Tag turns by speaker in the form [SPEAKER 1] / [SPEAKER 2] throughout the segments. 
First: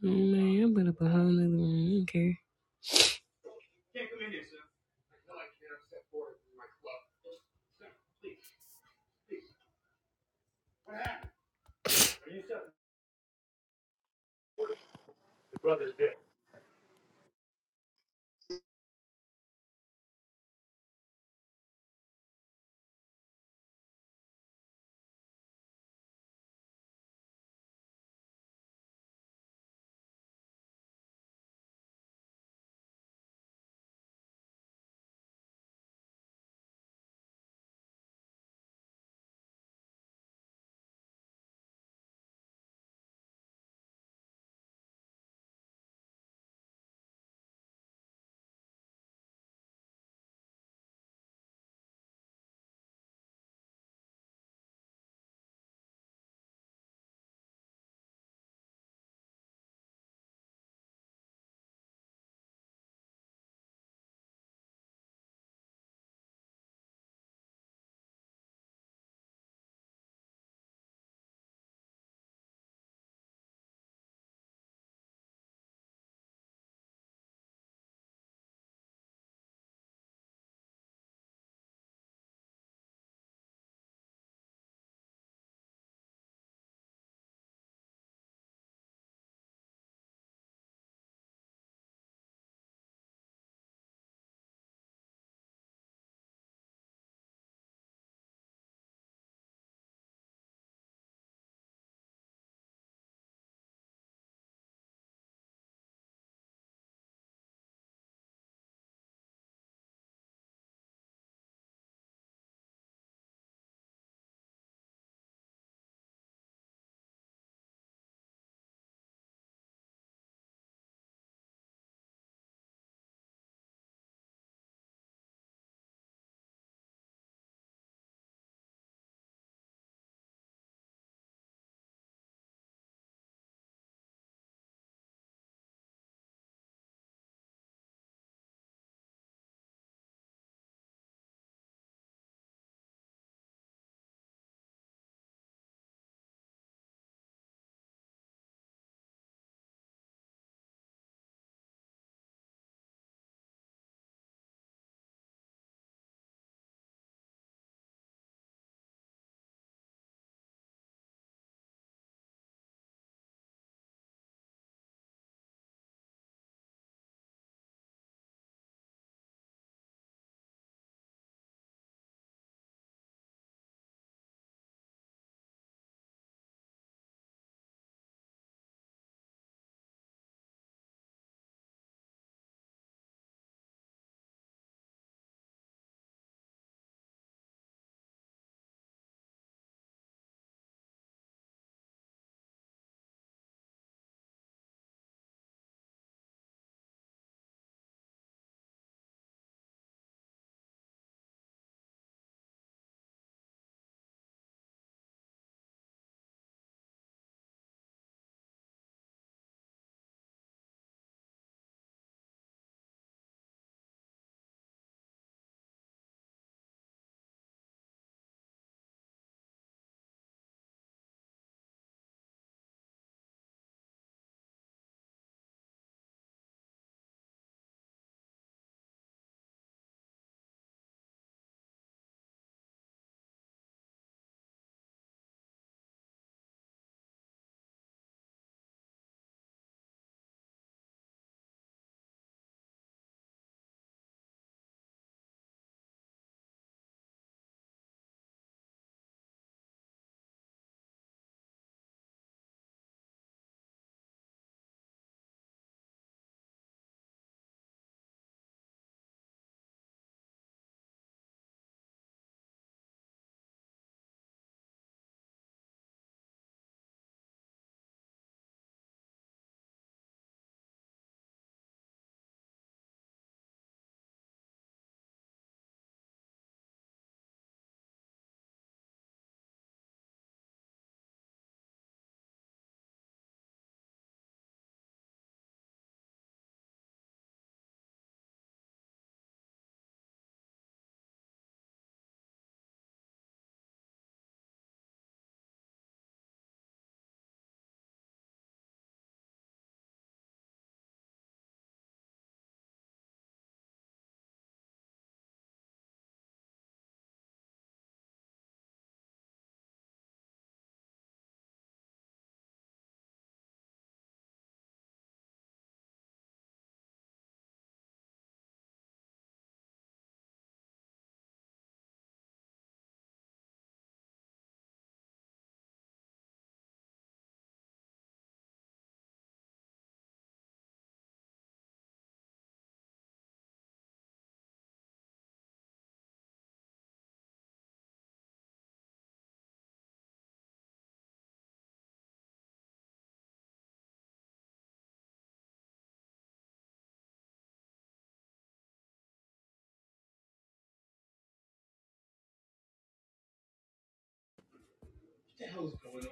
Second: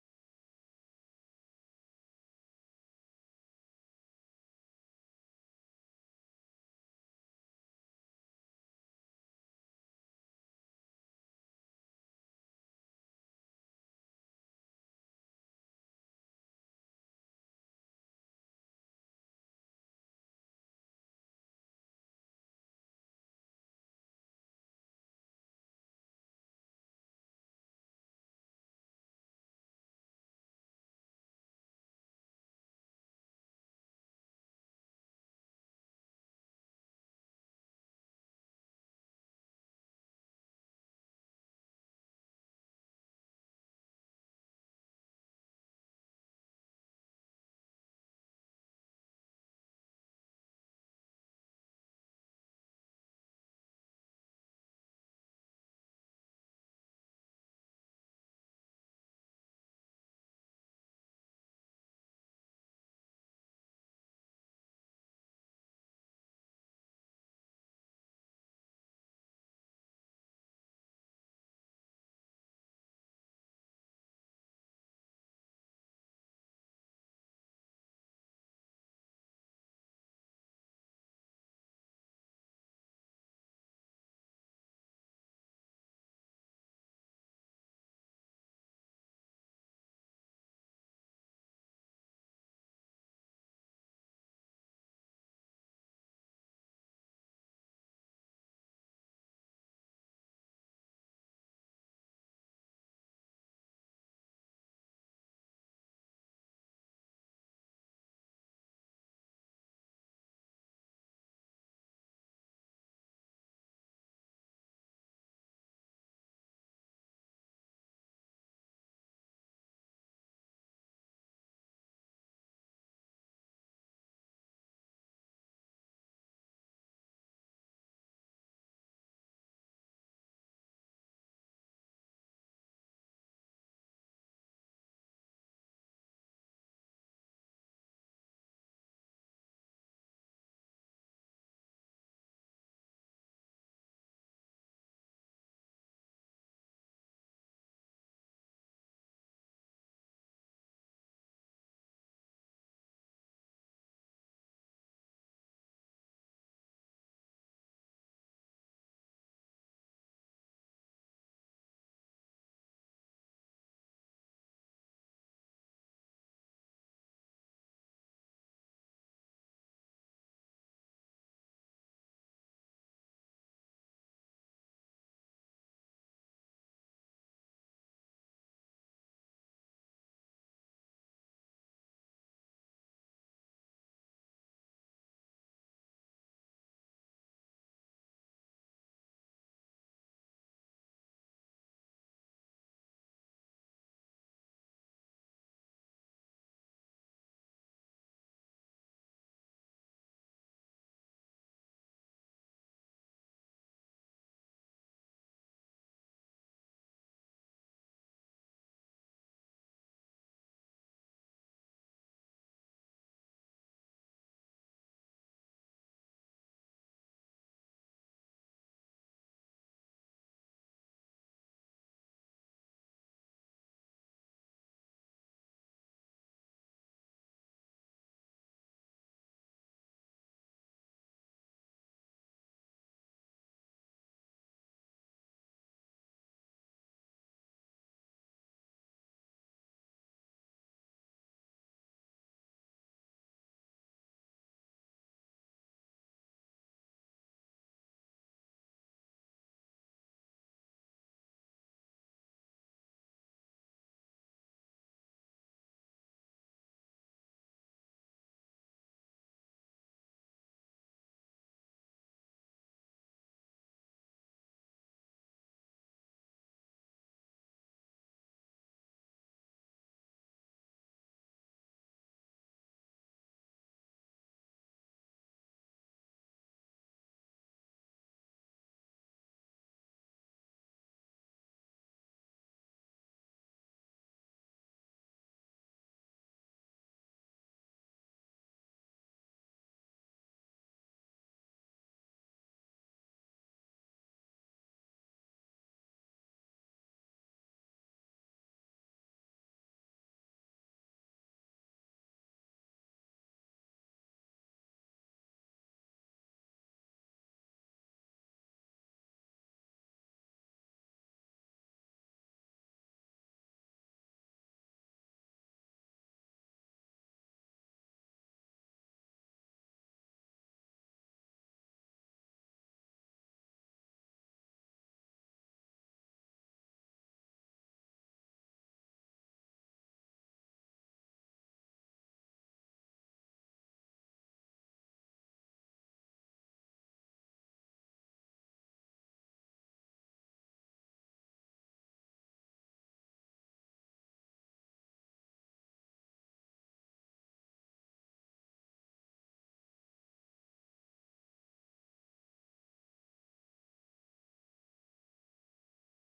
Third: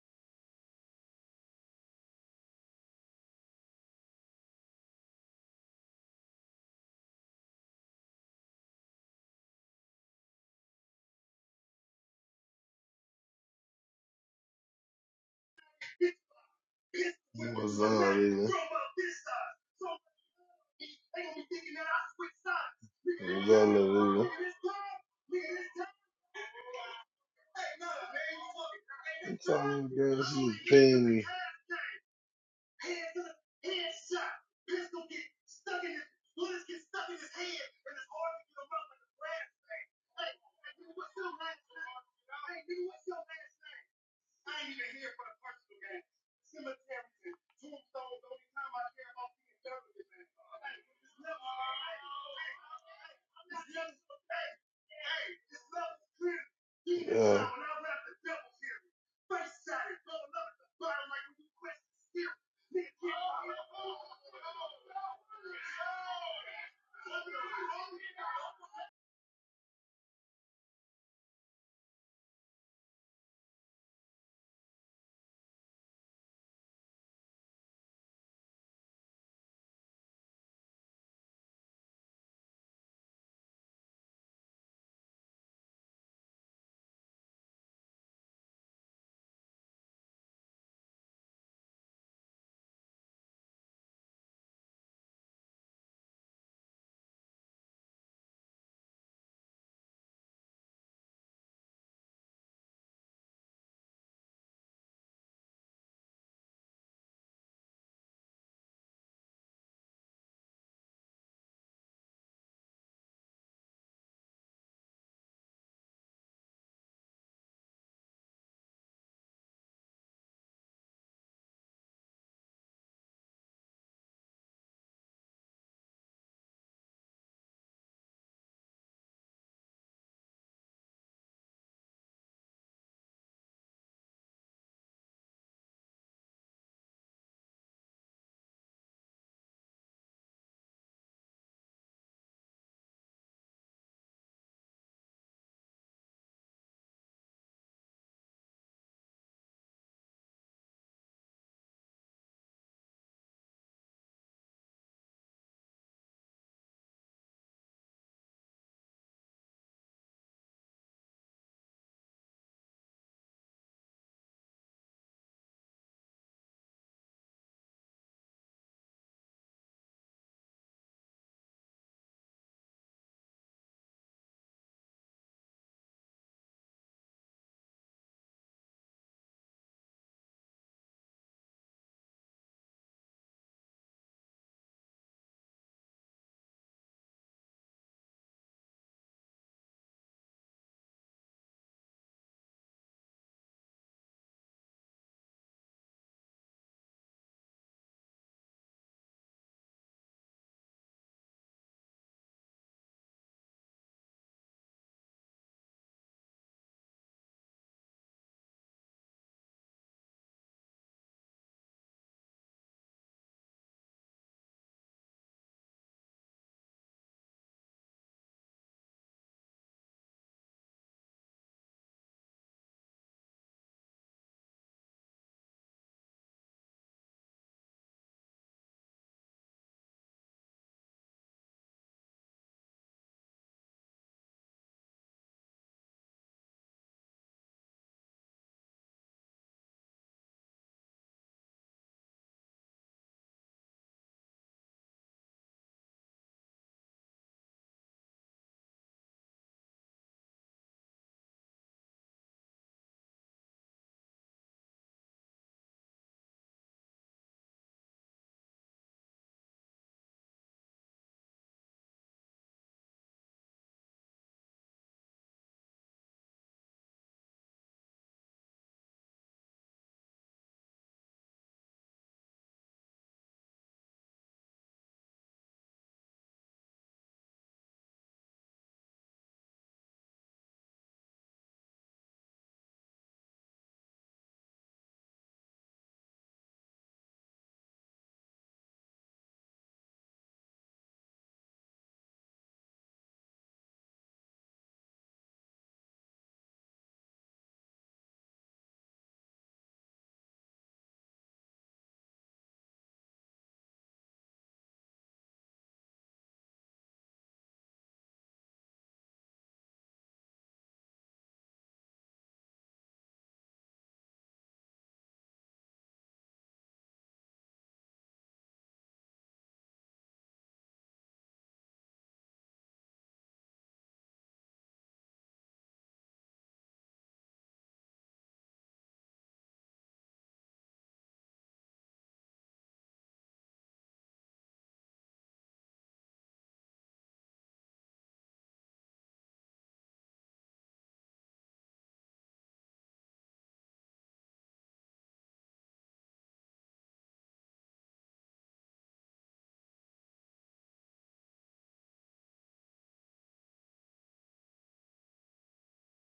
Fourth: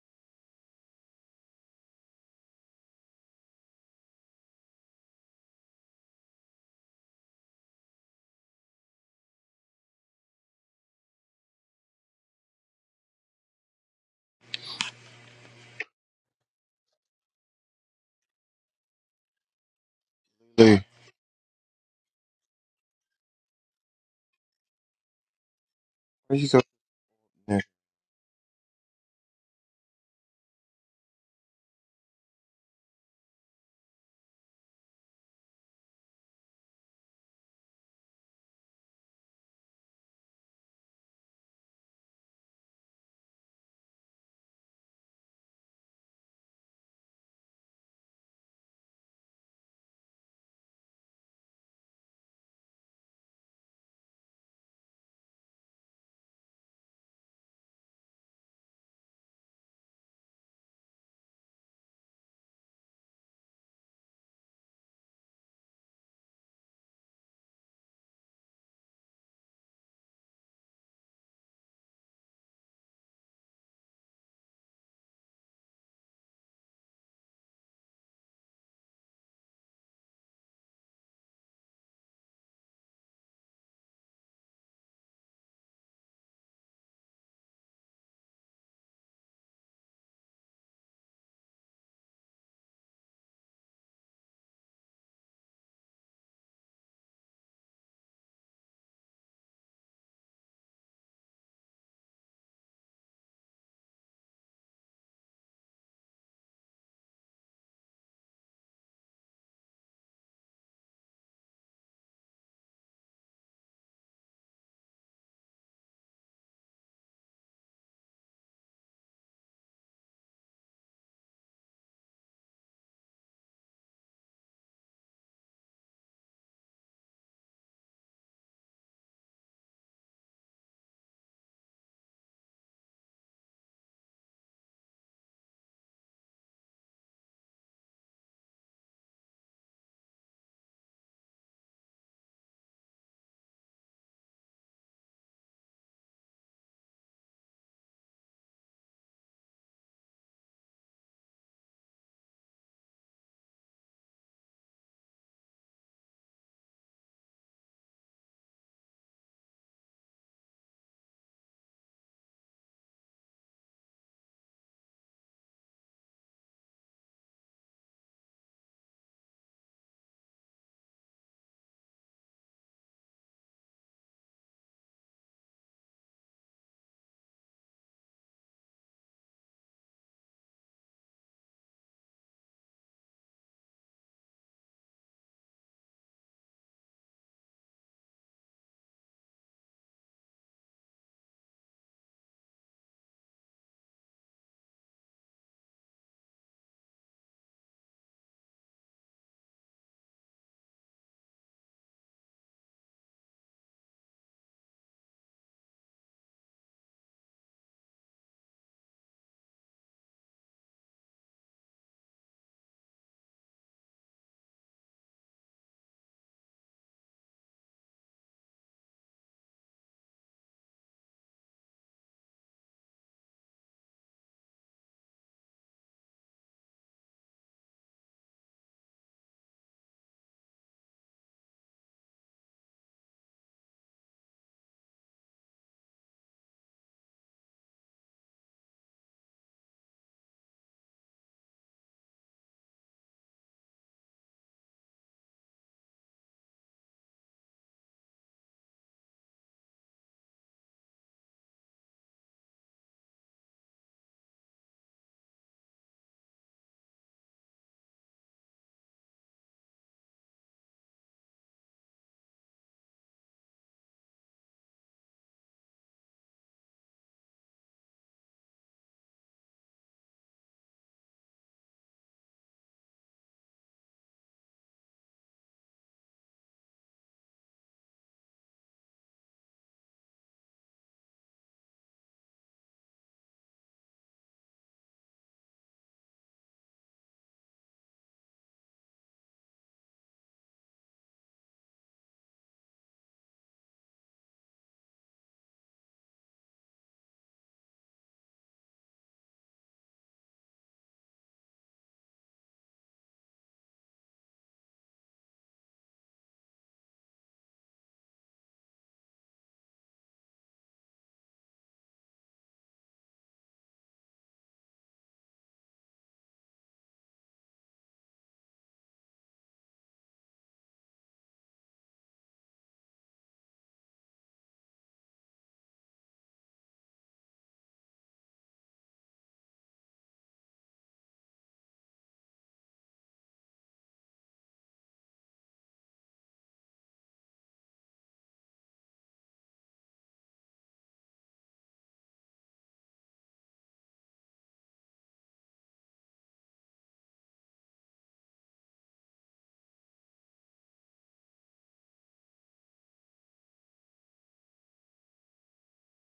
[SPEAKER 1] Oh man, I'm put up a whole nother room. I don't care.
[SPEAKER 2] What's up, nigga?
[SPEAKER 3] Hallelujah.
[SPEAKER 2] Here we go, little nigga.
[SPEAKER 3] Praise God.
[SPEAKER 2] You telling me, girl, she was paying me. Hands up, hands shot. Let's go get stuck in this. Bullets get stuck in his hand, and it's hard to get him up like a glass thing. Hey, hey, nigga, what's your last name? Hey, nigga, what's your last name? I ain't even here for the personal game. Cemeteries and tombstones, the only time I care about being done man. Hey, this love, hey, hey, hey, this love hey, hey, this love is clear. Keep in Yeah. when I rap the devil's here, face shot is up at the bottom like when you question steer. Thank you.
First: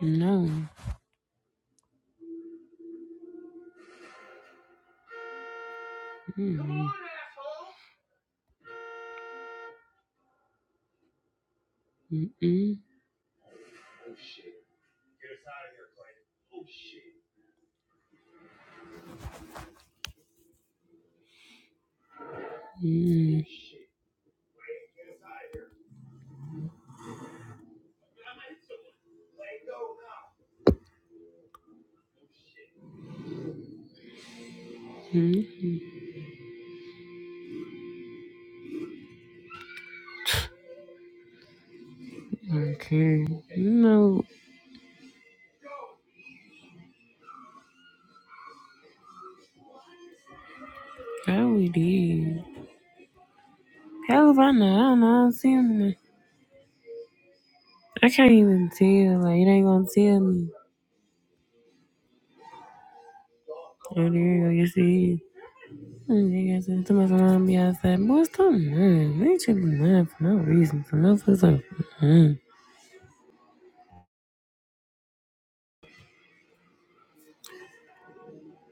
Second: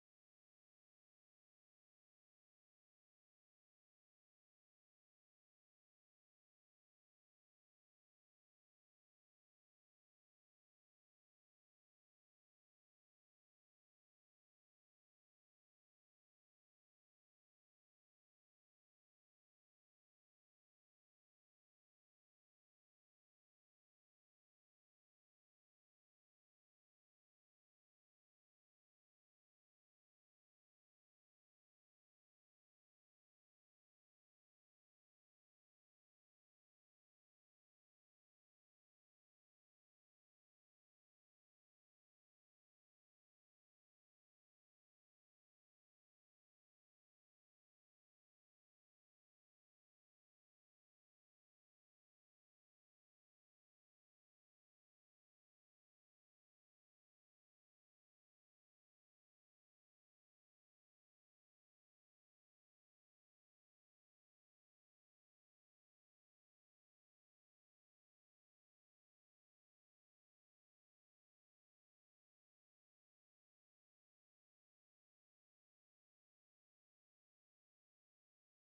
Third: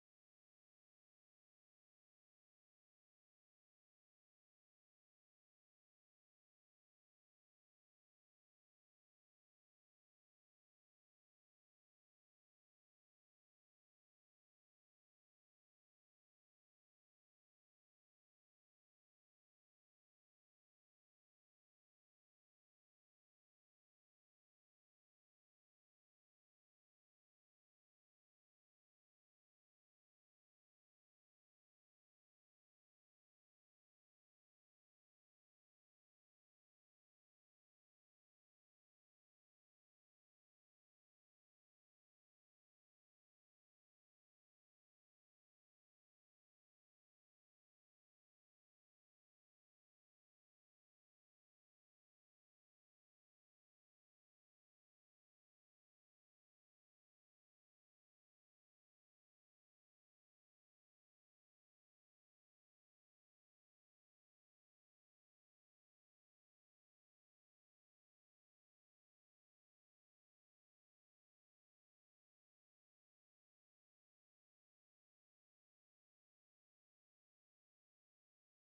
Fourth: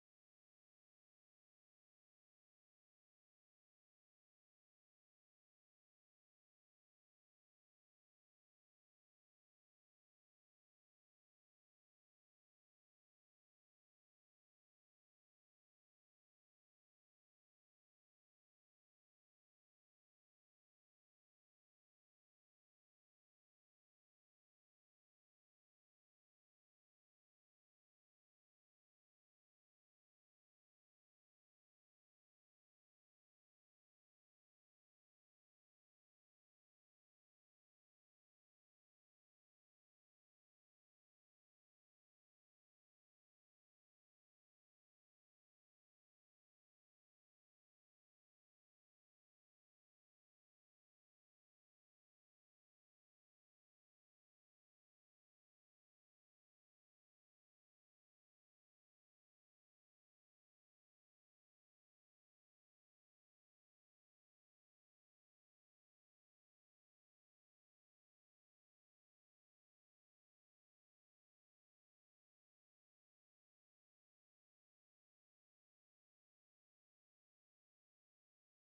[SPEAKER 1] No. Mm. Mm-mm. Mm-hmm. Okay. No, how we did. How if I know? I don't know. I don't see him. I can't even tell. Like, it ain't gonna tell me. Oh, there you go. Yes, it is. Mm, they got some- Somebody's gonna be outside. Boy, stop lying. They should be lying for no reason. For no fucking reason.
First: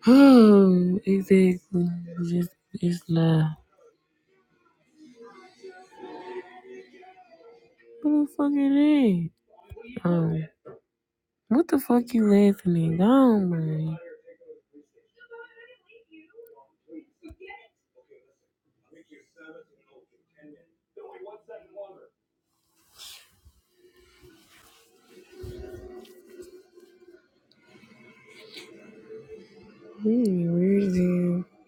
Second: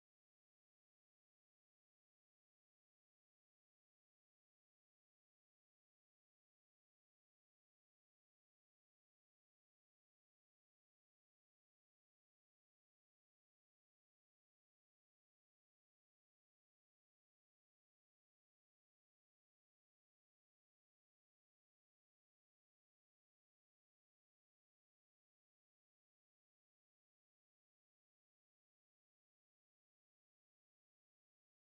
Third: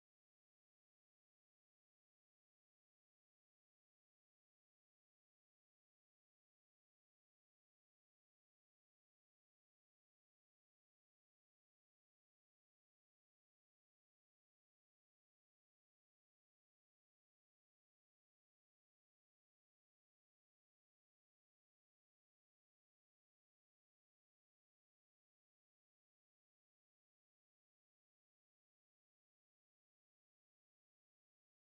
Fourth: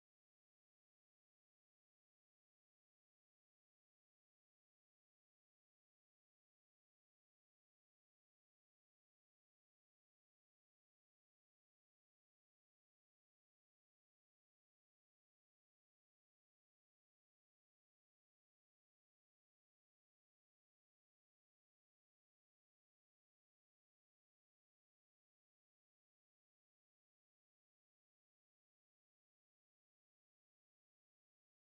[SPEAKER 1] Oh, exactly. Just, just lie. What the fuck it is? Um, what the fuck you listening? Go on, man. Mm, weird as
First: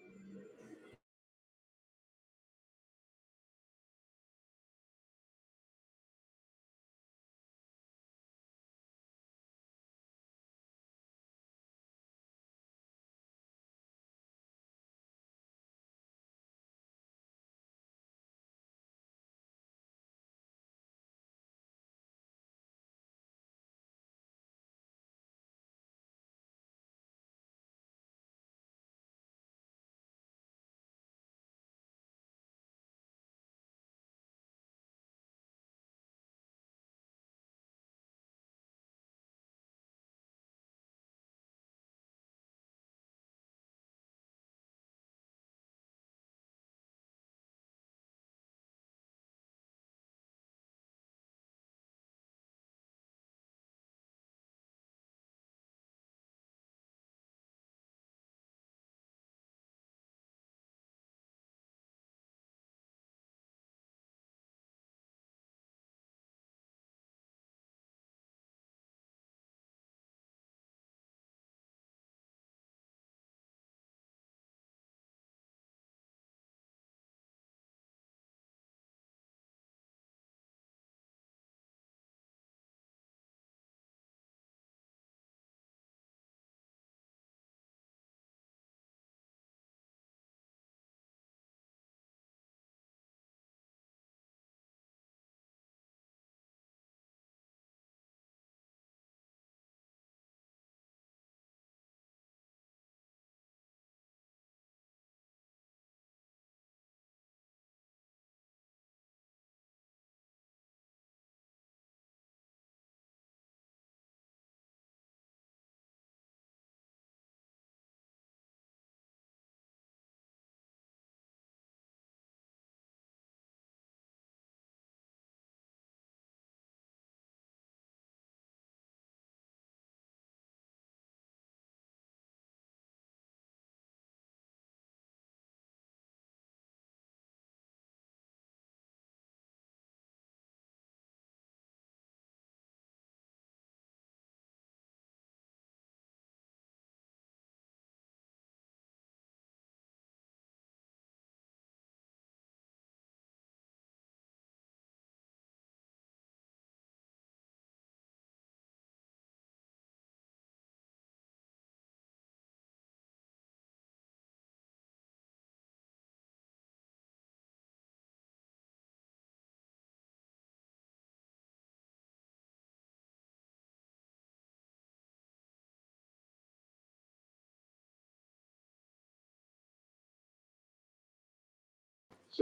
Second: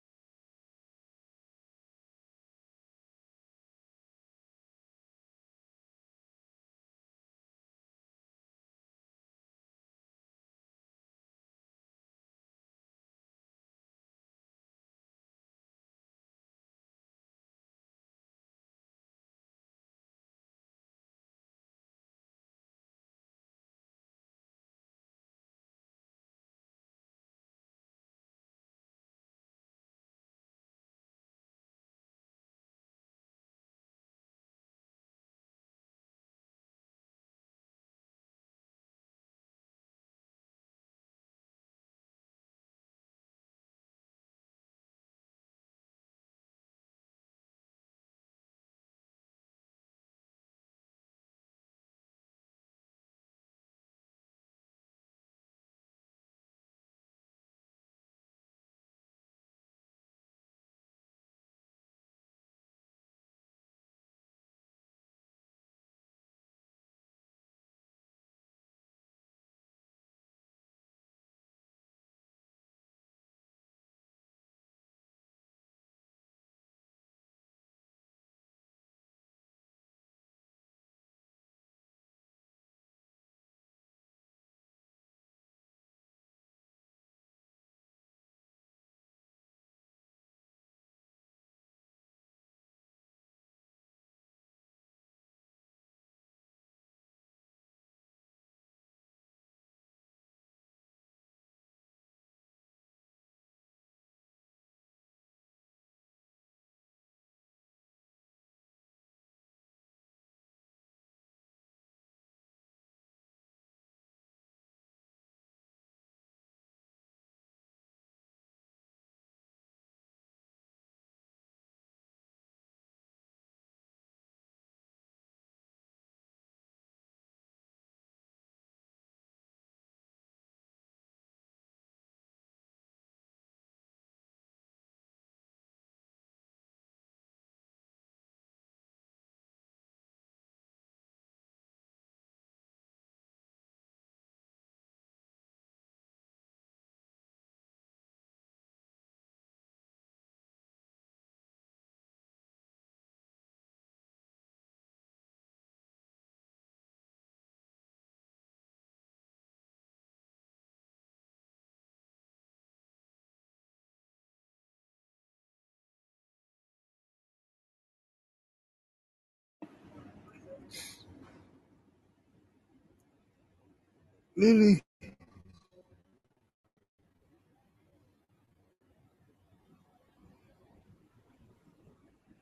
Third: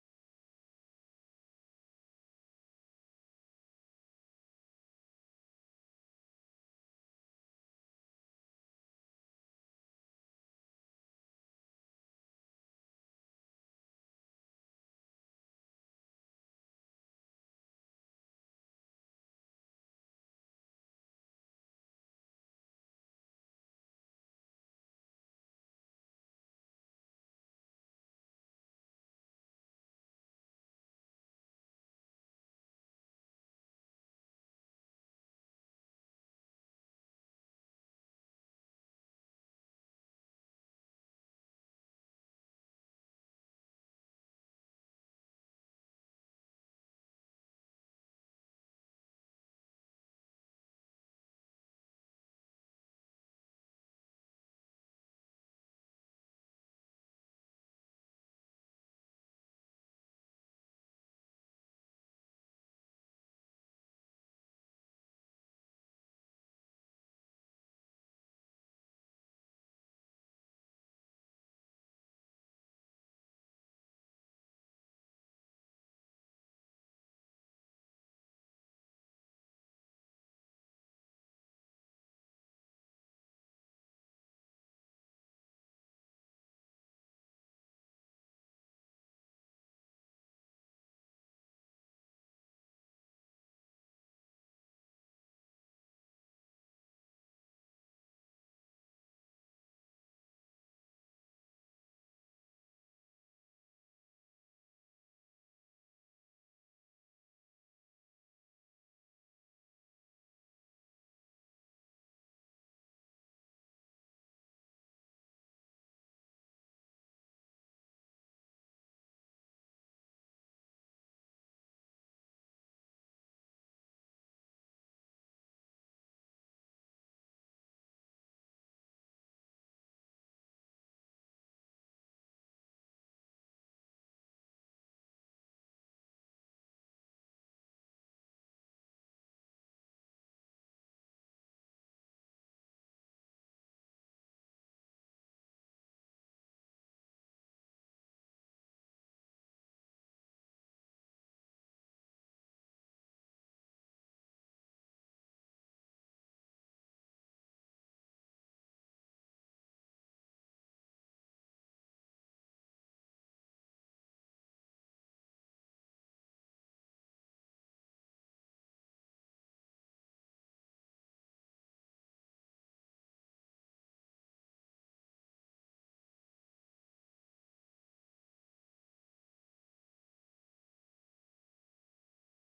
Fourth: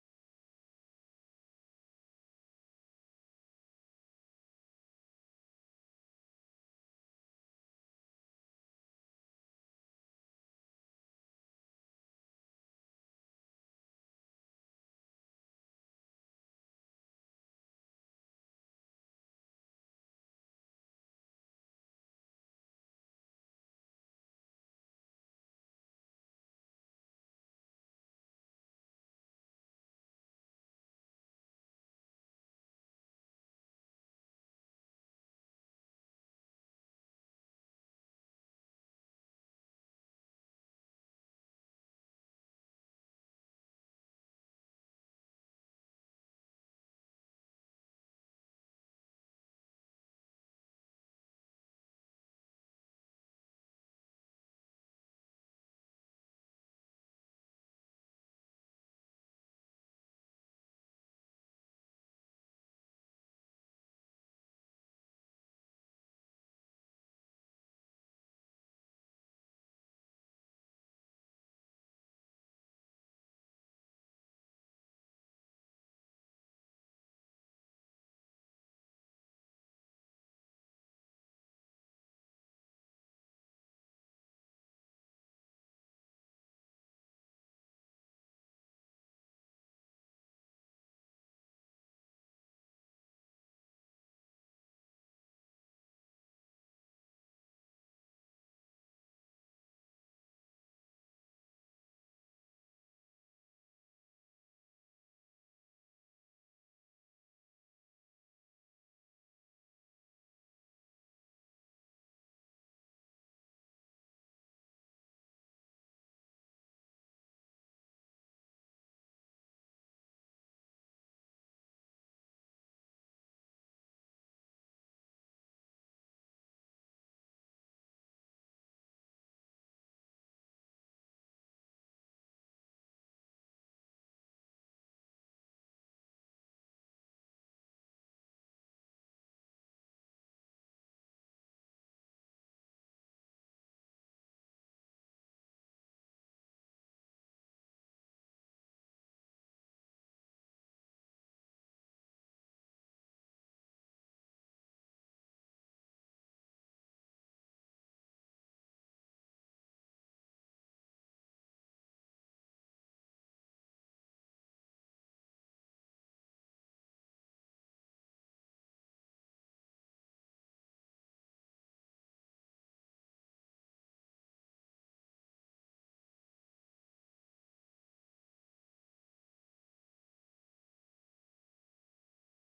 [SPEAKER 4] Lily,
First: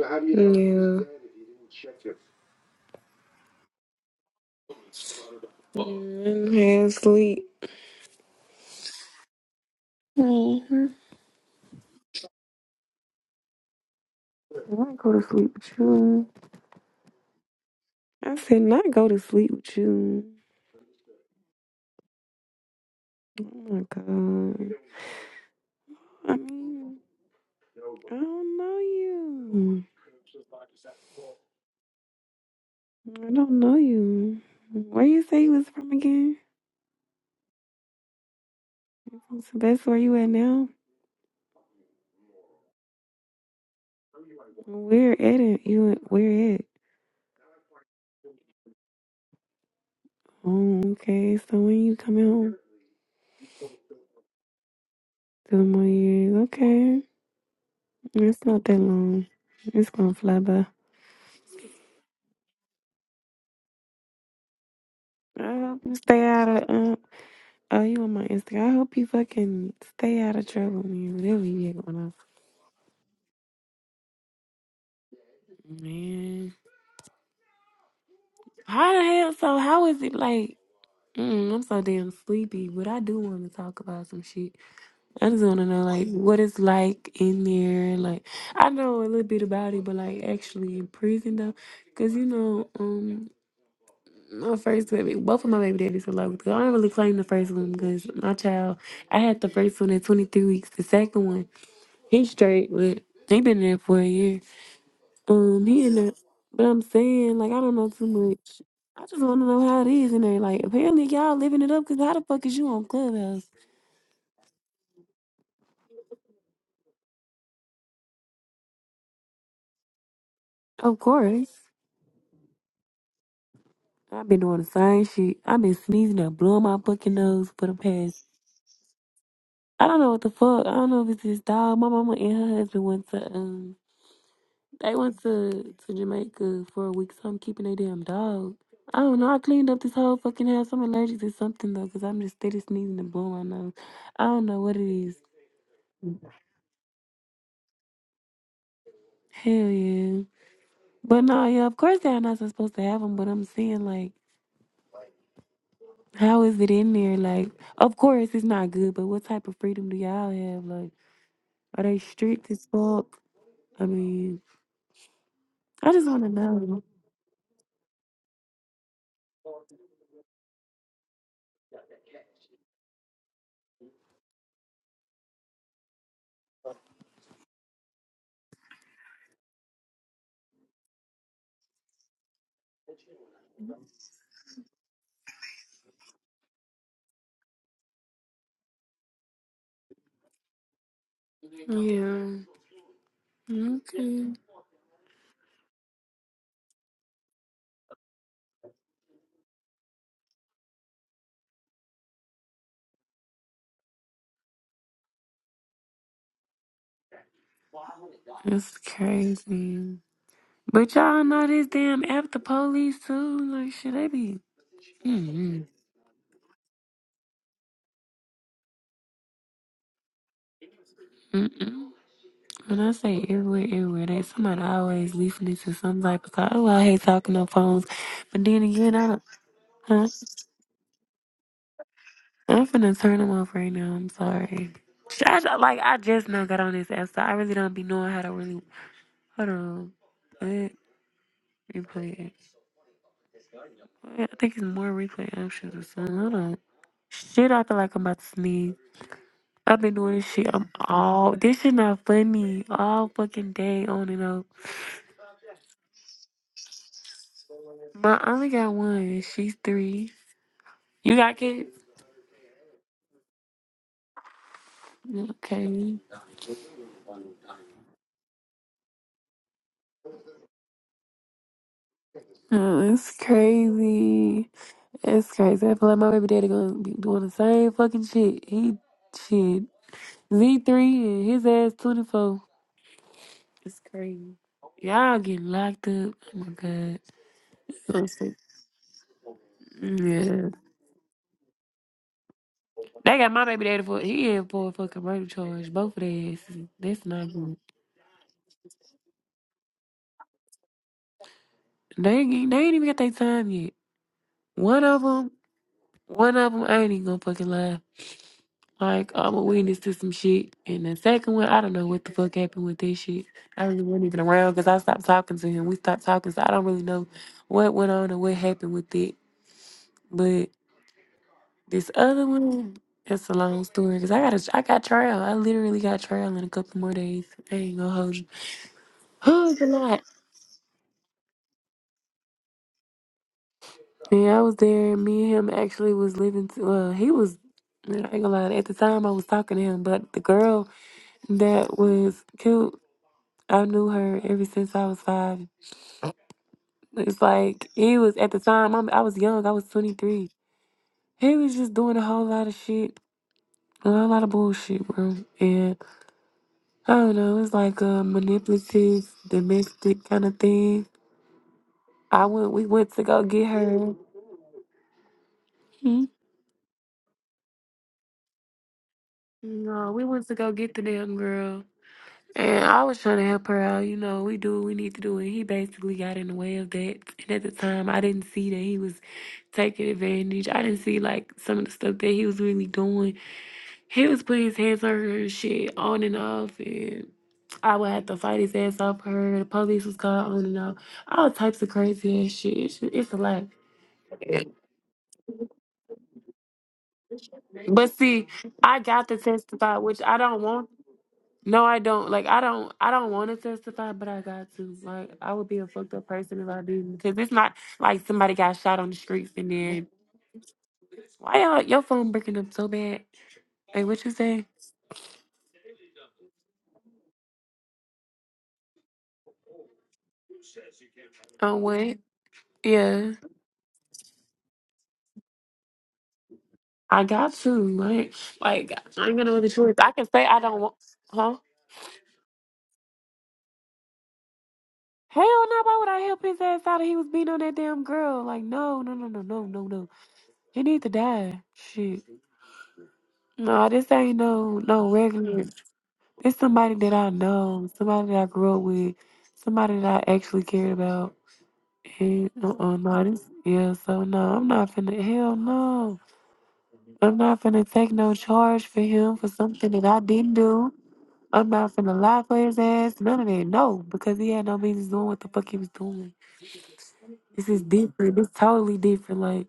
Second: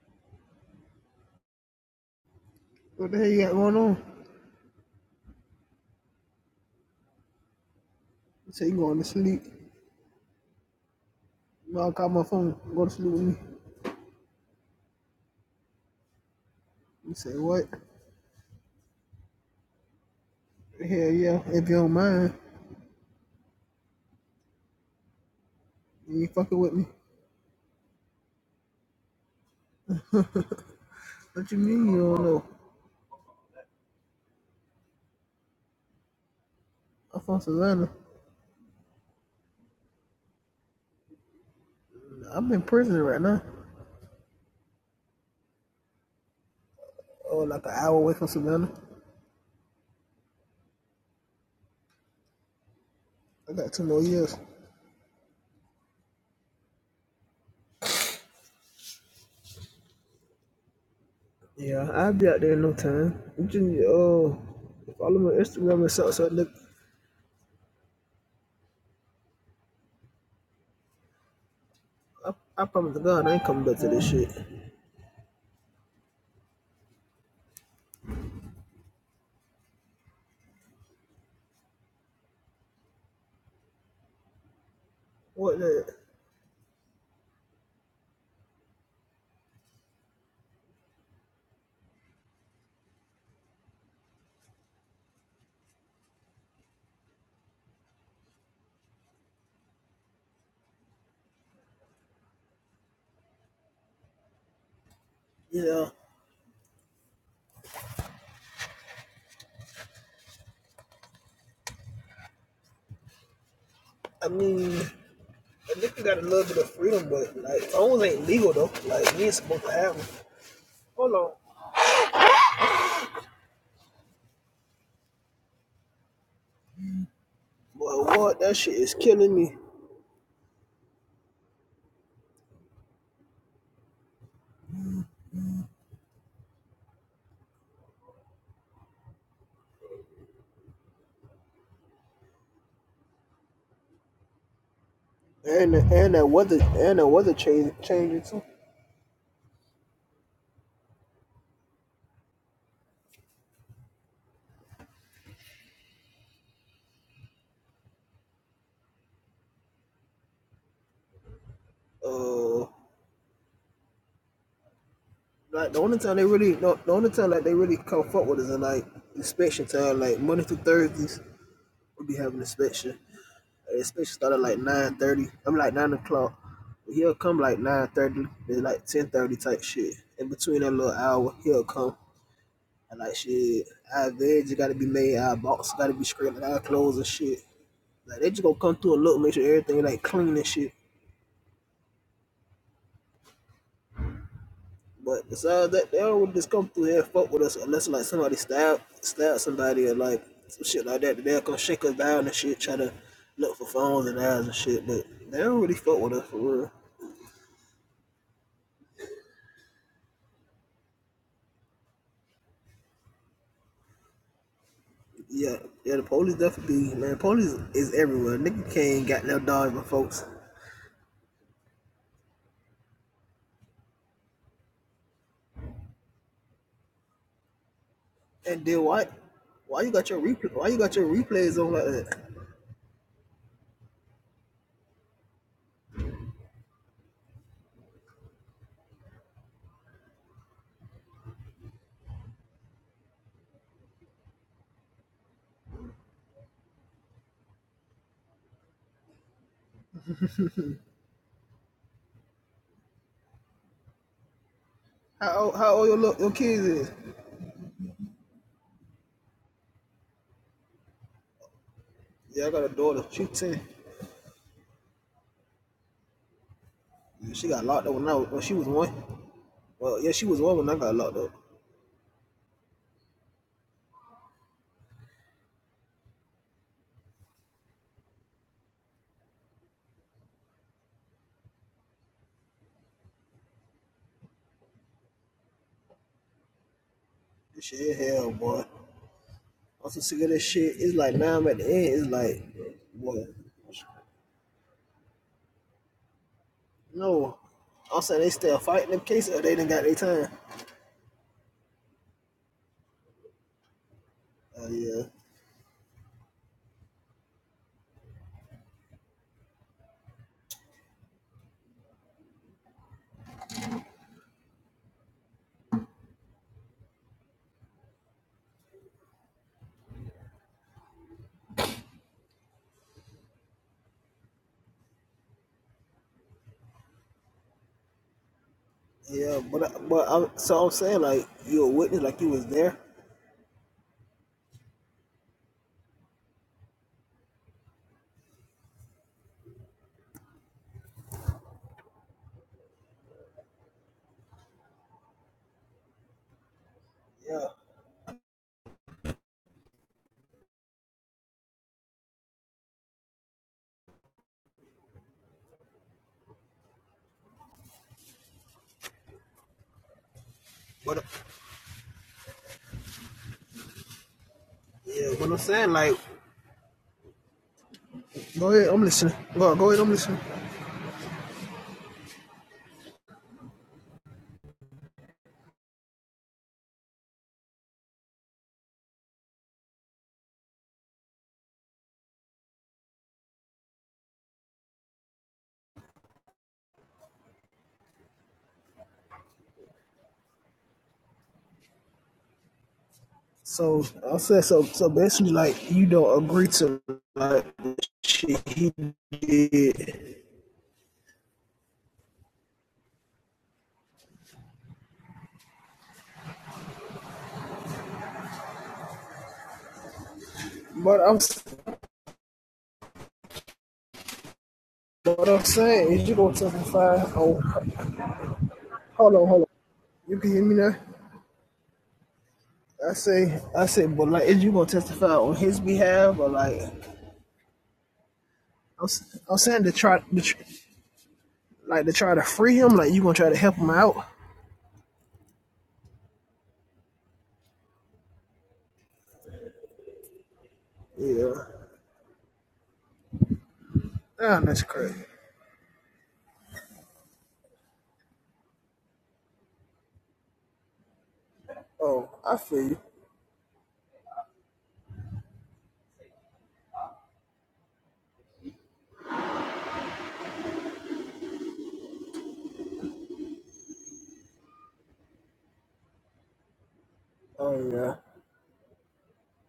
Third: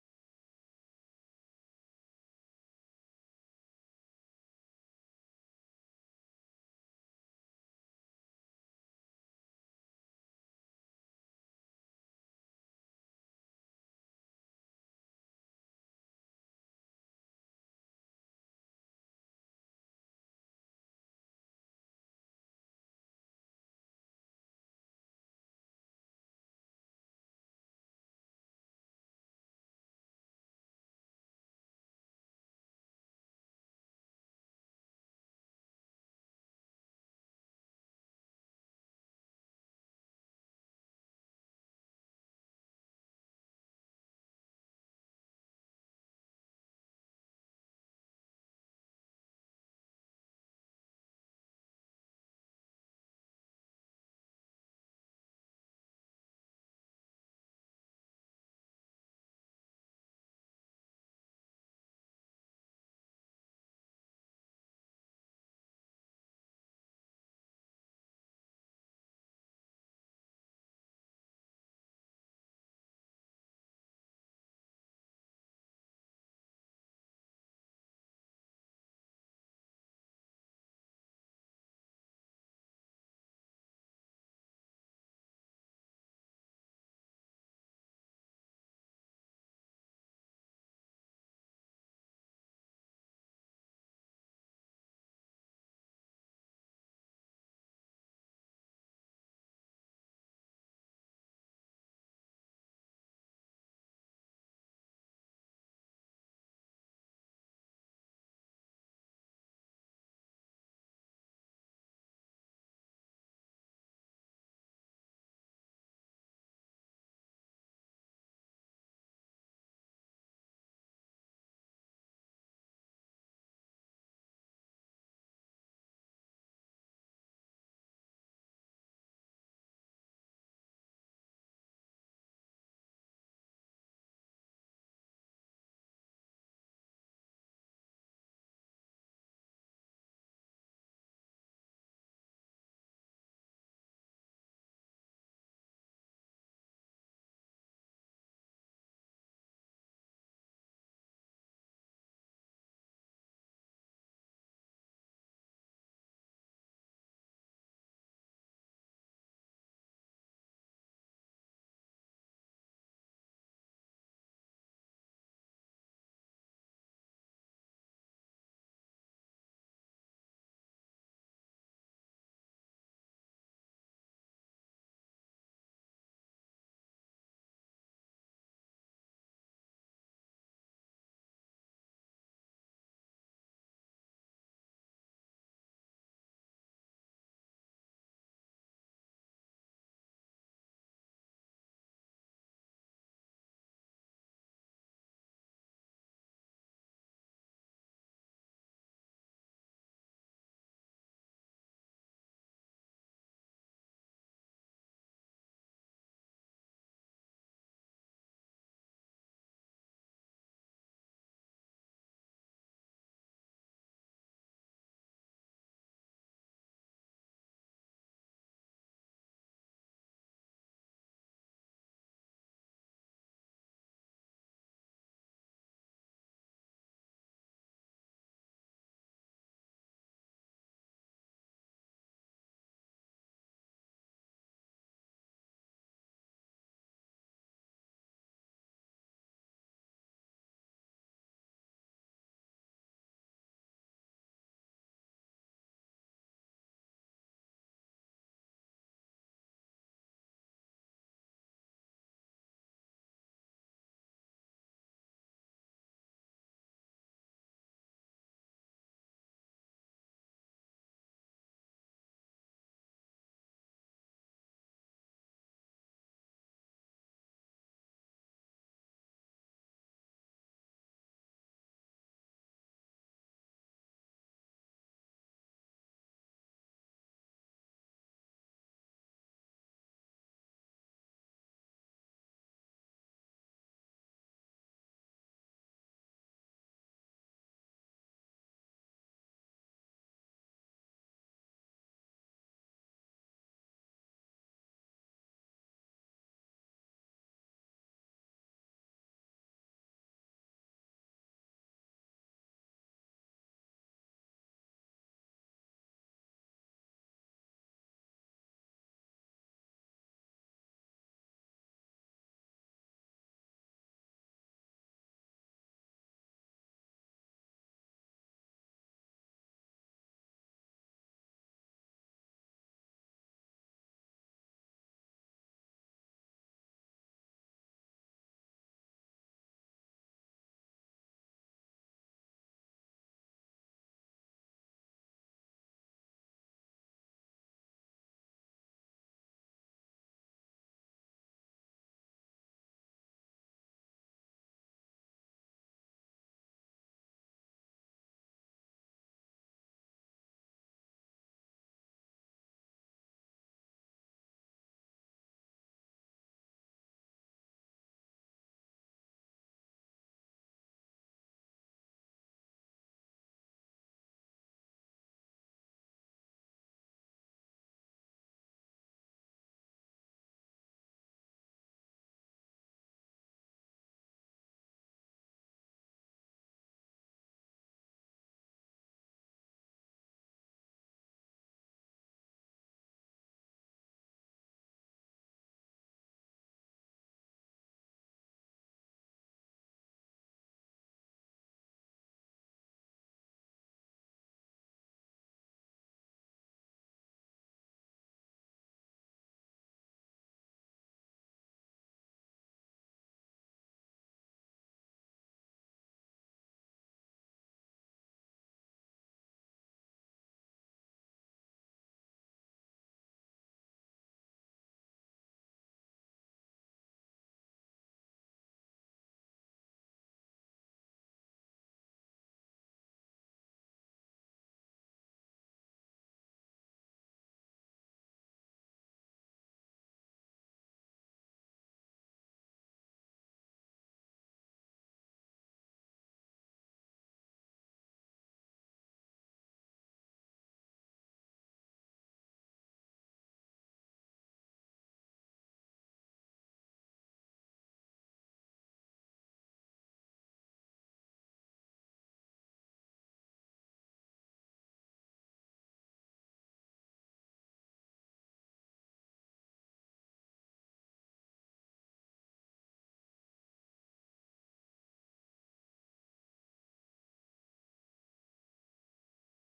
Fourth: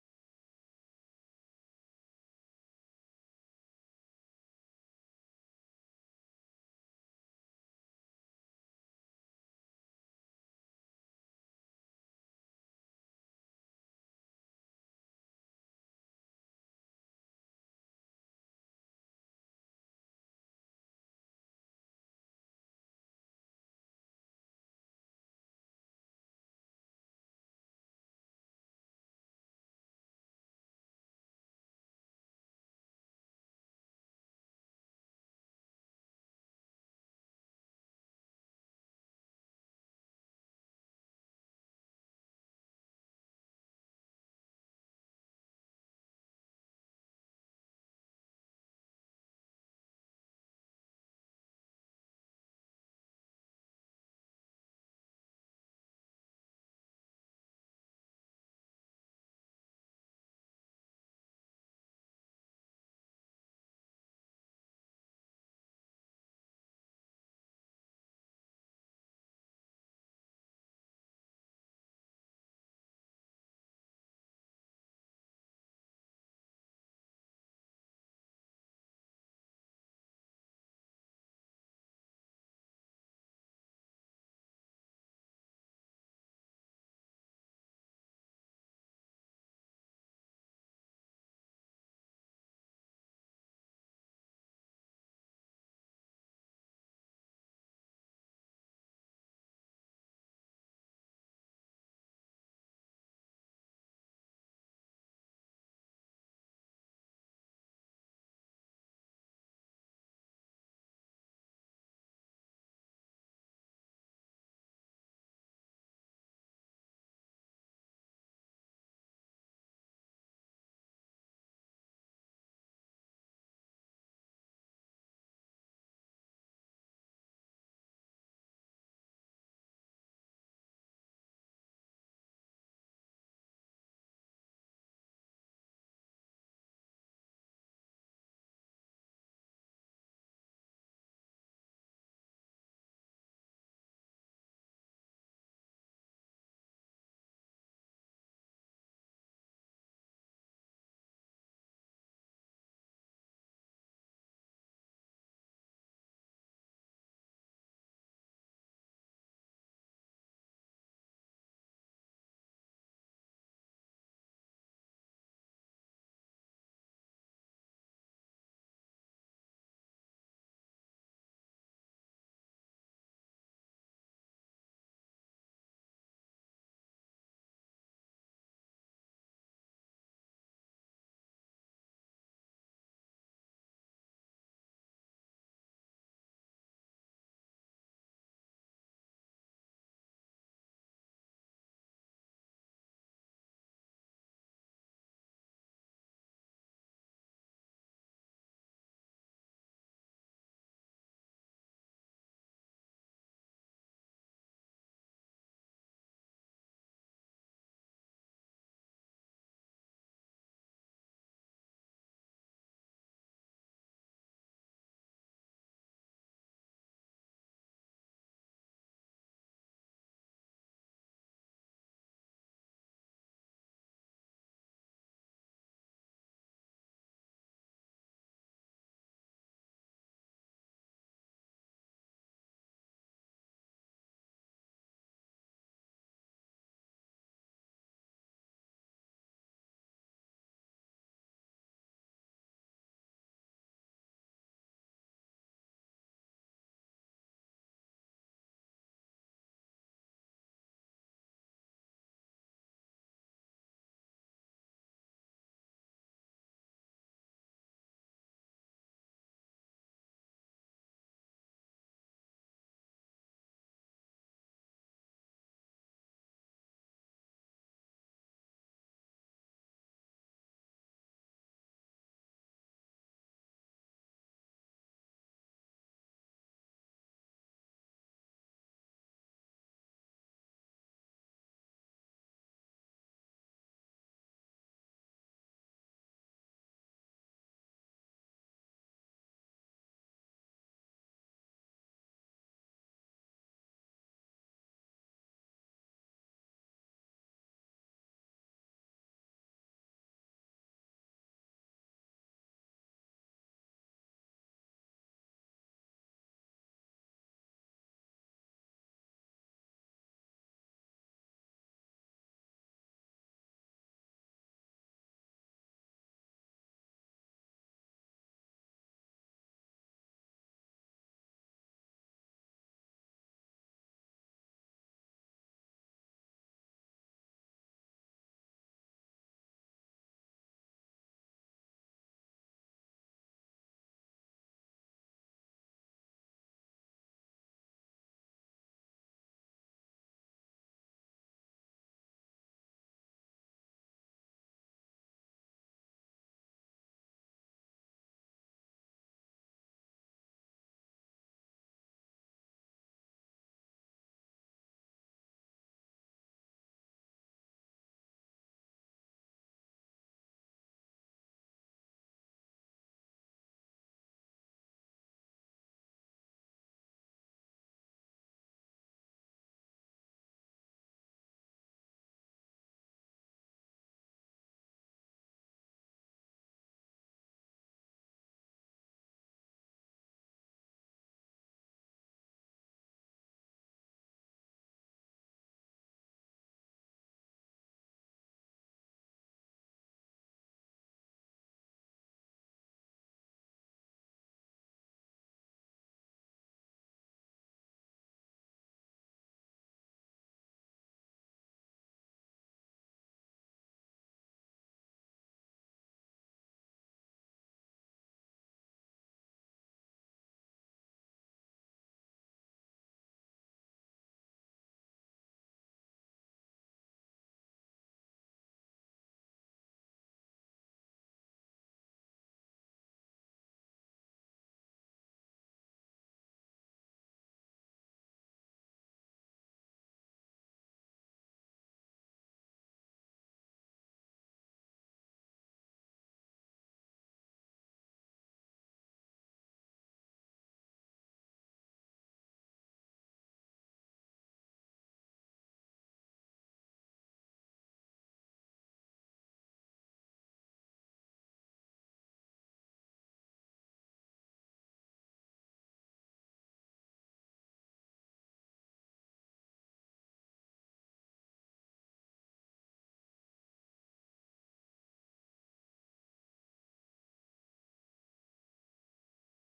[SPEAKER 1] hell. Yeah.
[SPEAKER 4] what the hell you got going on?
[SPEAKER 1] Mm, I had sleep.
[SPEAKER 4] He said, you going to sleep.
[SPEAKER 1] Mm-hmm.
[SPEAKER 4] Well, I call my phone. Go to sleep with me.
[SPEAKER 1] I go to sleep with you.
[SPEAKER 4] He said, what?
[SPEAKER 1] I said not go to sleep with you.
[SPEAKER 4] Hell yeah, if you don't mind,
[SPEAKER 1] Oh my god.
[SPEAKER 4] you ain't
[SPEAKER 1] I
[SPEAKER 4] fucking with me.
[SPEAKER 1] mean, I don't know you.
[SPEAKER 4] What you mean you don't know?
[SPEAKER 1] I don't know you. Where you say you was from again?
[SPEAKER 4] I'm from Savannah.
[SPEAKER 1] You from Sylvester? Where you at now?
[SPEAKER 4] I'm in prison right now.
[SPEAKER 1] Where at it? You at- where at?
[SPEAKER 4] Oh, like an hour away from Savannah.
[SPEAKER 1] Oh, okay. So when you coming home?
[SPEAKER 4] I got two more years.
[SPEAKER 1] Two more years. Okay, it's not that long. It's gonna fly by.
[SPEAKER 4] Yeah, I'll be out there in no time. You just, uh, follow my
[SPEAKER 1] I hope
[SPEAKER 4] Instagram and
[SPEAKER 1] you
[SPEAKER 4] stuff.
[SPEAKER 1] stay
[SPEAKER 4] So I,
[SPEAKER 1] out
[SPEAKER 4] look,
[SPEAKER 1] of. Uh, oh, you on my Instagram? I hope you fucking stay out of trouble, man. Whatever you get going on,
[SPEAKER 4] I, I promise to God I ain't coming back to this shit.
[SPEAKER 1] man. How the hell? So how is it like? Mm, I'm so damn sleepy, but I do want to talk about some shit. I just want
[SPEAKER 4] What
[SPEAKER 1] to know,
[SPEAKER 4] the?
[SPEAKER 1] like, what it's like in there. Like, I know a little bit about it, but like, actually in prison though, because you know, um, my first baby, both of my baby daddies are like, I don't really claim the first one because my child, I had the first one at 23 weeks. The second one, he straight, but he been there for a year. Um, he
[SPEAKER 4] Yeah,
[SPEAKER 1] in up, but I'm saying, like, I don't know too much. I just want to know how it is in there. Like, apparently y'all living it up because how the fuck is you on Clubhouse?
[SPEAKER 4] I mean... I think you got a little bit of freedom, but like phones ain't legal though. Like we ain't supposed to have them.
[SPEAKER 1] Of
[SPEAKER 4] Hold on.
[SPEAKER 1] course. I've been doing the same shit. I've been sneezing and blowing my fucking nose for the
[SPEAKER 4] But
[SPEAKER 1] past.
[SPEAKER 4] what that shit is killing me.
[SPEAKER 1] I don't know what the fuck. I don't know if it's this dog. My mama and her husband went to um, they went to to Jamaica for a week, so I'm keeping their damn dog. I don't know. I cleaned up this whole fucking house. I'm allergic to something though, cause I'm just steady sneezing and blowing my nose. I don't know what it is.
[SPEAKER 4] And the, and that weather and that weather change changing too.
[SPEAKER 1] Hell yeah. But no, yeah. Of course they're not supposed to have them, but I'm saying like, how is it in there? Like, of course it's not good, but what type of freedom do y'all have? Like. Are they strict
[SPEAKER 4] Uh,
[SPEAKER 1] as fuck? I mean,
[SPEAKER 4] like the
[SPEAKER 1] I
[SPEAKER 4] only
[SPEAKER 1] just
[SPEAKER 4] time
[SPEAKER 1] want
[SPEAKER 4] they
[SPEAKER 1] to
[SPEAKER 4] really the,
[SPEAKER 1] know.
[SPEAKER 4] the only time like they really come fuck with us is like inspection time. Like Monday through Thursdays we be having inspection. Like, inspection started like nine thirty. I'm like nine o'clock. He'll come like nine thirty, then like ten thirty type shit. In between that little hour, he'll come. And like shit, our veg gotta be made, our box gotta be scraped, like our clothes and shit. Like they just gonna come through and look, make sure everything like clean and shit.
[SPEAKER 1] Yeah. Okay.
[SPEAKER 4] But besides that, they don't just come through here and fuck with us unless like somebody stab stab somebody or like some shit like that. They'll come shake us down and shit, try to look for phones and eyes and shit. But they don't really fuck with us for real.
[SPEAKER 1] That's crazy. But y'all know this damn app, the police too. Like, should they be?
[SPEAKER 4] Yeah,
[SPEAKER 1] Mm-mm.
[SPEAKER 4] yeah, the police definitely be man. Police is everywhere. Nigga can't got no dog, my folks.
[SPEAKER 1] Mm-mm. When I say everywhere, everywhere, they somebody always listening to some type of call. Oh, I hate talking on phones. But then
[SPEAKER 4] And then
[SPEAKER 1] again, I
[SPEAKER 4] why,
[SPEAKER 1] don't.
[SPEAKER 4] why you
[SPEAKER 1] Huh?
[SPEAKER 4] got your replay? Why you got your replays on like that?
[SPEAKER 1] I'm finna turn them off right now. I'm sorry. I, like I just now got on this app, so I really don't be knowing how to really. Hold on. Replay. I think it's more replay options or something. Hold on. Shit, I feel like I'm about to sneeze. I've been doing this shit. I'm all this shit not funny. All fucking day on and off.
[SPEAKER 4] How old, how old your, little, your kids is?
[SPEAKER 1] But I only got one. She's three. You got kids?
[SPEAKER 4] Yeah, I got a daughter. She's 10.
[SPEAKER 1] Okay.
[SPEAKER 4] Yeah, She got locked up when I was, when she was one. Well, yeah, she was one when I got locked up.
[SPEAKER 1] Oh, it's crazy. It's crazy. I feel like my baby daddy gonna be doing the same fucking shit. He shit. Z three and his ass twenty four. It's crazy. Y'all getting locked up. Oh my
[SPEAKER 4] This shit is
[SPEAKER 1] god.
[SPEAKER 4] hell, boy. I'm so sick of this
[SPEAKER 1] Yeah.
[SPEAKER 4] shit. It's like now I'm at the end. It's like,
[SPEAKER 1] They
[SPEAKER 4] boy,
[SPEAKER 1] got my baby daddy for he in for a fucking murder charge. Both of their asses. That's not
[SPEAKER 4] no.
[SPEAKER 1] good.
[SPEAKER 4] I'm saying they still fighting them cases. Or they didn't got their time.
[SPEAKER 1] They ain't, get- they ain't even got their time yet.
[SPEAKER 4] Uh,
[SPEAKER 1] One of
[SPEAKER 4] yeah,
[SPEAKER 1] them, one of them ain't even gonna fucking lie. Like I'm a witness to some shit, and the second one, I don't know what the fuck happened with this shit. I really wasn't even around because I stopped talking to him. We stopped talking, so I don't really know what went on or what happened with it. But this other one, it's a long story because I got a, I got trial. I literally got trial in a couple more days. I ain't gonna hold you.
[SPEAKER 4] yeah.
[SPEAKER 1] Who's a
[SPEAKER 4] But I,
[SPEAKER 1] lot?
[SPEAKER 4] but I, so I'm saying like you a witness, like you was there.
[SPEAKER 1] Yeah, I was there. Me and him actually was living. To, well, he was. I ain't gonna lie. At the time, I was talking to him, but the girl that was cute, I knew her ever since I was five. It's
[SPEAKER 4] Yeah.
[SPEAKER 1] like he was at the time. I'm, I was young. I was twenty three. He was just doing a whole lot of shit, a whole lot of bullshit, bro. And I don't know. It's like a manipulative, domestic kind of thing.
[SPEAKER 4] But
[SPEAKER 1] I went. We went to go get her.
[SPEAKER 4] yeah, but I'm saying like,
[SPEAKER 1] Hmm?
[SPEAKER 4] go ahead. I'm listening. Go go ahead. I'm
[SPEAKER 1] No, we
[SPEAKER 4] listening.
[SPEAKER 1] went to go get the damn girl. And I was trying to help her out. You know, we do what we need to do. And he basically got in the way of that. And at the time, I didn't see that he was taking advantage. I didn't see, like, some of the stuff that he was really doing. He was putting his hands on her and shit on and off. And I would have to fight his ass off her. The police was called on and off. All types of crazy ass shit. It's, it's a lot.
[SPEAKER 4] So I said so. So basically, like you don't agree to like the
[SPEAKER 1] But see,
[SPEAKER 4] shit he
[SPEAKER 1] I got to testify, which
[SPEAKER 4] did.
[SPEAKER 1] I don't want No, I don't. Like, I don't. I don't want to testify, but I got to. Like, I would be a fucked up person if I didn't, because it's not like somebody got shot on the streets and then
[SPEAKER 4] But I'm
[SPEAKER 1] why y'all your phone breaking up so bad? Like, what you say?
[SPEAKER 4] what I'm saying is you gonna testify. On, hold on, hold on. You can hear me now.
[SPEAKER 1] Oh, what?
[SPEAKER 4] I
[SPEAKER 1] Yeah,
[SPEAKER 4] say, I say, but like, is you gonna testify on his behalf or like?
[SPEAKER 1] I got to. Like, like
[SPEAKER 4] I'm,
[SPEAKER 1] I ain't
[SPEAKER 4] i
[SPEAKER 1] gonna
[SPEAKER 4] I'm
[SPEAKER 1] know the
[SPEAKER 4] saying to
[SPEAKER 1] I
[SPEAKER 4] try,
[SPEAKER 1] can
[SPEAKER 4] to
[SPEAKER 1] say I don't want. Huh?
[SPEAKER 4] like to try to free him. Like you gonna try to help him out?
[SPEAKER 1] Hell no! Why would I help his ass out? If he was beating on that damn girl. Like, no, no, no, no, no, no, no. He need to
[SPEAKER 4] Yeah.
[SPEAKER 1] die. Shit. No, this ain't
[SPEAKER 4] Damn,
[SPEAKER 1] no
[SPEAKER 4] that's
[SPEAKER 1] no
[SPEAKER 4] crazy.
[SPEAKER 1] regular. It's somebody that I know, somebody that I grew up with, somebody that I actually cared about.
[SPEAKER 4] Oh,
[SPEAKER 1] And
[SPEAKER 4] I
[SPEAKER 1] uh
[SPEAKER 4] feel
[SPEAKER 1] uh
[SPEAKER 4] you.
[SPEAKER 1] no, this yeah, so no, I'm not finna hell no. I'm not finna take no charge for him for something that I didn't do. I'm not finna lie for his ass, none of that. No, because he had no business doing what the fuck he was doing. This is
[SPEAKER 4] Oh yeah.
[SPEAKER 1] different. It's totally different. Like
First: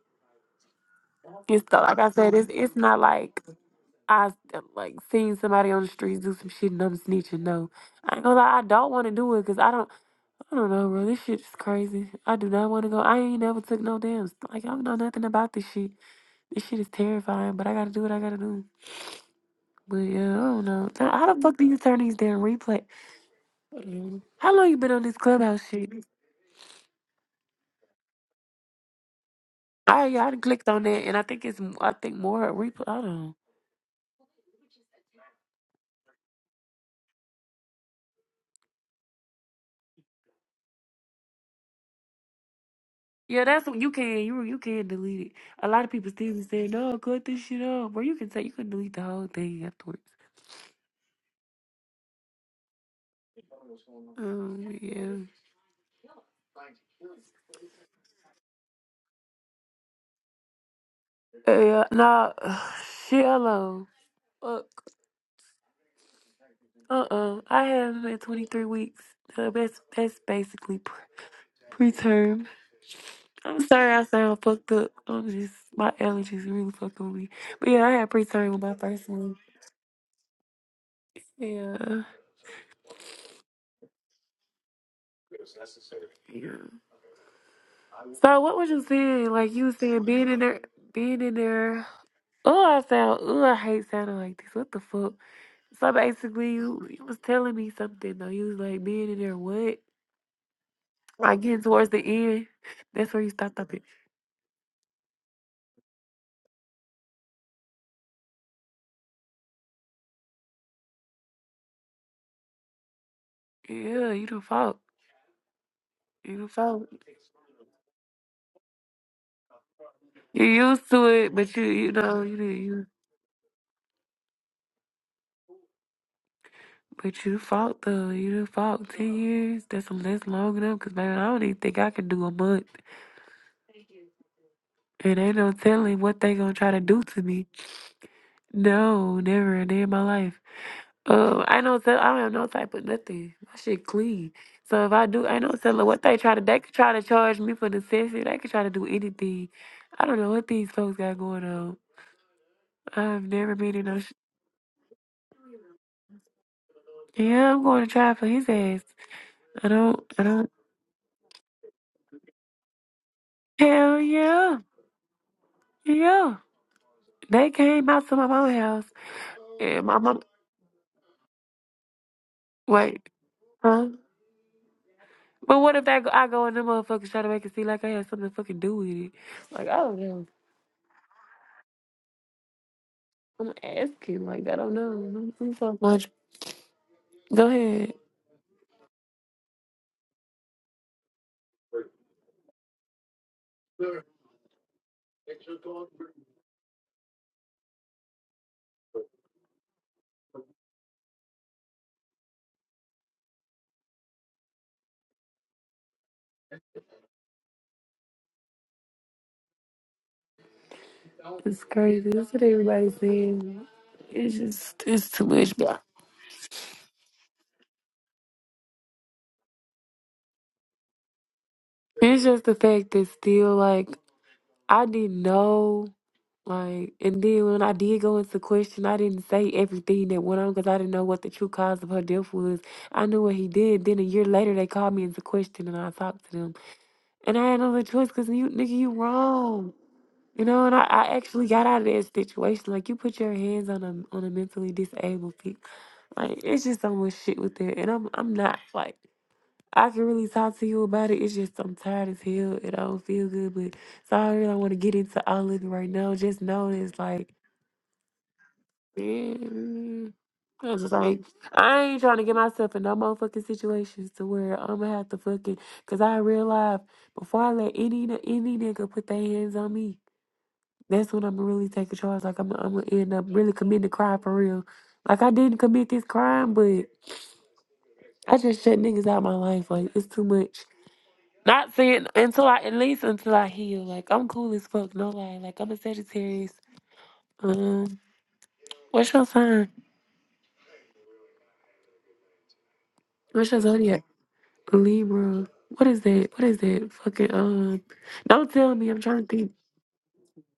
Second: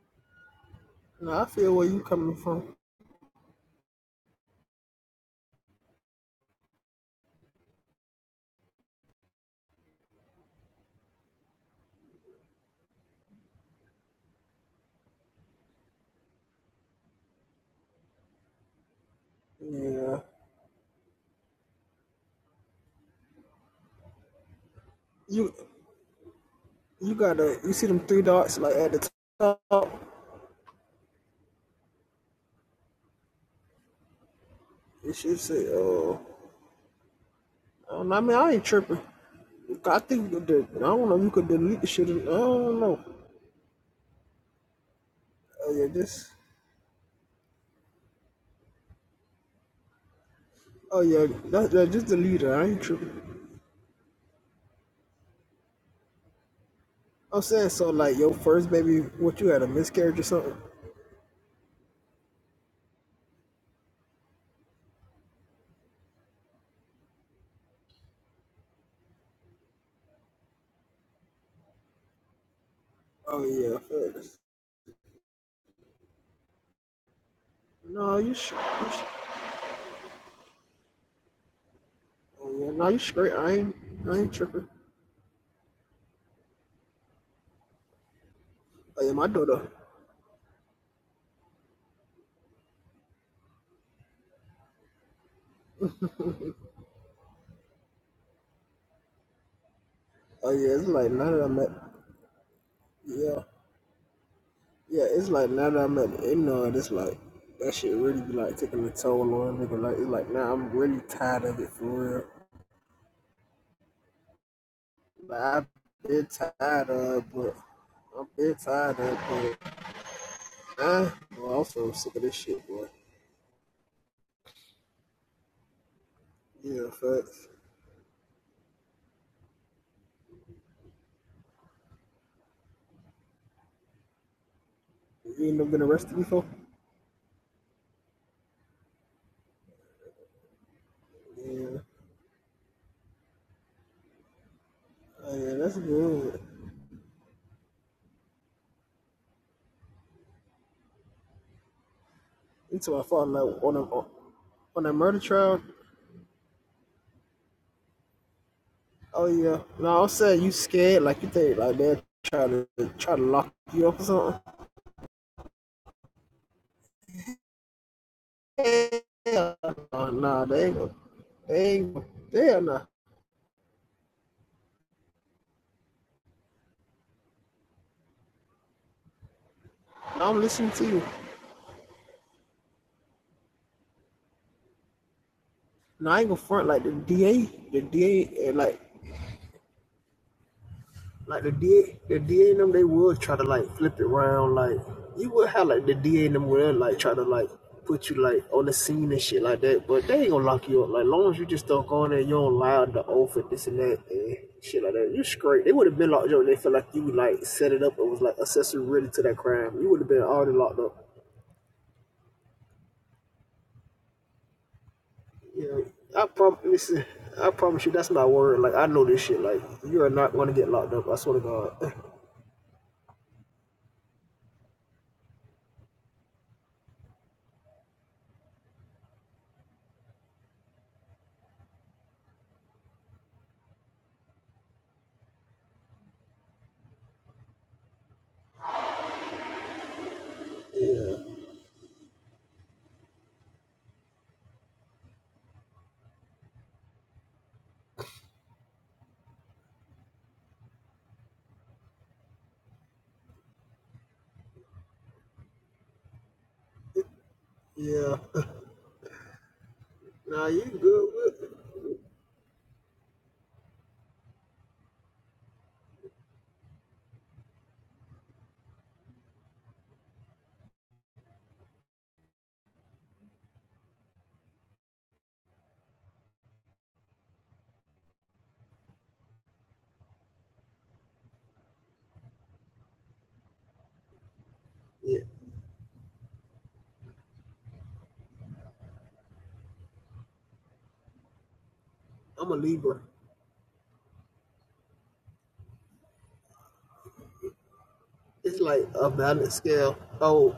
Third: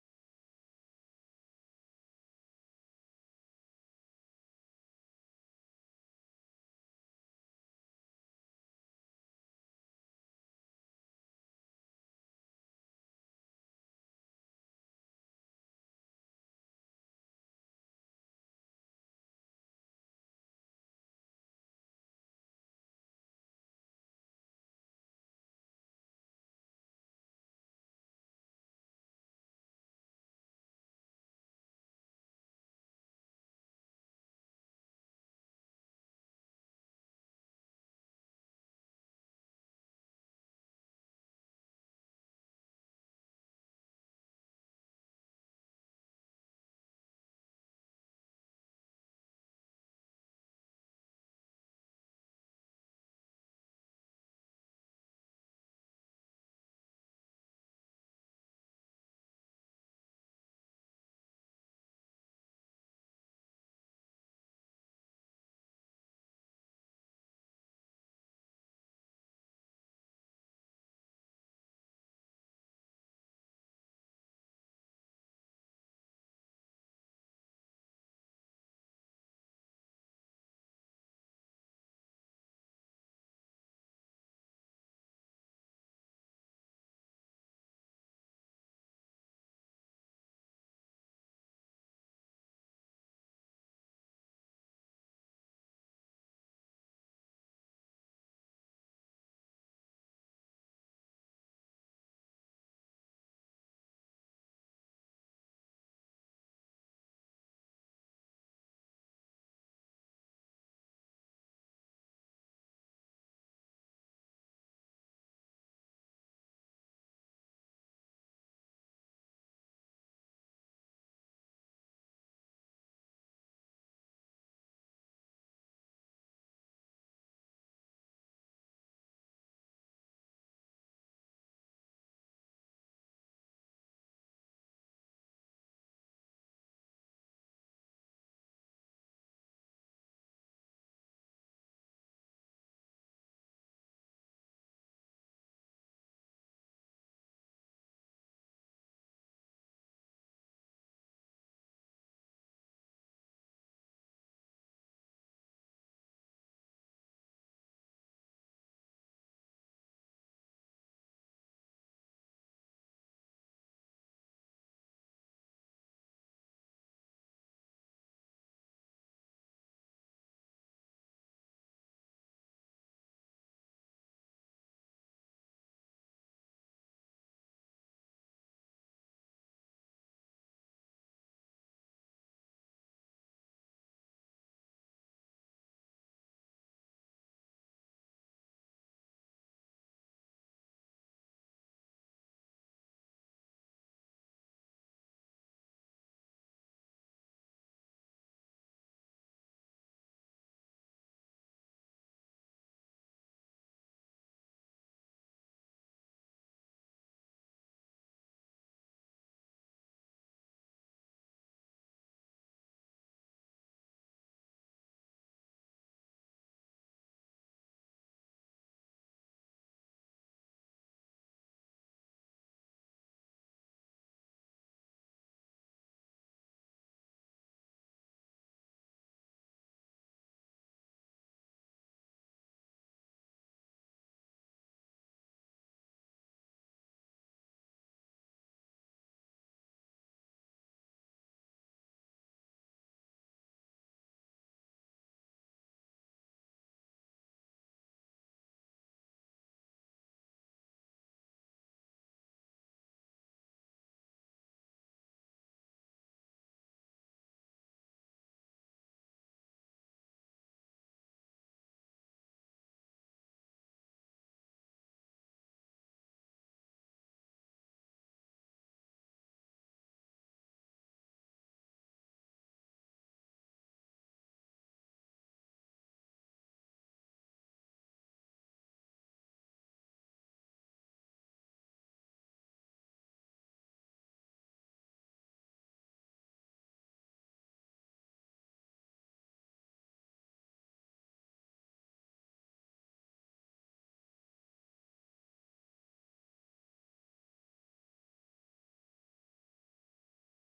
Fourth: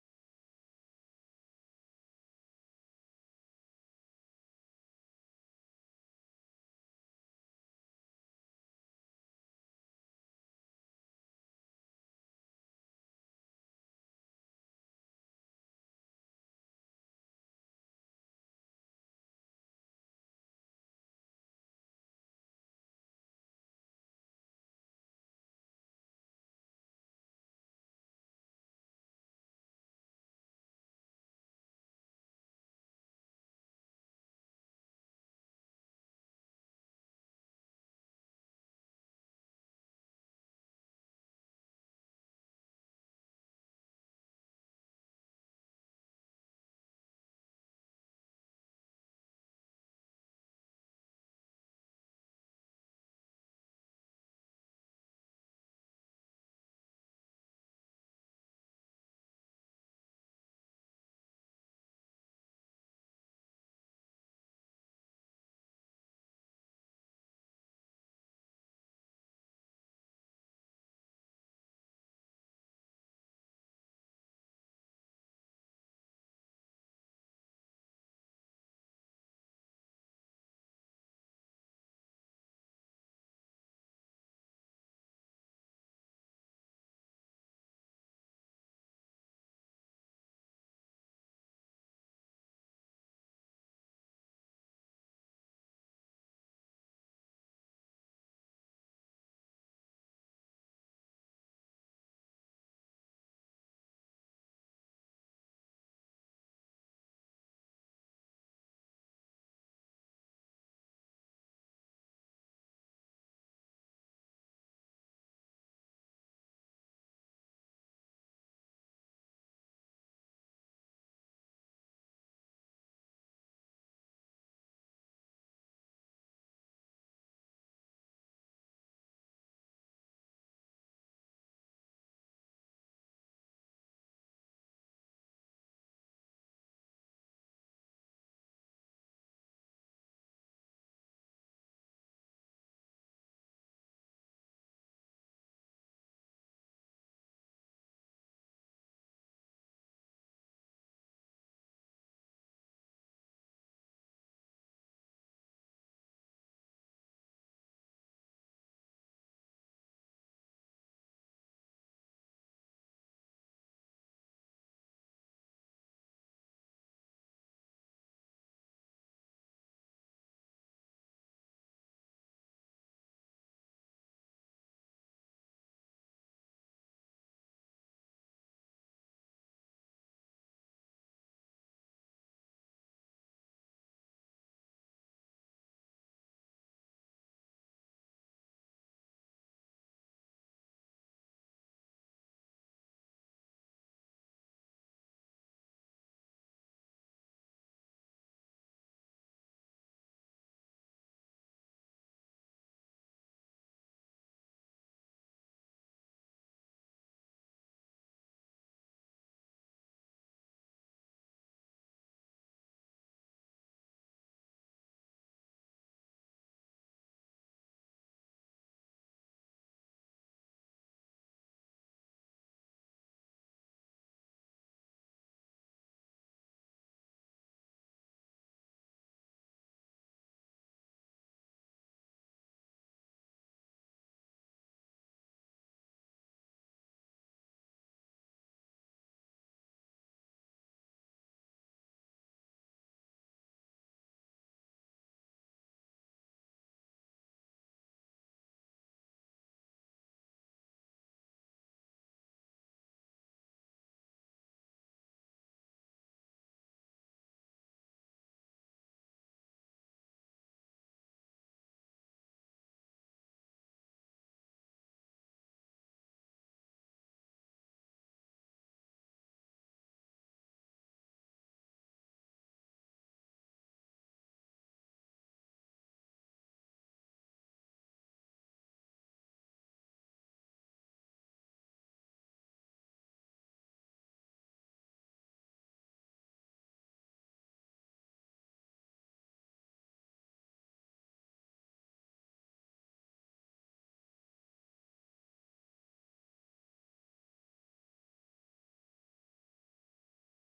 [SPEAKER 4] No, I
[SPEAKER 1] it's
[SPEAKER 4] feel
[SPEAKER 1] not-
[SPEAKER 4] where you
[SPEAKER 1] like I said,
[SPEAKER 4] coming
[SPEAKER 1] it's
[SPEAKER 4] from.
[SPEAKER 1] it's not like I like seeing somebody on the streets do some shit and I'm snitching. No, I ain't gonna lie. I don't want to do it because I don't. I don't know, bro. This shit's crazy. I do not want to go. I ain't never took no damn. Like I don't know nothing about this shit. This shit is terrifying, but I gotta do what I gotta do. But
[SPEAKER 4] Yeah.
[SPEAKER 1] yeah, I don't know. Now, how the fuck do you turn these damn replay? Mm. How long you been on this
[SPEAKER 4] You
[SPEAKER 1] clubhouse shit?
[SPEAKER 4] You got the you see them three dots like at the
[SPEAKER 1] I
[SPEAKER 4] top.
[SPEAKER 1] yeah, I done clicked on that, and I think it's I think more replay. I don't know.
[SPEAKER 4] It should say, "Oh, I, don't know, I mean, I ain't tripping." I think the, I don't know. if You could delete the shit. I don't know.
[SPEAKER 1] Yeah, that's what you can you you can delete it. A
[SPEAKER 4] Oh
[SPEAKER 1] lot
[SPEAKER 4] yeah,
[SPEAKER 1] of people
[SPEAKER 4] just
[SPEAKER 1] still be saying no, cut this shit off. Bro, you can say you can delete the whole thing afterwards.
[SPEAKER 4] oh yeah, that, that, just delete it. I ain't tripping.
[SPEAKER 1] Um, yeah,
[SPEAKER 4] I'm saying so like your first baby, what you had a miscarriage or something?
[SPEAKER 1] yeah, nah, shit, hello. Fuck. Uh-uh. I have been 23 weeks. Uh, that's that's basically pre- preterm.
[SPEAKER 4] Oh
[SPEAKER 1] I'm
[SPEAKER 4] yeah,
[SPEAKER 1] sorry I
[SPEAKER 4] facts.
[SPEAKER 1] sound fucked up. I'm just my allergies really fucking with me. But yeah, I had
[SPEAKER 4] No, you sh
[SPEAKER 1] preterm with my first one. Yeah.
[SPEAKER 4] oh yeah, no, you straight. I ain't I ain't tripping.
[SPEAKER 1] Yeah. So what was you
[SPEAKER 4] Oh yeah, my
[SPEAKER 1] saying? Like you
[SPEAKER 4] daughter.
[SPEAKER 1] was saying being in there being in there Oh I sound oh I hate sounding like this. What the fuck? So basically you, you was telling me something though. You was like being in there what?
[SPEAKER 4] Oh yeah, it's like none of
[SPEAKER 1] Like
[SPEAKER 4] them.
[SPEAKER 1] getting towards the end. That's where you
[SPEAKER 4] yeah.
[SPEAKER 1] stopped up it.
[SPEAKER 4] Yeah, it's like now that I'm at the end of it, it's like that shit really be like taking a toll on a nigga. Like it's like now I'm really tired of it for real.
[SPEAKER 1] Yeah, you done fought.
[SPEAKER 4] Like I've been
[SPEAKER 1] You fought.
[SPEAKER 4] tired of, it, but I'm been tired of, it, but
[SPEAKER 1] You used to
[SPEAKER 4] uh,
[SPEAKER 1] it,
[SPEAKER 4] well,
[SPEAKER 1] but you
[SPEAKER 4] also
[SPEAKER 1] you
[SPEAKER 4] I'm so sick
[SPEAKER 1] know
[SPEAKER 4] of this
[SPEAKER 1] you did-
[SPEAKER 4] shit,
[SPEAKER 1] you
[SPEAKER 4] boy. Yeah,
[SPEAKER 1] but you
[SPEAKER 4] facts.
[SPEAKER 1] fought though. You done fought ten years. That's that's long enough. Cause man, I don't even think I can do a month. And ain't
[SPEAKER 4] You
[SPEAKER 1] no
[SPEAKER 4] ain't never been
[SPEAKER 1] telling
[SPEAKER 4] arrested
[SPEAKER 1] what they
[SPEAKER 4] before?
[SPEAKER 1] gonna try to do to me. No, never a day in my life. Um, I know
[SPEAKER 4] Yeah,
[SPEAKER 1] tell I don't have no type of nothing. My shit clean. So if I do,
[SPEAKER 4] oh
[SPEAKER 1] I know
[SPEAKER 4] yeah, that's
[SPEAKER 1] telling what they try to.
[SPEAKER 4] good.
[SPEAKER 1] They could try to charge me for the session. They could try to do anything. I don't know what these folks got going on.
[SPEAKER 4] Until I
[SPEAKER 1] I've
[SPEAKER 4] fought
[SPEAKER 1] never
[SPEAKER 4] like
[SPEAKER 1] been
[SPEAKER 4] on a
[SPEAKER 1] in no. Sh-
[SPEAKER 4] on that murder trial.
[SPEAKER 1] yeah, I'm going to try for his ass.
[SPEAKER 4] Oh yeah,
[SPEAKER 1] I don't,
[SPEAKER 4] no, I'm
[SPEAKER 1] I
[SPEAKER 4] saying
[SPEAKER 1] don't.
[SPEAKER 4] you scared like you think like they try to try to lock you
[SPEAKER 1] Hell
[SPEAKER 4] up or something.
[SPEAKER 1] yeah, yeah. They came out to my mama's house,
[SPEAKER 4] Hell
[SPEAKER 1] and my
[SPEAKER 4] no,
[SPEAKER 1] mom.
[SPEAKER 4] nah, they ain't gonna, they ain't gonna, hell no.
[SPEAKER 1] Wait, huh? But what if that go, I go in the motherfucker try to make it seem like I had something to fucking do with it? Like I don't know.
[SPEAKER 4] I'm listening to you.
[SPEAKER 1] I'm asking. Like I don't know. I'm, I'm so much.
[SPEAKER 4] No, I ain't gonna front like the
[SPEAKER 1] Go
[SPEAKER 4] DA, the
[SPEAKER 1] ahead.
[SPEAKER 4] DA, and like, like the DA, the DA and them, they would try to like flip it around. Like, you would have like the DA and them would like try to like put you like on the scene and shit like that, but they ain't gonna lock you up. Like, long as you just don't go in there, and you don't lie on the oath and this and that and shit like that, you straight. They would have been locked up. They felt like you like set it up and was like accessory really to that crime. You would have been already locked up.
[SPEAKER 1] It's crazy. That's what everybody's saying. It's just, it's too much. But
[SPEAKER 4] You know, I prom listen, I promise you that's my word. Like I know this shit. Like you are not gonna get locked up. I swear to God.
[SPEAKER 1] it's just the fact that still, like, I didn't know. Like, and then when I did go into question, I didn't say everything that went on because I didn't know what the true cause of her death was. I knew what he did. Then a year later, they called me into question, and I talked to them. And I had no other choice because you, nigga, you wrong. You know, and I, I actually got out of that situation. Like, you put your hands on a on a mentally disabled people. Like, it's just so much shit with that. And I'm I'm not like I can really talk to you about it. It's just I'm tired as hell. It don't feel good, but so I really don't want to get into all of it right now. Just know that it's like.
[SPEAKER 4] yeah.
[SPEAKER 1] Man,
[SPEAKER 4] Nah, you
[SPEAKER 1] I was just
[SPEAKER 4] good
[SPEAKER 1] like,
[SPEAKER 4] with it.
[SPEAKER 1] I ain't trying to get myself in no motherfucking situations to where I'm gonna have to fucking. Cause I realized before I let any any nigga put their hands on me, that's when I'm gonna really take a charge. Like I'm I'm gonna end up really committing a crime for real. Like I didn't commit this crime, but I just shut niggas out my life. Like it's too much. Not saying until I at least until I heal. Like I'm cool as fuck. No
[SPEAKER 4] Yeah.
[SPEAKER 1] lie. Like I'm a Sagittarius. Um, what's your sign?
[SPEAKER 4] I'm a Libra.
[SPEAKER 1] What's your zodiac? Libra. What is that? What is that? Fucking um. Don't
[SPEAKER 4] It's
[SPEAKER 1] tell
[SPEAKER 4] like
[SPEAKER 1] me. I'm
[SPEAKER 4] a
[SPEAKER 1] trying to think.
[SPEAKER 4] balance scale. Oh,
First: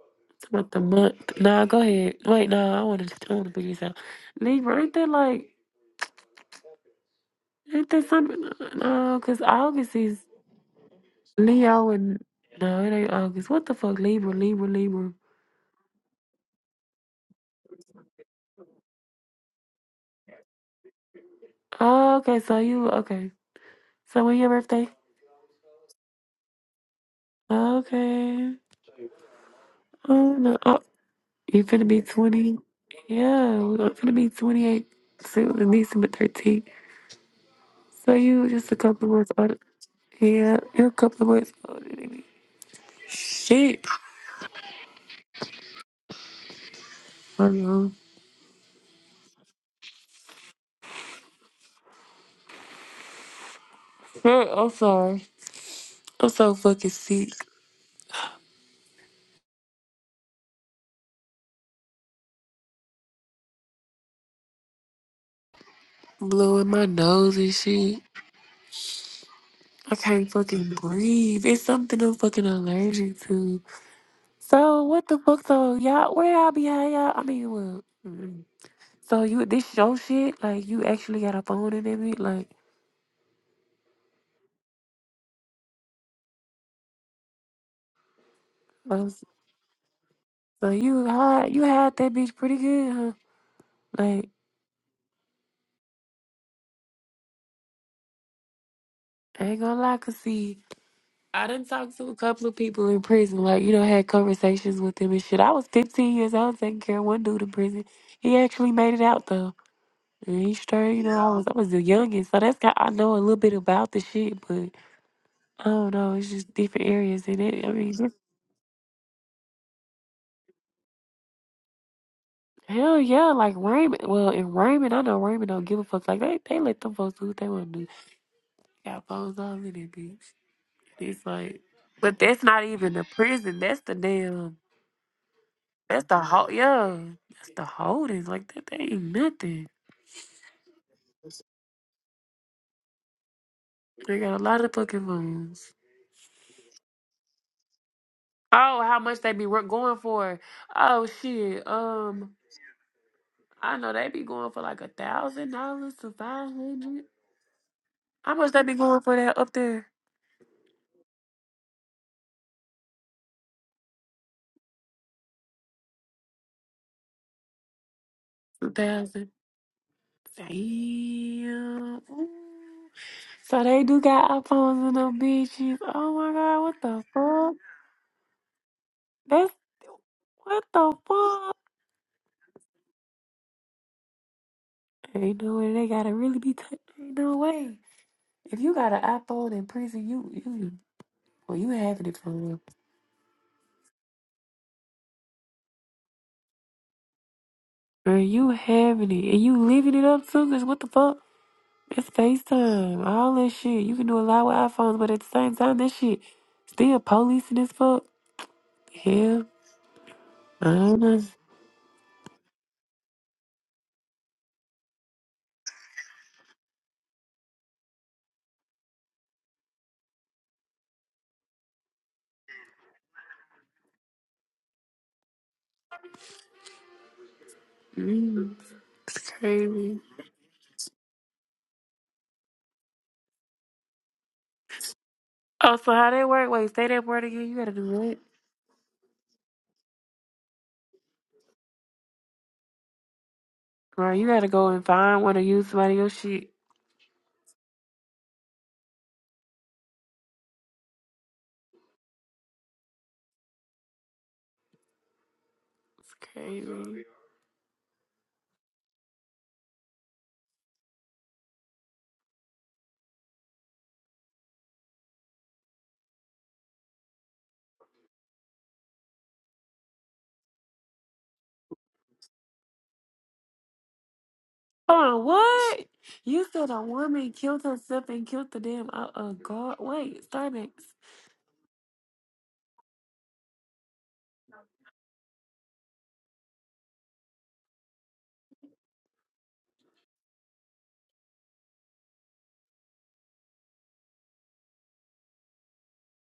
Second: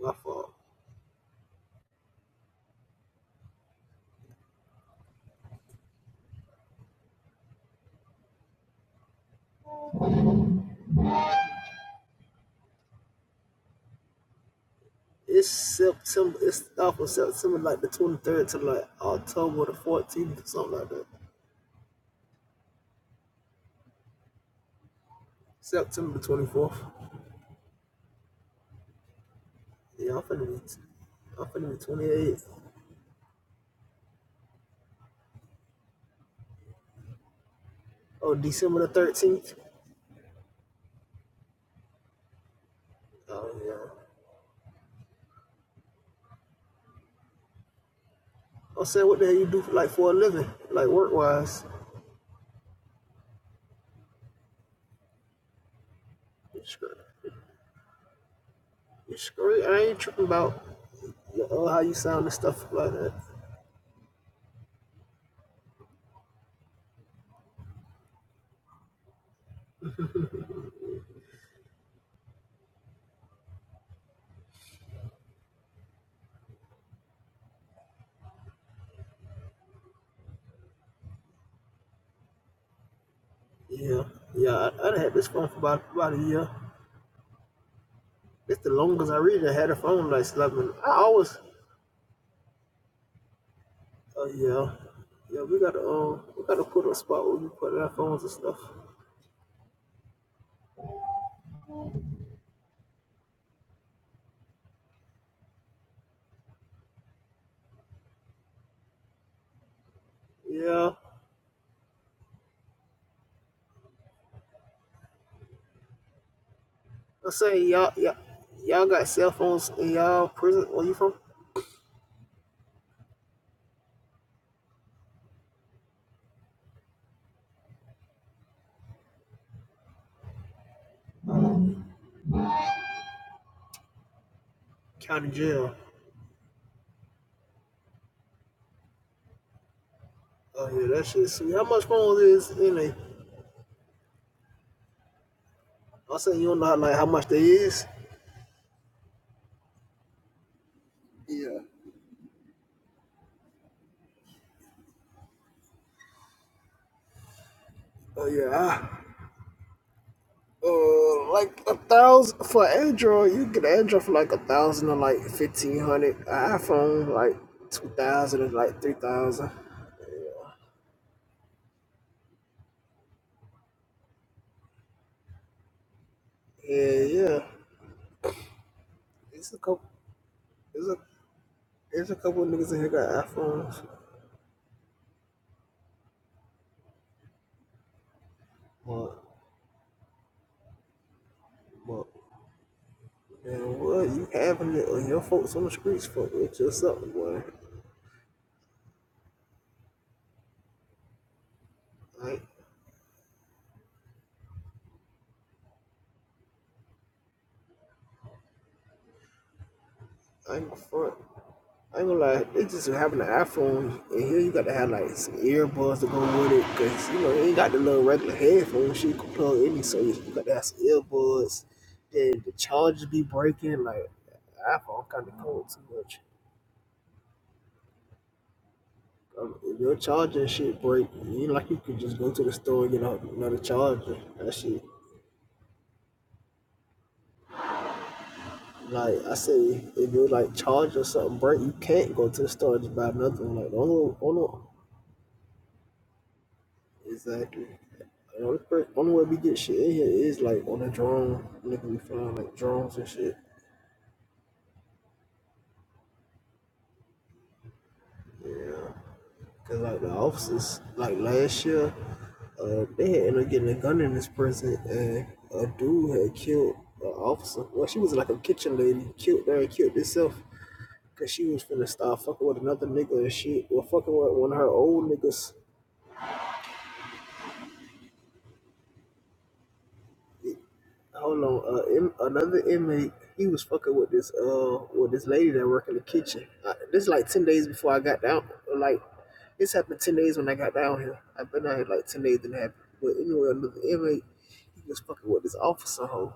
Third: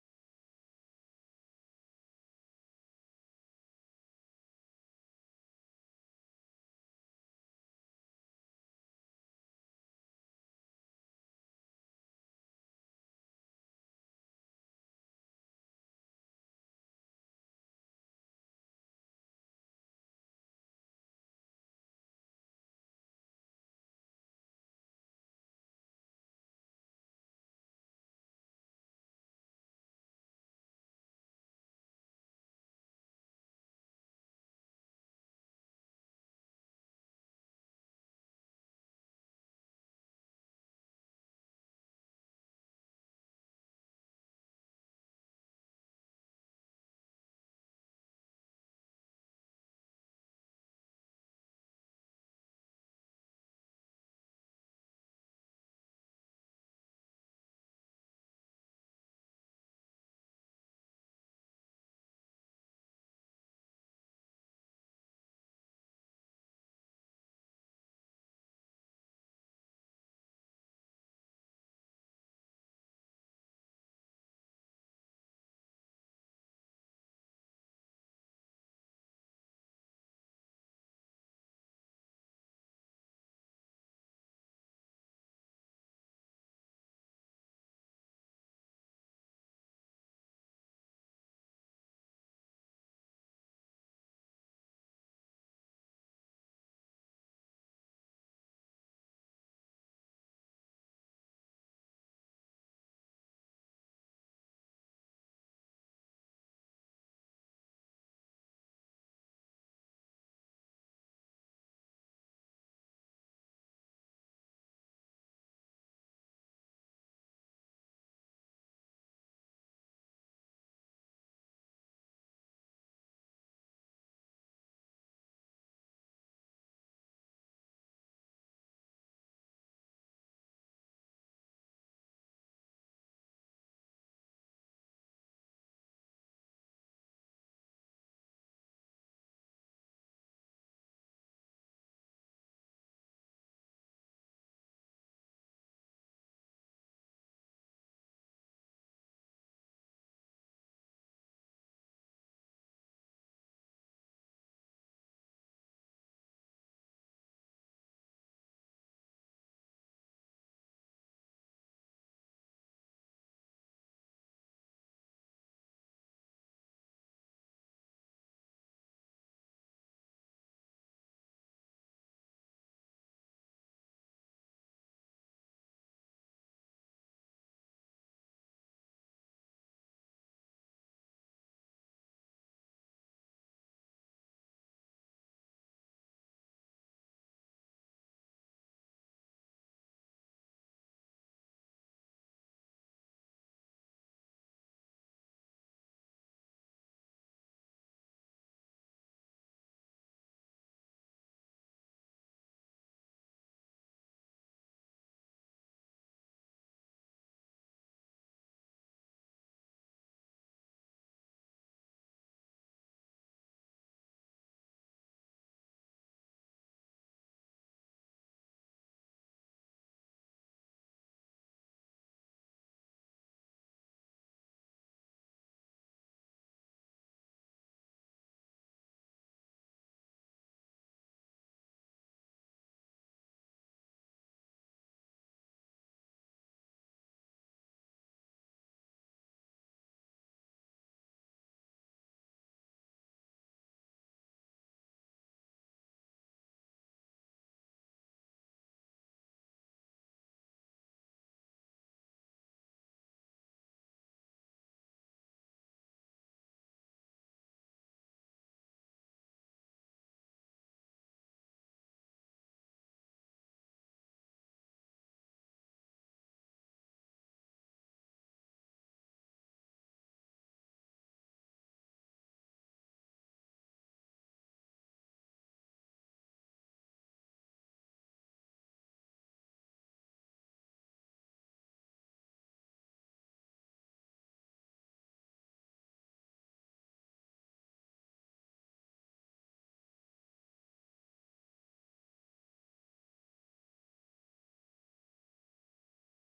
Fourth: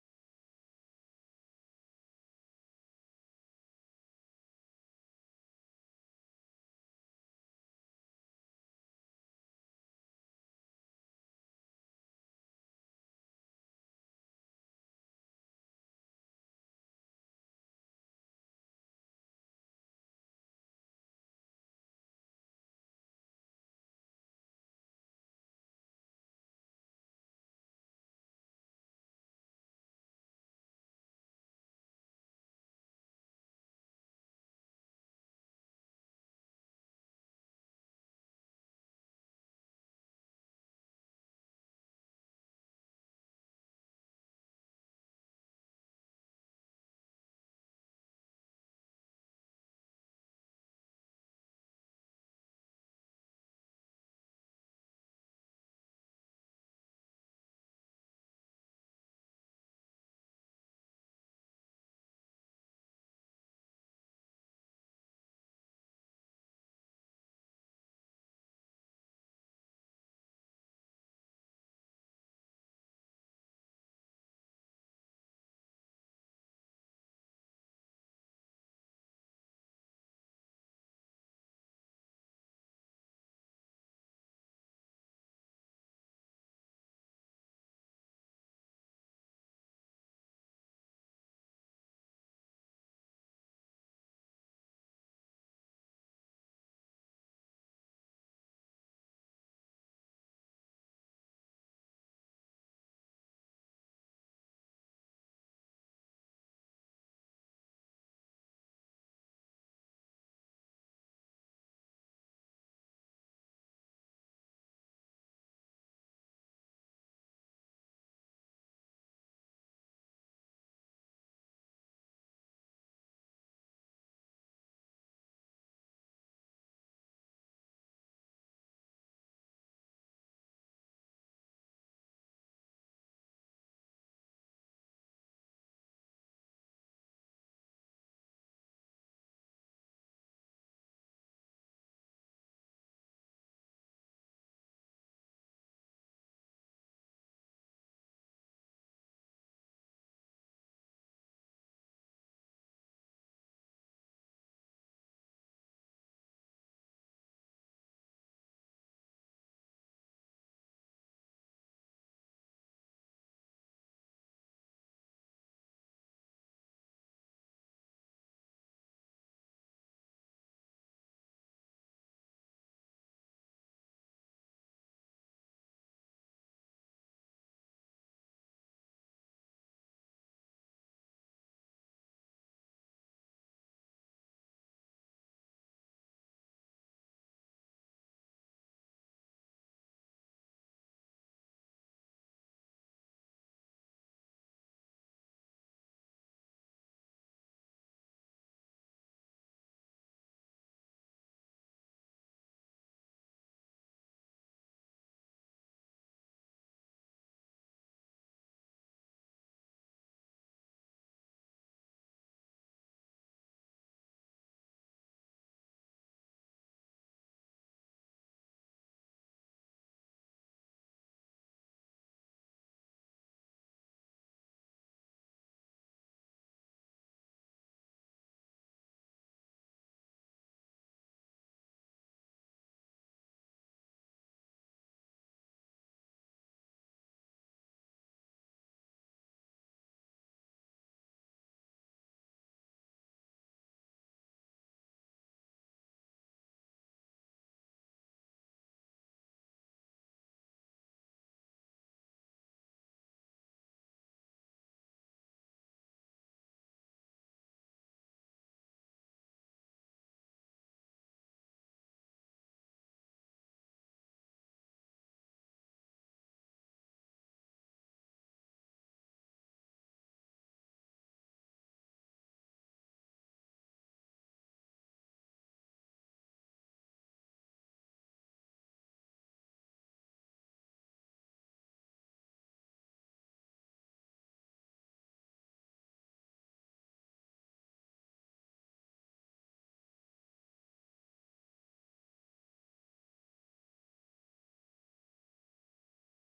[SPEAKER 4] my
[SPEAKER 1] It's
[SPEAKER 4] fault.
[SPEAKER 1] about the month. Nah, go ahead. Wait, nah. I want to. I want to figure this out. Libra. Ain't that like? Ain't that something? No, because August is Leo and no, it ain't August. What the fuck? Libra. Libra. Libra.
[SPEAKER 4] It's September it's off of September like the twenty third to like October the fourteenth or something like that.
[SPEAKER 1] Oh, okay. So you okay? So when your birthday?
[SPEAKER 4] September the twenty fourth.
[SPEAKER 1] Okay.
[SPEAKER 4] Yeah, I'm
[SPEAKER 1] Oh
[SPEAKER 4] finna
[SPEAKER 1] no.
[SPEAKER 4] be
[SPEAKER 1] Oh,
[SPEAKER 4] I'm
[SPEAKER 1] you
[SPEAKER 4] finna be
[SPEAKER 1] finna be
[SPEAKER 4] twenty eight.
[SPEAKER 1] twenty. Yeah, I'm finna be twenty eight soon. December thirteenth. So
[SPEAKER 4] Oh,
[SPEAKER 1] you just a
[SPEAKER 4] December the
[SPEAKER 1] couple months.
[SPEAKER 4] thirteenth.
[SPEAKER 1] Yeah, you're a couple of words older than me.
[SPEAKER 4] Oh
[SPEAKER 1] Shit.
[SPEAKER 4] yeah.
[SPEAKER 1] I know.
[SPEAKER 4] I'm saying, what the hell you do like for a living, like work wise?
[SPEAKER 1] Girl, I'm sorry. I'm so
[SPEAKER 4] You
[SPEAKER 1] fucking sick.
[SPEAKER 4] screw. I ain't tripping about you how you sound and stuff like that.
[SPEAKER 1] Blowing my nose and shit. I can't fucking breathe. It's something I'm fucking allergic to. So what the fuck? So y'all, where y'all be at, y'all? I mean, well, mm. so you this show shit? Like you actually got a phone in that bitch? Like,
[SPEAKER 4] Yeah, yeah. I, I done had this phone for about about a year. It's the longest
[SPEAKER 1] um,
[SPEAKER 4] I really had a phone like
[SPEAKER 1] so
[SPEAKER 4] slapping. I
[SPEAKER 1] you
[SPEAKER 4] always.
[SPEAKER 1] hide you had that bitch pretty good, huh?
[SPEAKER 4] Oh
[SPEAKER 1] Like,
[SPEAKER 4] uh, yeah, yeah. We gotta um, we gotta put a spot where we put our phones and stuff.
[SPEAKER 1] I ain't gonna lie, cause see. I done talked to a couple of people in prison, like, you know, had conversations with them and shit. I was 15 years old taking care of one dude in prison. He actually made it out though. And he
[SPEAKER 4] Yeah,
[SPEAKER 1] straight, you know, I Yeah. was I was the youngest, so that's got I know a little bit about the shit, but I don't know, it's just different areas
[SPEAKER 4] I'm
[SPEAKER 1] in it.
[SPEAKER 4] saying
[SPEAKER 1] I mean
[SPEAKER 4] y'all,
[SPEAKER 1] this-
[SPEAKER 4] y'all, y'all got cell phones in y'all prison. Where you from?
[SPEAKER 1] hell yeah, like Raymond well in Raymond, I know Raymond don't give a fuck. Like they, they let them folks do what they wanna do. Got phones on in it, bitch. It's like but that's not even the prison, that's the damn
[SPEAKER 4] County jail.
[SPEAKER 1] That's the whole yeah. That's the holdings. Like that, they ain't nothing.
[SPEAKER 4] Oh yeah, that shit. sweet. how much phones is in a
[SPEAKER 1] They got a lot of fucking phones.
[SPEAKER 4] I said, you don't know how, like how much that is?
[SPEAKER 1] Oh, how much they be wor- going for? Oh
[SPEAKER 4] Yeah.
[SPEAKER 1] shit. Um, I know they be going for like a thousand dollars to five hundred.
[SPEAKER 4] Uh,
[SPEAKER 1] How much they be
[SPEAKER 4] yeah.
[SPEAKER 1] going for that up there?
[SPEAKER 4] Uh, like a thousand for Android, you get Android for like a thousand or like fifteen hundred. iPhone like two thousand or
[SPEAKER 1] Two
[SPEAKER 4] like three
[SPEAKER 1] thousand.
[SPEAKER 4] thousand.
[SPEAKER 1] Damn. Ooh. So they do got iPhones and them bitches. Oh my god, what
[SPEAKER 4] Yeah,
[SPEAKER 1] the
[SPEAKER 4] yeah.
[SPEAKER 1] fuck?
[SPEAKER 4] It's
[SPEAKER 1] That's
[SPEAKER 4] a couple.
[SPEAKER 1] what
[SPEAKER 4] It's
[SPEAKER 1] the
[SPEAKER 4] a.
[SPEAKER 1] fuck?
[SPEAKER 4] It's a couple of niggas in here got iPhones.
[SPEAKER 1] Ain't no way they gotta really be touching. Ain't no way. If you got an
[SPEAKER 4] But,
[SPEAKER 1] iPhone in prison, you you well, you
[SPEAKER 4] but,
[SPEAKER 1] having it for real.
[SPEAKER 4] man, what you having it on your folks on the streets for? It's just something, boy.
[SPEAKER 1] Girl, you having it, and you living it up too. Cause what the fuck? It's
[SPEAKER 4] I,
[SPEAKER 1] FaceTime, all that shit. You can do a lot with iPhones, but at the same time, that shit still policing as fuck. Hell,
[SPEAKER 4] I
[SPEAKER 1] I
[SPEAKER 4] ain't
[SPEAKER 1] don't
[SPEAKER 4] front.
[SPEAKER 1] know.
[SPEAKER 4] I ain't gonna lie, it's just having an iPhone and here you got to have like some earbuds to go with it because you know you ain't got the little regular headphones shit you can plug in, so you you got to have some earbuds. Then the charger be breaking, like iPhone kind of cold too much.
[SPEAKER 1] Mm, it's
[SPEAKER 4] Um, if your
[SPEAKER 1] crazy.
[SPEAKER 4] charger and shit break, you ain't like you could just go to the store and get a- another charger. That shit,
[SPEAKER 1] Oh, so how that work? Wait, say that word again. You gotta do what?
[SPEAKER 4] like I say, if your like charger or something break, you can't go to the store and just buy another one. Like the only,
[SPEAKER 1] Right, you gotta
[SPEAKER 4] only
[SPEAKER 1] go and find one or use somebody else's shit.
[SPEAKER 4] Exactly. The only, per- only way we get shit in here is like on a drone. Nigga, we flying like drones and shit.
[SPEAKER 1] It's crazy.
[SPEAKER 4] Cause like the officers, like last year, uh, they had ended up getting a gun in this prison, and a dude had killed an officer. Well, she was like a kitchen lady, killed her and killed herself because she was finna start fucking with another nigga and shit. Well, fucking with one of her old
[SPEAKER 1] Oh,
[SPEAKER 4] niggas.
[SPEAKER 1] what? You said a woman killed herself and killed the damn uh, uh guard. Wait, Starbucks.
[SPEAKER 4] Hold on, uh, in, another inmate, he was fucking with this uh with this lady that worked in the kitchen. I, this like ten days before I got down. Like this happened ten days when I got down here. I've been out here like ten days and it happened. But anyway, another inmate, he was fucking with this officer hoe.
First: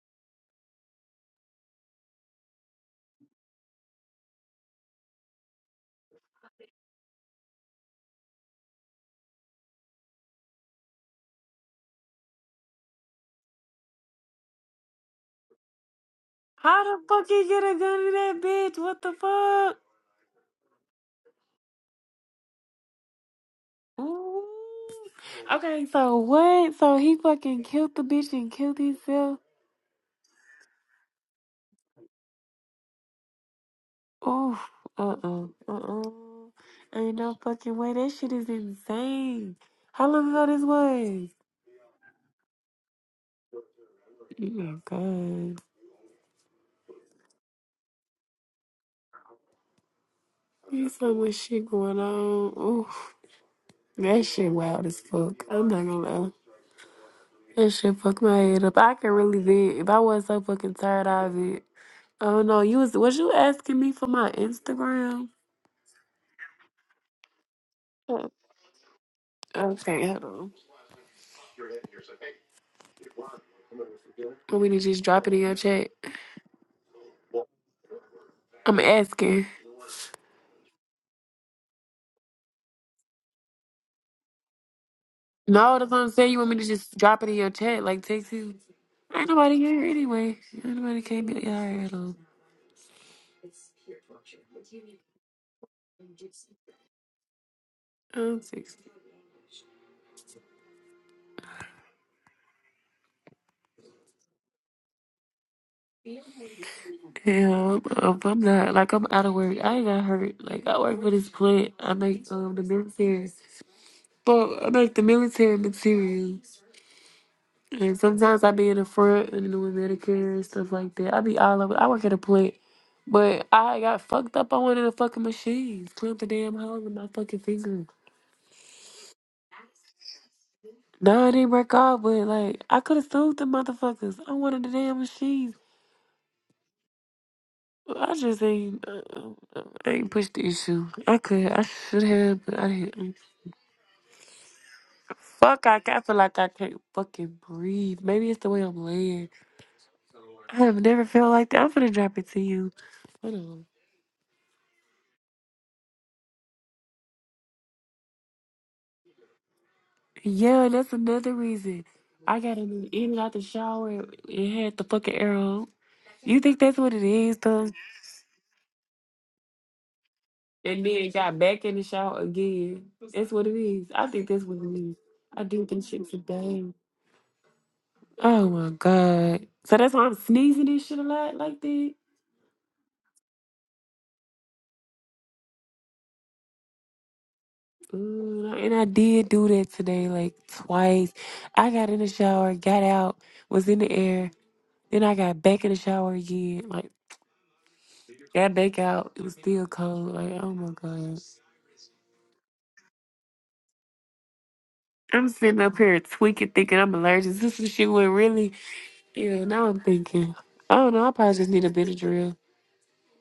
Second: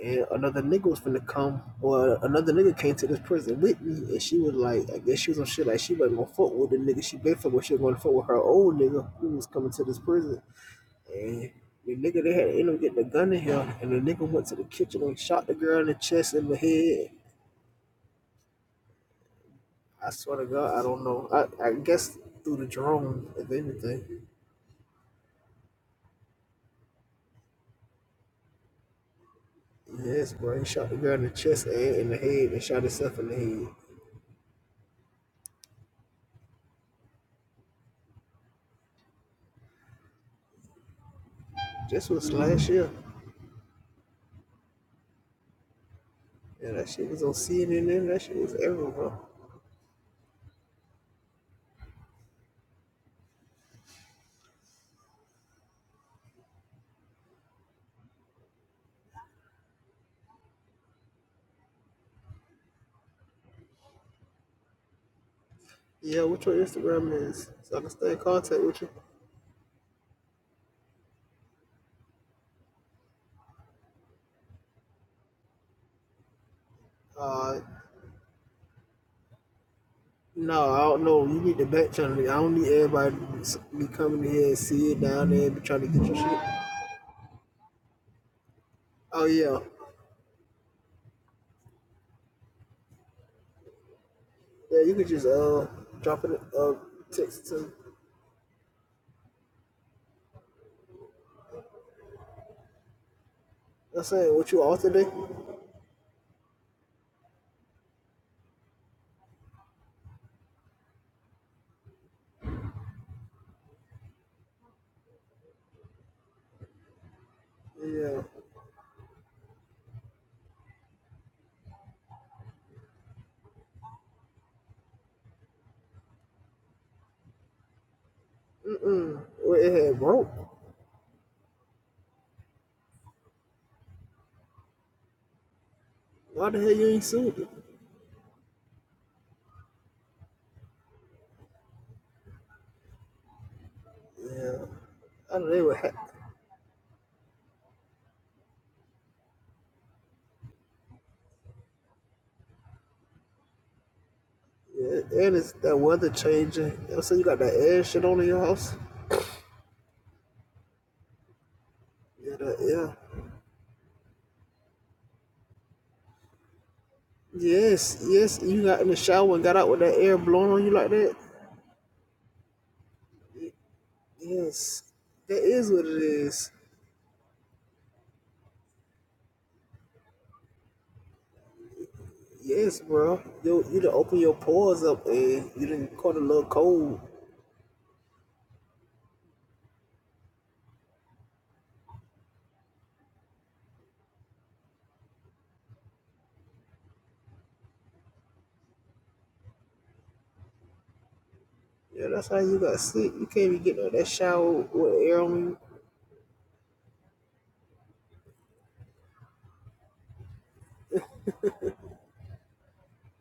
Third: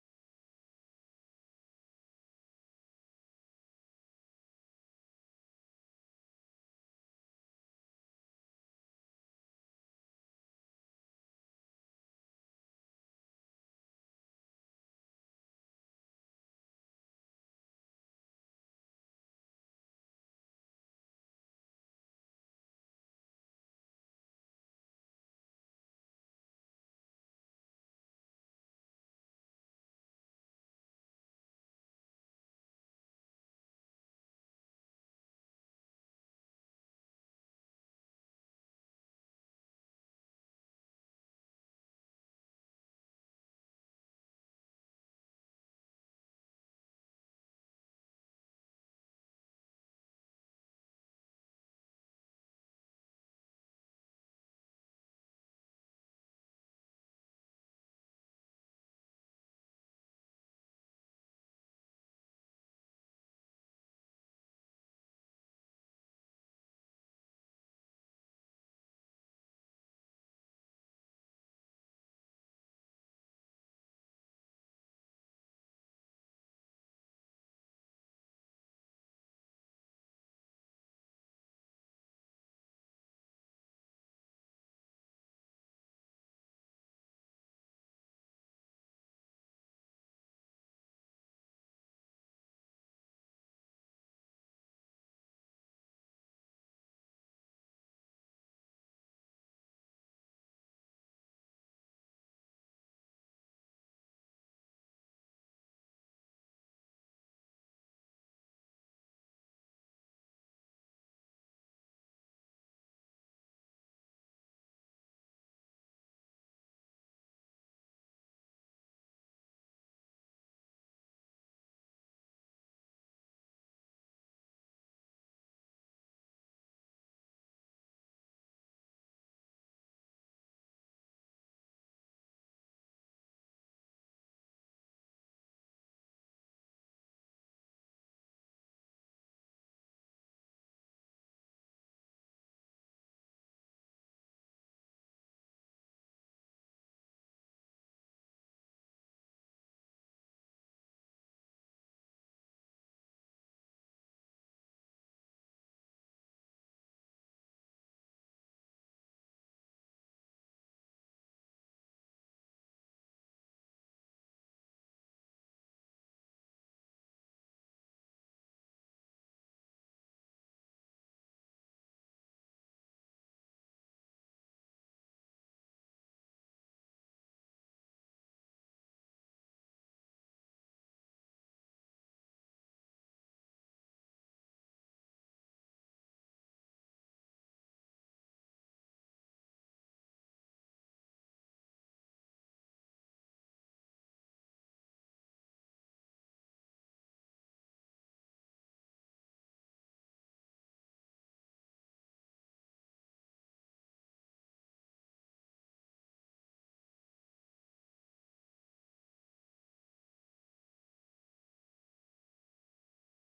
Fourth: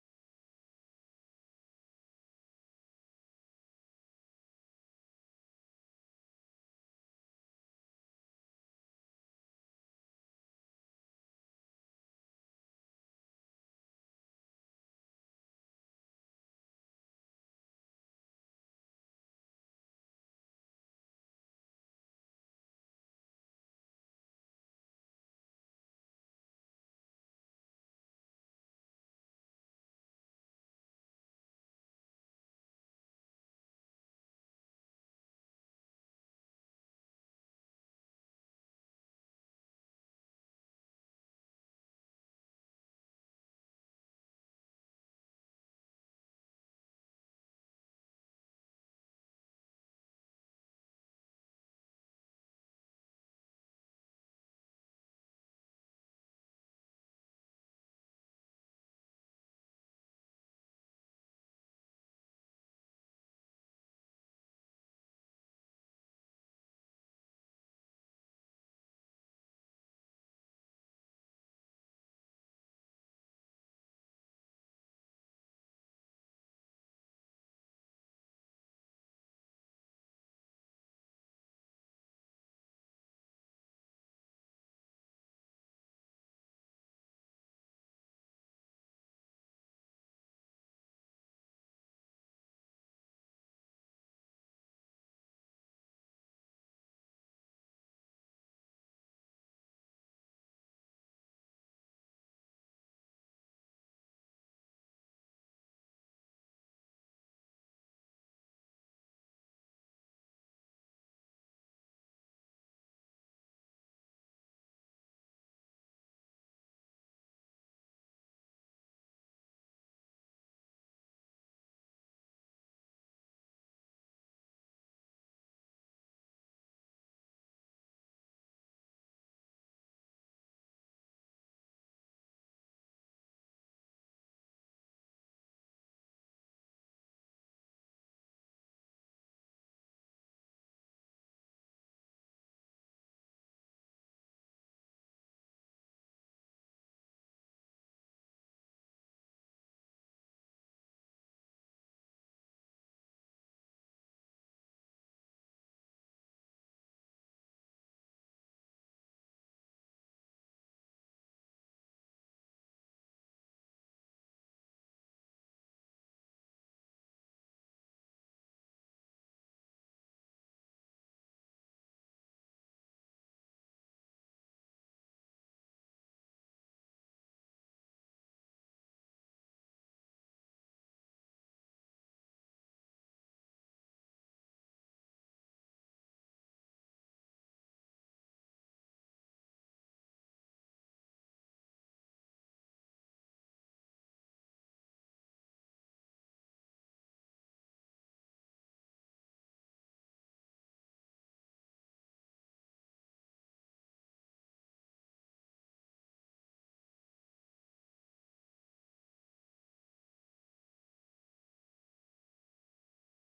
[SPEAKER 4] And another nigga was finna come, or another nigga came to this prison with me, and she was like, I guess she was on shit like she wasn't gonna fuck with the nigga she been fuck with. She was gonna fuck with her old nigga who was coming to this prison. And the nigga, they had in him get the gun in him, and the nigga went to the kitchen and shot the girl in the chest and the
[SPEAKER 1] How the
[SPEAKER 4] head.
[SPEAKER 1] fuck you get a gun to that bitch? What the fuck?
[SPEAKER 4] I swear to God, I don't know. I, I guess through the drone, if anything.
[SPEAKER 1] Ooh. Okay, so what? So he fucking killed the bitch and killed himself.
[SPEAKER 4] Yes, bro, he shot the girl in the chest and in the head and shot himself in the head.
[SPEAKER 1] Oof. Uh uh. Uh uh. Ain't no fucking way. That shit is insane. How long ago this was?
[SPEAKER 4] This was last year,
[SPEAKER 1] Oh god.
[SPEAKER 4] Yeah, that shit was on CNN, that shit was everywhere, bro.
[SPEAKER 1] There's so much shit going on. Oof. That shit wild as fuck. I'm not gonna lie. That shit fucked my head up. I could really vent. If I was not so fucking tired, I'd vent. Oh no, you was was you asking me for my Instagram?
[SPEAKER 4] Yeah, what's your Instagram is? So I can stay in
[SPEAKER 1] Oh,
[SPEAKER 4] contact with you.
[SPEAKER 1] Okay, hold on. Want me to just drop it in your chat?
[SPEAKER 4] Uh,
[SPEAKER 1] I'm asking.
[SPEAKER 4] no, I don't know. You need the back channel. I don't need everybody to be coming here and see it down there and be
[SPEAKER 1] No,
[SPEAKER 4] trying to
[SPEAKER 1] that's what
[SPEAKER 4] get
[SPEAKER 1] I'm
[SPEAKER 4] your
[SPEAKER 1] saying.
[SPEAKER 4] shit.
[SPEAKER 1] You want me to just drop it in your chat, like text you?
[SPEAKER 4] Oh
[SPEAKER 1] Ain't nobody
[SPEAKER 4] yeah,
[SPEAKER 1] here anyway. Ain't nobody came in here at all.
[SPEAKER 4] yeah. You could just uh drop it uh text to.
[SPEAKER 1] I'm six.
[SPEAKER 4] I'm saying what you off today?
[SPEAKER 1] Yeah, I'm, I'm not like I'm out of work. I ain't got hurt. Like I work for this plant. I make um the military. But I make the military material. And
[SPEAKER 4] Yeah.
[SPEAKER 1] sometimes I be in the front and doing Medicare and stuff like that. I be all over. I work at a plant, but I got fucked up on one of the fucking machines. Clamped the damn hole in my fucking finger.
[SPEAKER 4] Mm-mm. Well, it had broke.
[SPEAKER 1] No, it didn't break off, but like I could have sued the motherfuckers. I wanted the damn machines.
[SPEAKER 4] Why the hell you ain't seen it?
[SPEAKER 1] I just ain't, uh, uh, I ain't pushed the issue. I could, I should have, but I didn't.
[SPEAKER 4] Yeah. I don't
[SPEAKER 1] Fuck,
[SPEAKER 4] know what
[SPEAKER 1] I,
[SPEAKER 4] happened.
[SPEAKER 1] ca- I feel like I can't fucking breathe. Maybe it's the way I'm laying. I have never felt like that. I'm finna drop it to you. Hold on.
[SPEAKER 4] Yeah, and it's that weather changing. I'm saying you got that air shit on in your house.
[SPEAKER 1] Yeah, that's another reason.
[SPEAKER 4] Yeah,
[SPEAKER 1] I got
[SPEAKER 4] that
[SPEAKER 1] in
[SPEAKER 4] air.
[SPEAKER 1] in and out the shower and had the fucking arrow. You think that's what it is, though?
[SPEAKER 4] Yes, yes. You got in the shower and got out with that air blowing on you
[SPEAKER 1] And
[SPEAKER 4] like
[SPEAKER 1] then
[SPEAKER 4] that.
[SPEAKER 1] got back in the shower again. That's what it is. I think that's what it
[SPEAKER 4] Yes,
[SPEAKER 1] is. I
[SPEAKER 4] that
[SPEAKER 1] do
[SPEAKER 4] is
[SPEAKER 1] think
[SPEAKER 4] what it
[SPEAKER 1] shit's a
[SPEAKER 4] is.
[SPEAKER 1] thing. Oh my god. So that's why I'm sneezing this shit a lot like that.
[SPEAKER 4] Yes, bro. You you done open your pores up and you didn't caught a little cold.
[SPEAKER 1] Ooh, And I did do that today, like twice. I got in the shower, got out, was in the air, then I got back in the shower again, like got back out. It was still cold. Like, oh my god.
[SPEAKER 4] Yeah, that's how you got sleep. You can't even get no that shower with air
[SPEAKER 1] I'm
[SPEAKER 4] on you.
[SPEAKER 1] sitting up here tweaking, thinking I'm allergic. This is shit went really. Yeah, now I'm thinking. I don't know. I probably just need a Benadryl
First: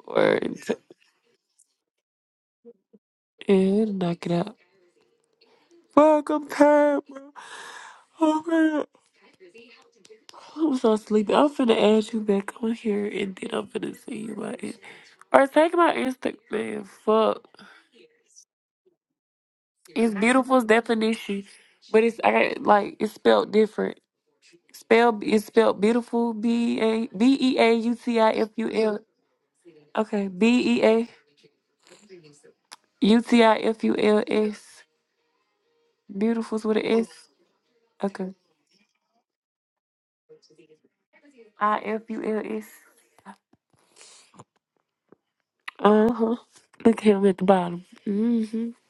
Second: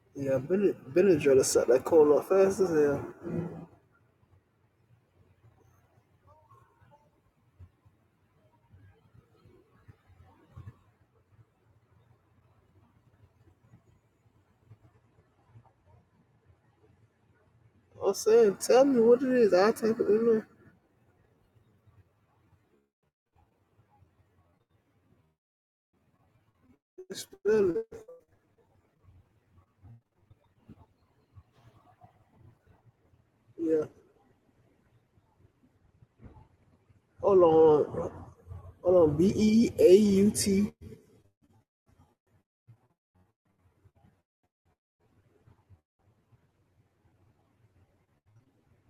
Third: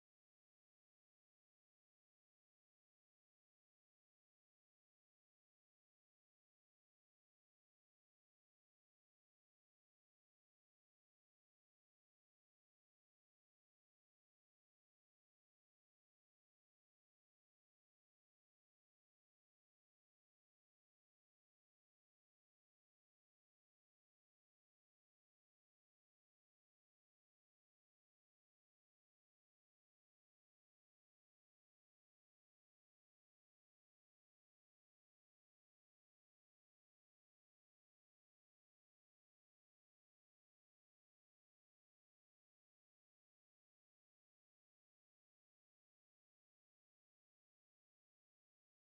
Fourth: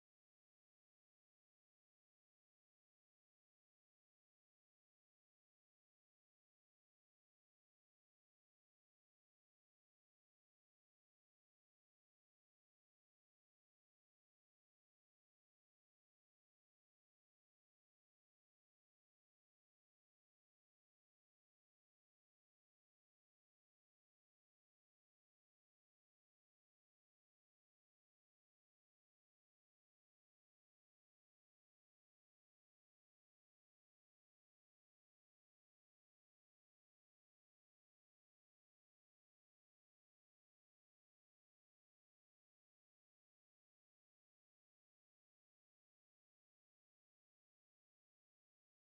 [SPEAKER 1] or
[SPEAKER 4] Yeah,
[SPEAKER 1] t-
[SPEAKER 4] Benad- Benadryl to suck that cold off fast as hell.
[SPEAKER 1] yeah, it'll knock it out. Fuck, I'm tired, bro. Oh man, I'm so sleepy. I'm finna add you back on here, and then I'm finna see you about it. Or take my Instagram. Man, fuck.
[SPEAKER 4] I'm saying, tell me what it is. I'll type it
[SPEAKER 1] It's
[SPEAKER 4] in there.
[SPEAKER 1] beautiful's definition, but it's I got like it's spelled different. Spell it's spelled beautiful. B a b e
[SPEAKER 4] Spell
[SPEAKER 1] a
[SPEAKER 4] it.
[SPEAKER 1] u t i f u l. Okay, B E A. U T I F
[SPEAKER 4] Yeah.
[SPEAKER 1] U L S. Beautifuls with an S.
[SPEAKER 4] Hold on.
[SPEAKER 1] Okay.
[SPEAKER 4] Hold on. B E A U T
[SPEAKER 1] I F U L S. Uh huh. Look at him at the bottom. Mm-hmm.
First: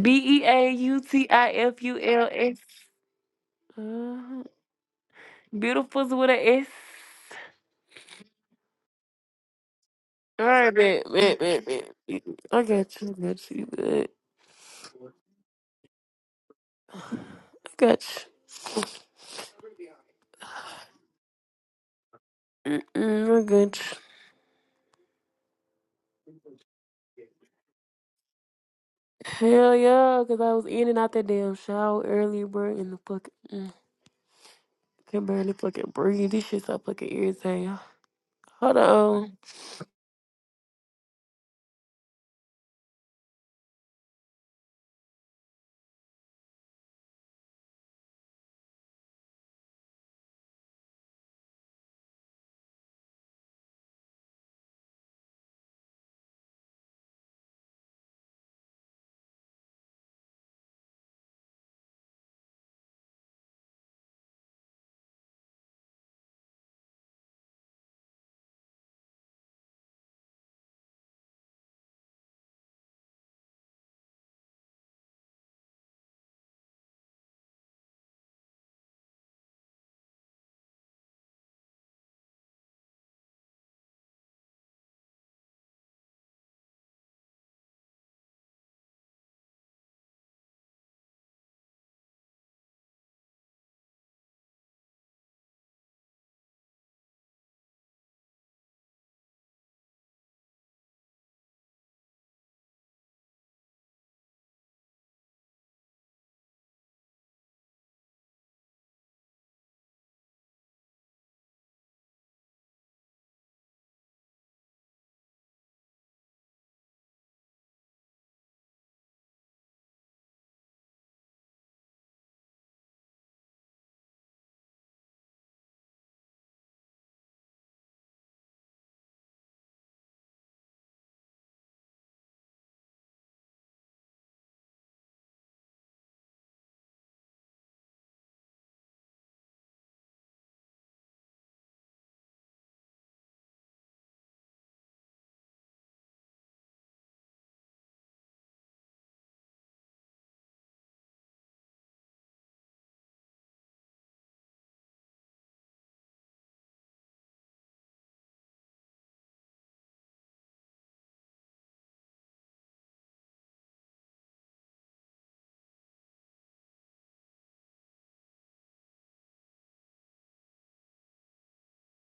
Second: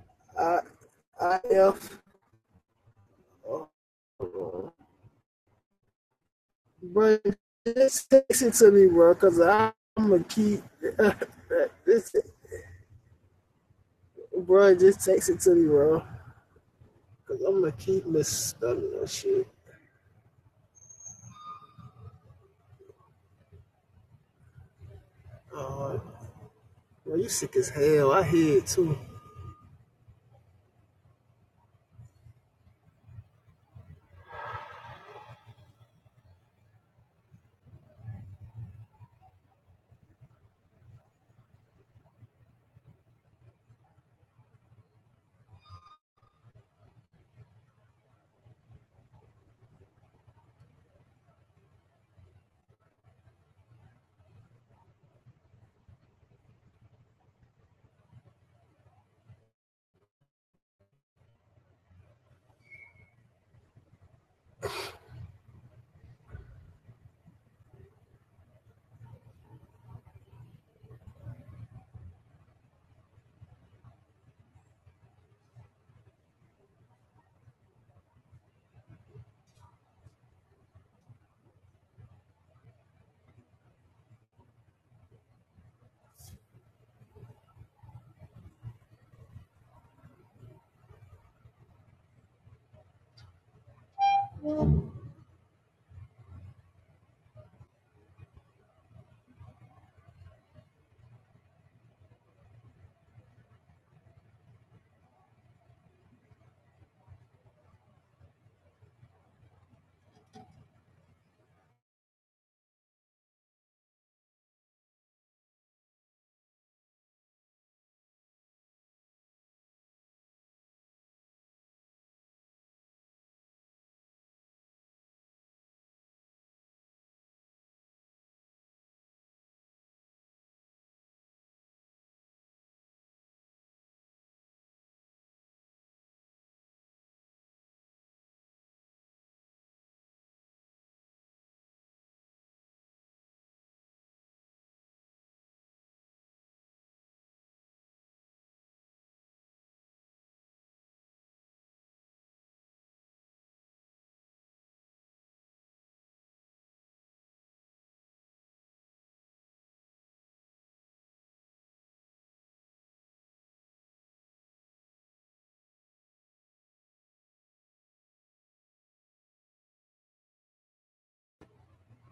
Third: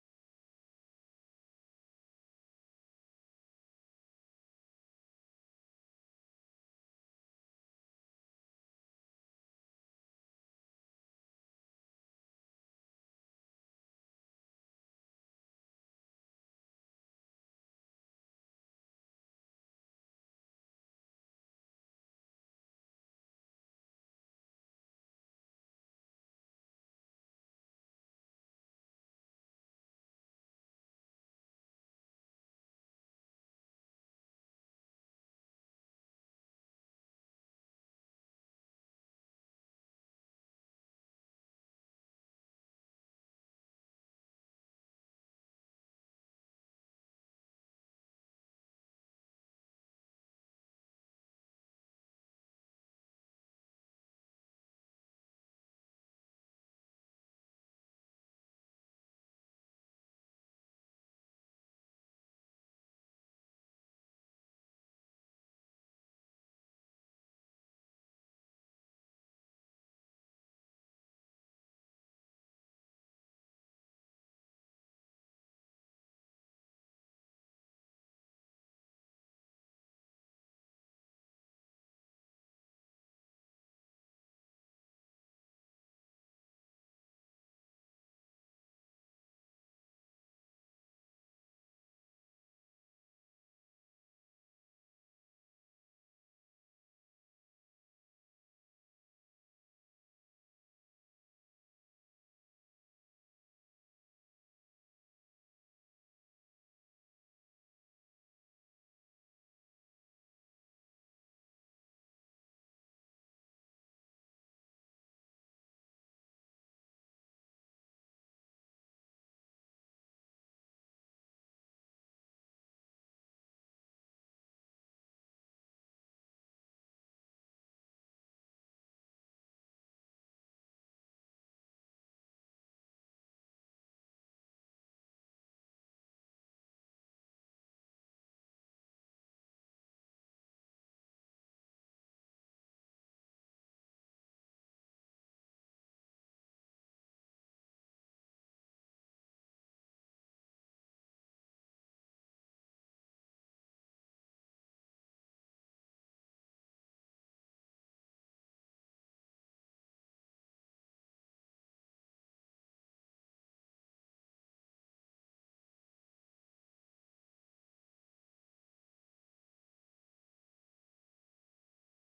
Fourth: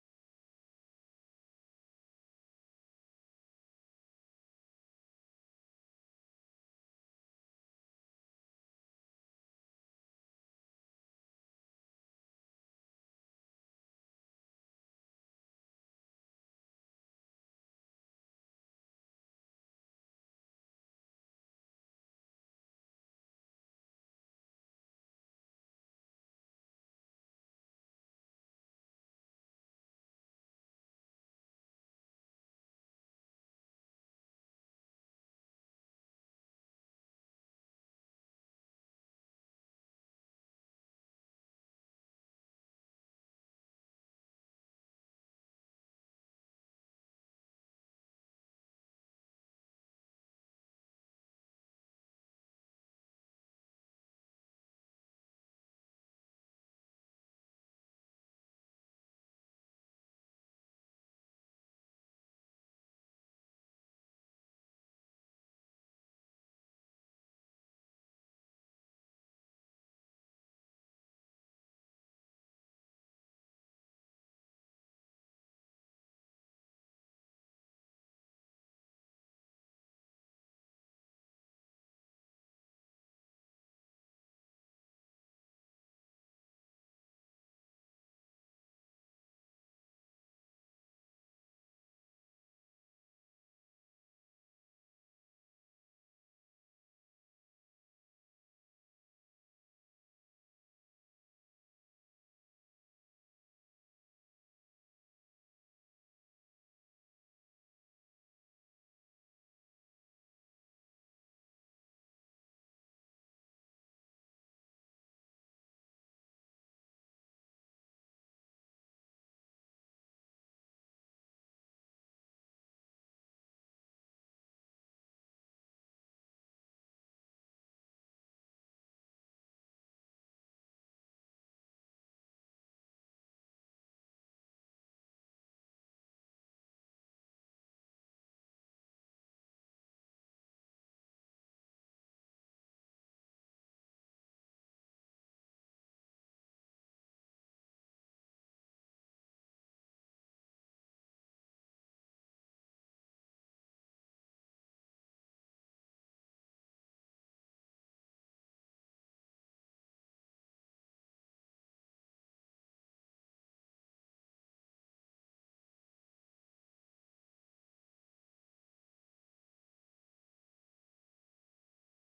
[SPEAKER 1] B E
[SPEAKER 4] I
[SPEAKER 1] A U T
[SPEAKER 4] I
[SPEAKER 1] I F U
[SPEAKER 4] F.
[SPEAKER 1] L S.
[SPEAKER 4] Hold
[SPEAKER 1] Uh-huh.
[SPEAKER 4] on.
[SPEAKER 1] Beautifuls with an S.
[SPEAKER 4] Bro, just text it to me, bro, because I'm going to
[SPEAKER 1] All
[SPEAKER 4] keep.
[SPEAKER 1] right, bet, bet, bet, bet.
[SPEAKER 4] this,
[SPEAKER 1] I got you. I got you. Bet.
[SPEAKER 4] bro, just text it to me, bro.
[SPEAKER 1] I
[SPEAKER 4] Because I'm going to
[SPEAKER 1] got
[SPEAKER 4] keep
[SPEAKER 1] you.
[SPEAKER 4] misspelling that shit.
[SPEAKER 1] Mm-mm, I got you.
[SPEAKER 4] Uh, Well, you sick as hell. I hear it too.
[SPEAKER 1] Hell yeah, because I was in and out that damn shower earlier, bro, in the fuck. Can barely fucking breathe. This shit so fucking irritating. Hold on.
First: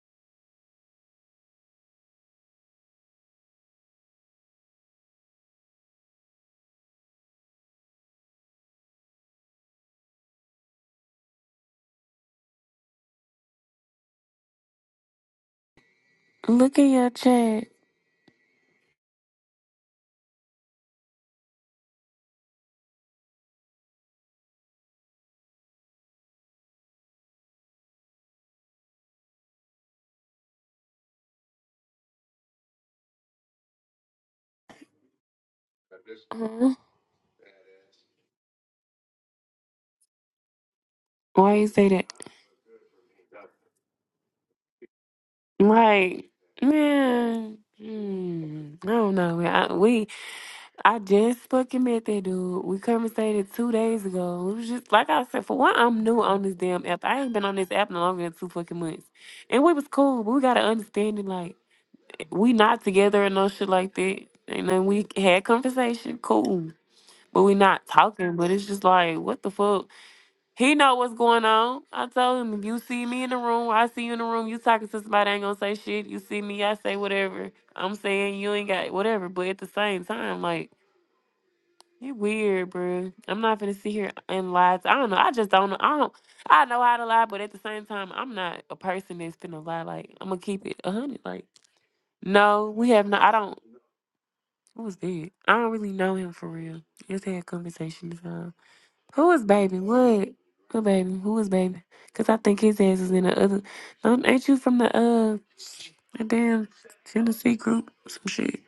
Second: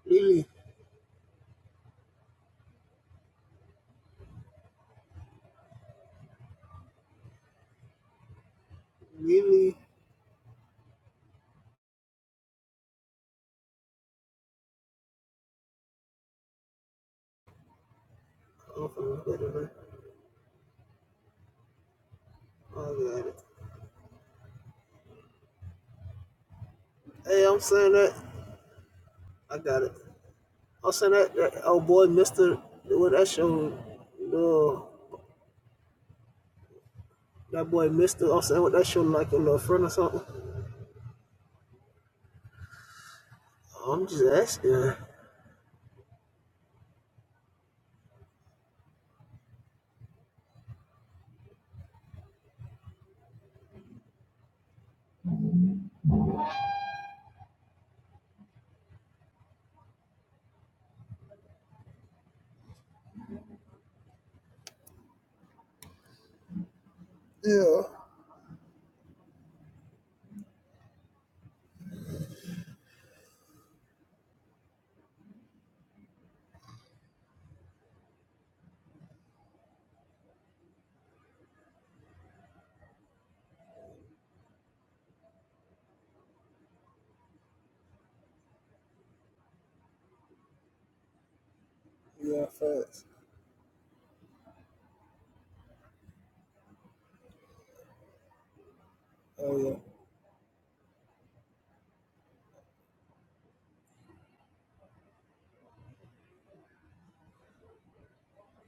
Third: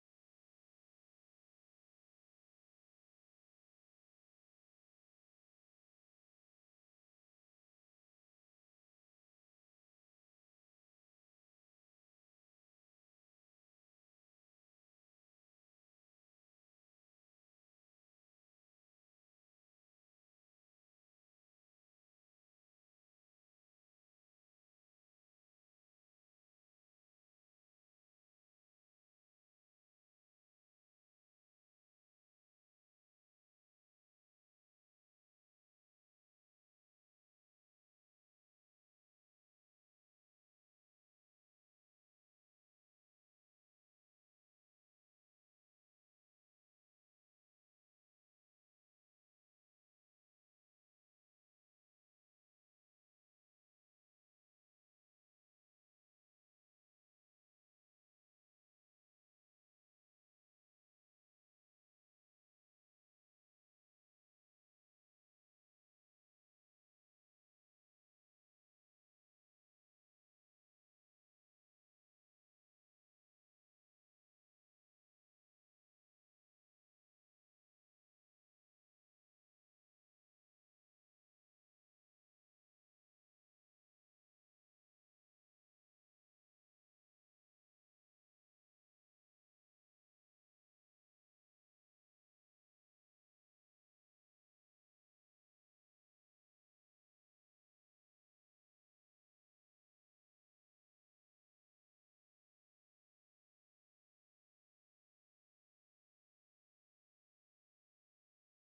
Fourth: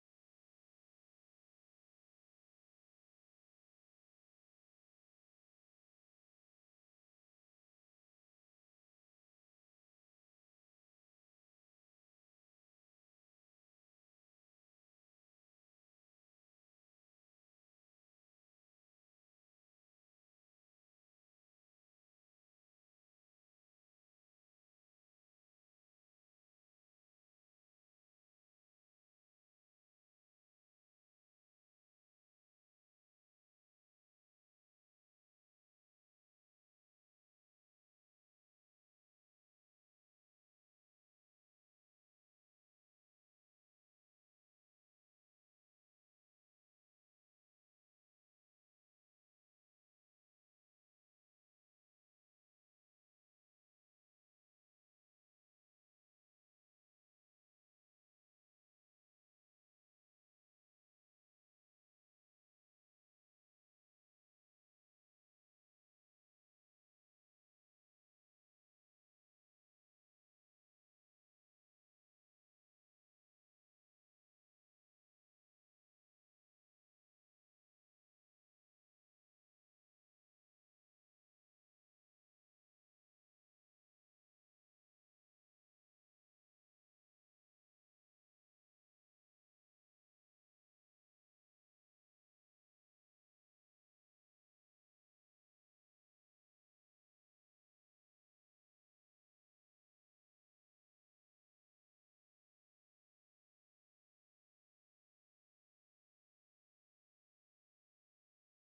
[SPEAKER 4] Lily, Lily,
[SPEAKER 1] Look in your chat.
[SPEAKER 4] I'm finna look I got it. Hey, I'm saying that. I got it. I'm saying that, that oh boy, Mister, what that show? No,
[SPEAKER 1] Huh?
[SPEAKER 4] that boy, Mister. I'm saying what that show like your little friend or something.
[SPEAKER 1] Why you say that?
[SPEAKER 4] I'm just asking.
[SPEAKER 1] Like, man. Hmm, I don't know, man. I, we, I just fucking met that dude. We conversated two days ago. It was just like I said. For one, I'm new on this damn app. I ain't been on this app no longer than two fucking months, and we was cool. But we got to understand it. Like, we not together and no shit like that. And then we had conversation. Cool. but we
[SPEAKER 4] Yeah.
[SPEAKER 1] not talking. But it's just like, what the fuck? He know what's going on. I told him, if you see me in the room, I see you in the room. You talking to somebody, I ain't gonna say shit. You see me, I say whatever. I'm saying you ain't got whatever. But at the same time, like, you weird, bruh. I'm not gonna sit here and lie. To, I don't know. I just don't know. I don't. I know how to lie, but at the same time, I'm not a person that's finna lie. Like, I'm gonna keep it a hundred. Like,
[SPEAKER 4] Yeah,
[SPEAKER 1] no, we
[SPEAKER 4] facts.
[SPEAKER 1] have not. I don't. Who's dead? I don't really know him for real. Just had a conversation this time. Who is
[SPEAKER 4] Oh yeah.
[SPEAKER 1] baby? What? What baby? Who is baby? Cause I think his ass is in the other. Don't, ain't you from the uh the damn Tennessee group? Some shit.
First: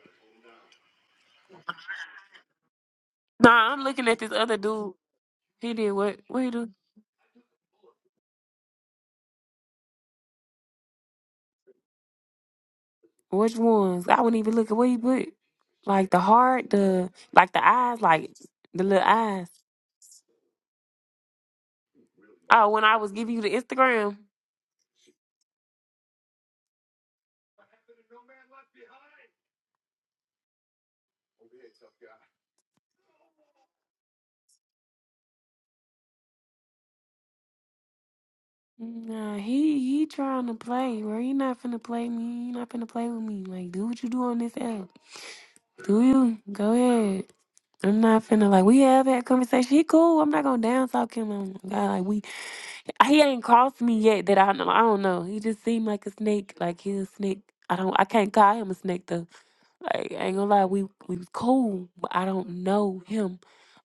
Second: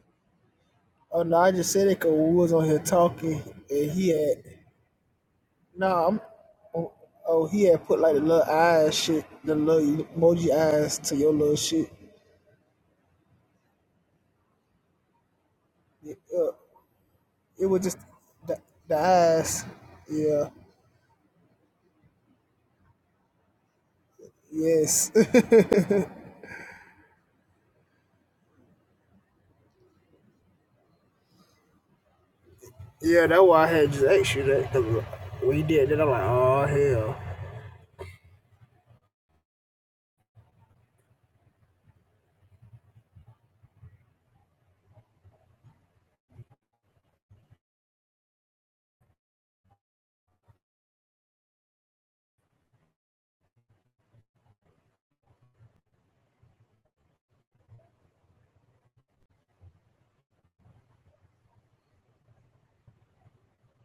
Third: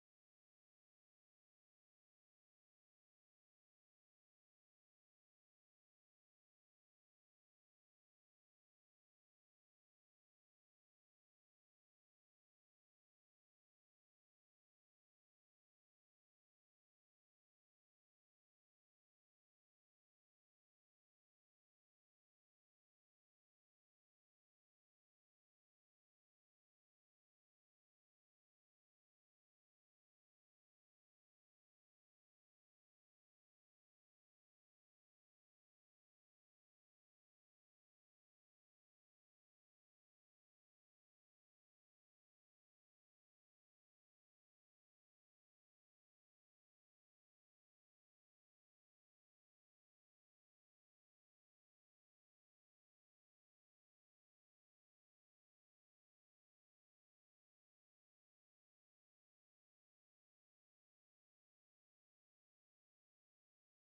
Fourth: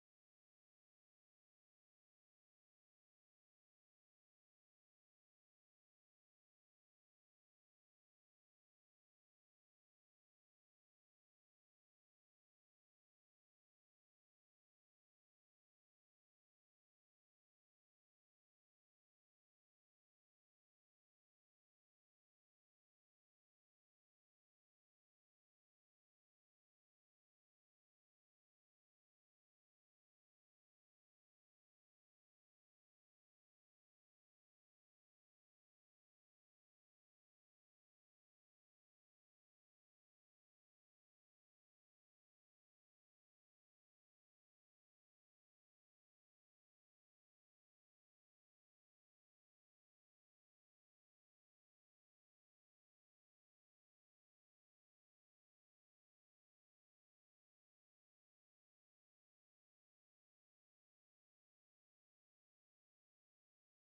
[SPEAKER 4] Oh no, I just said it 'cause we was on here talking
[SPEAKER 1] Nah, I'm
[SPEAKER 4] and he
[SPEAKER 1] looking at this
[SPEAKER 4] had
[SPEAKER 1] other dude. He did
[SPEAKER 4] nah
[SPEAKER 1] what?
[SPEAKER 4] I'm
[SPEAKER 1] What he do?
[SPEAKER 4] oh, oh he had put like the little eyes shit, the little emoji eyes to your little shit.
[SPEAKER 1] Which ones? I wouldn't even look at what he put. Like
[SPEAKER 4] Yeah,
[SPEAKER 1] the
[SPEAKER 4] uh,
[SPEAKER 1] heart, the like the
[SPEAKER 4] it was just
[SPEAKER 1] eyes, like
[SPEAKER 4] the,
[SPEAKER 1] the
[SPEAKER 4] the
[SPEAKER 1] little eyes.
[SPEAKER 4] eyes. Yeah.
[SPEAKER 1] Oh, when I was giving you the Instagram.
[SPEAKER 4] Yes. yeah, that's why I had just asked you that because we did that. I'm like, oh hell.
[SPEAKER 1] Nah, he he trying to play, bro. He not finna play me. He not finna play with me. Like, do what you do on this app. Do you? Go ahead. I'm not finna like we have had conversation. He cool. I'm not gonna down talk him. Oh my God, like we he ain't crossed me yet that I know. I don't know. He just seemed like a snake. Like he's a snake. I don't. I can't call him a snake though. Like I ain't gonna lie, we we was cool, but I don't know him.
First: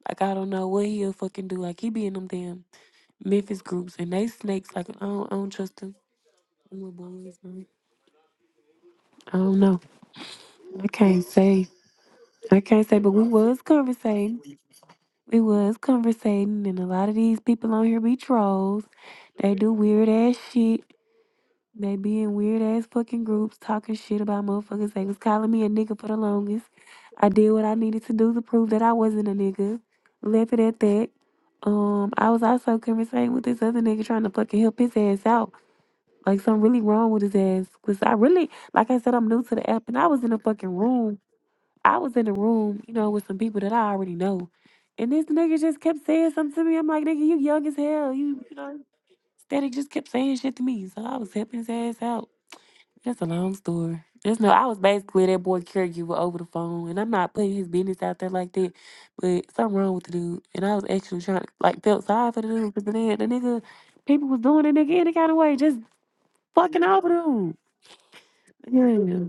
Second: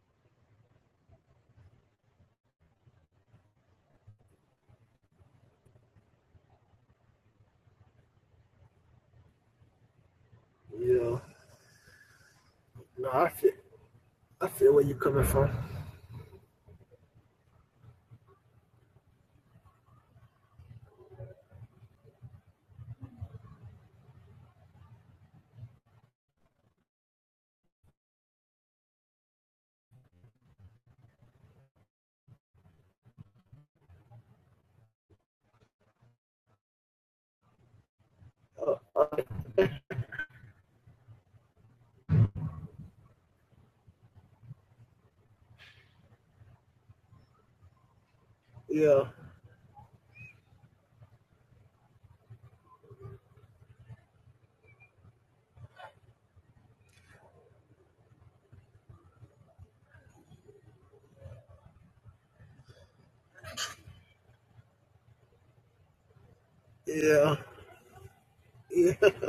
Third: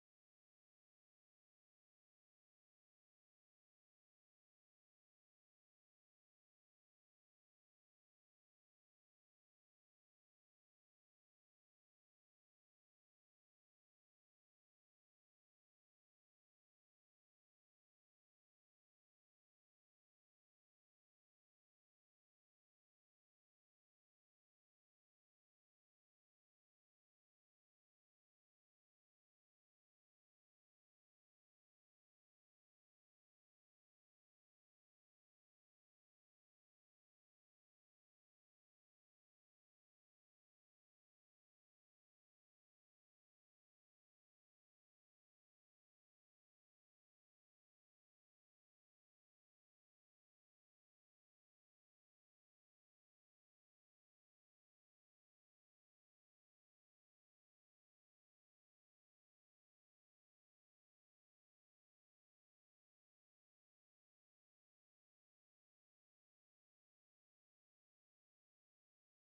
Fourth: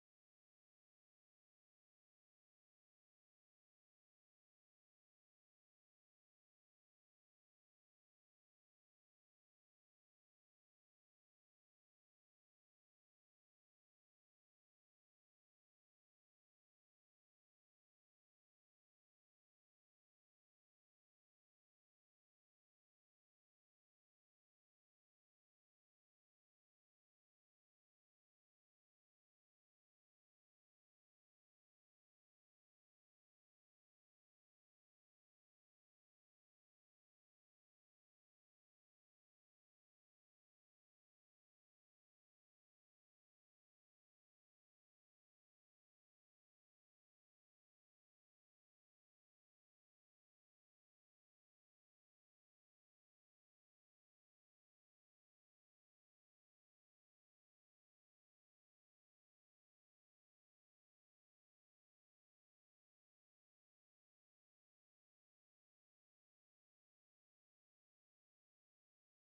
[SPEAKER 1] Like I don't know what he'll fucking do. Like he be in them damn Memphis groups and they snakes. Like I don't, I don't trust them. Them little boys, man. I don't know. I
[SPEAKER 4] Yeah.
[SPEAKER 1] can't say. I can't say.
[SPEAKER 4] No,
[SPEAKER 1] But we
[SPEAKER 4] I feel
[SPEAKER 1] was conversating.
[SPEAKER 4] I feel where you coming
[SPEAKER 1] We
[SPEAKER 4] from.
[SPEAKER 1] was conversating, and a lot of these people on here be trolls. They do weird ass shit. They be in weird ass fucking groups talking shit about motherfuckers. They was calling me a nigga for the longest. I did what I needed to do to prove that I wasn't a nigga. Left it at that. Um, I was also conversating with this other nigga trying to fucking help his ass out. Like something really wrong with his ass. Cause I really, like I said, I'm new to the app, and I was in a fucking room I was in a room, you know, with some people that I already know. And this nigga just kept saying something to me. I'm like, nigga, you young as hell. You, you know,
[SPEAKER 4] Yeah.
[SPEAKER 1] Static just kept saying shit to me. So I was helping his ass out. That's a long story. There's no, I was basically that boy caregiver over the phone. And I'm not putting his business out there like that. But something wrong with the dude. And I was actually trying to, like, felt sorry for the dude. Because the nigga, the nigga- people was doing the nigga any kind of way. Just fucking over
[SPEAKER 4] Yeah.
[SPEAKER 1] the dude.
[SPEAKER 4] Yeah.
[SPEAKER 1] Yeah.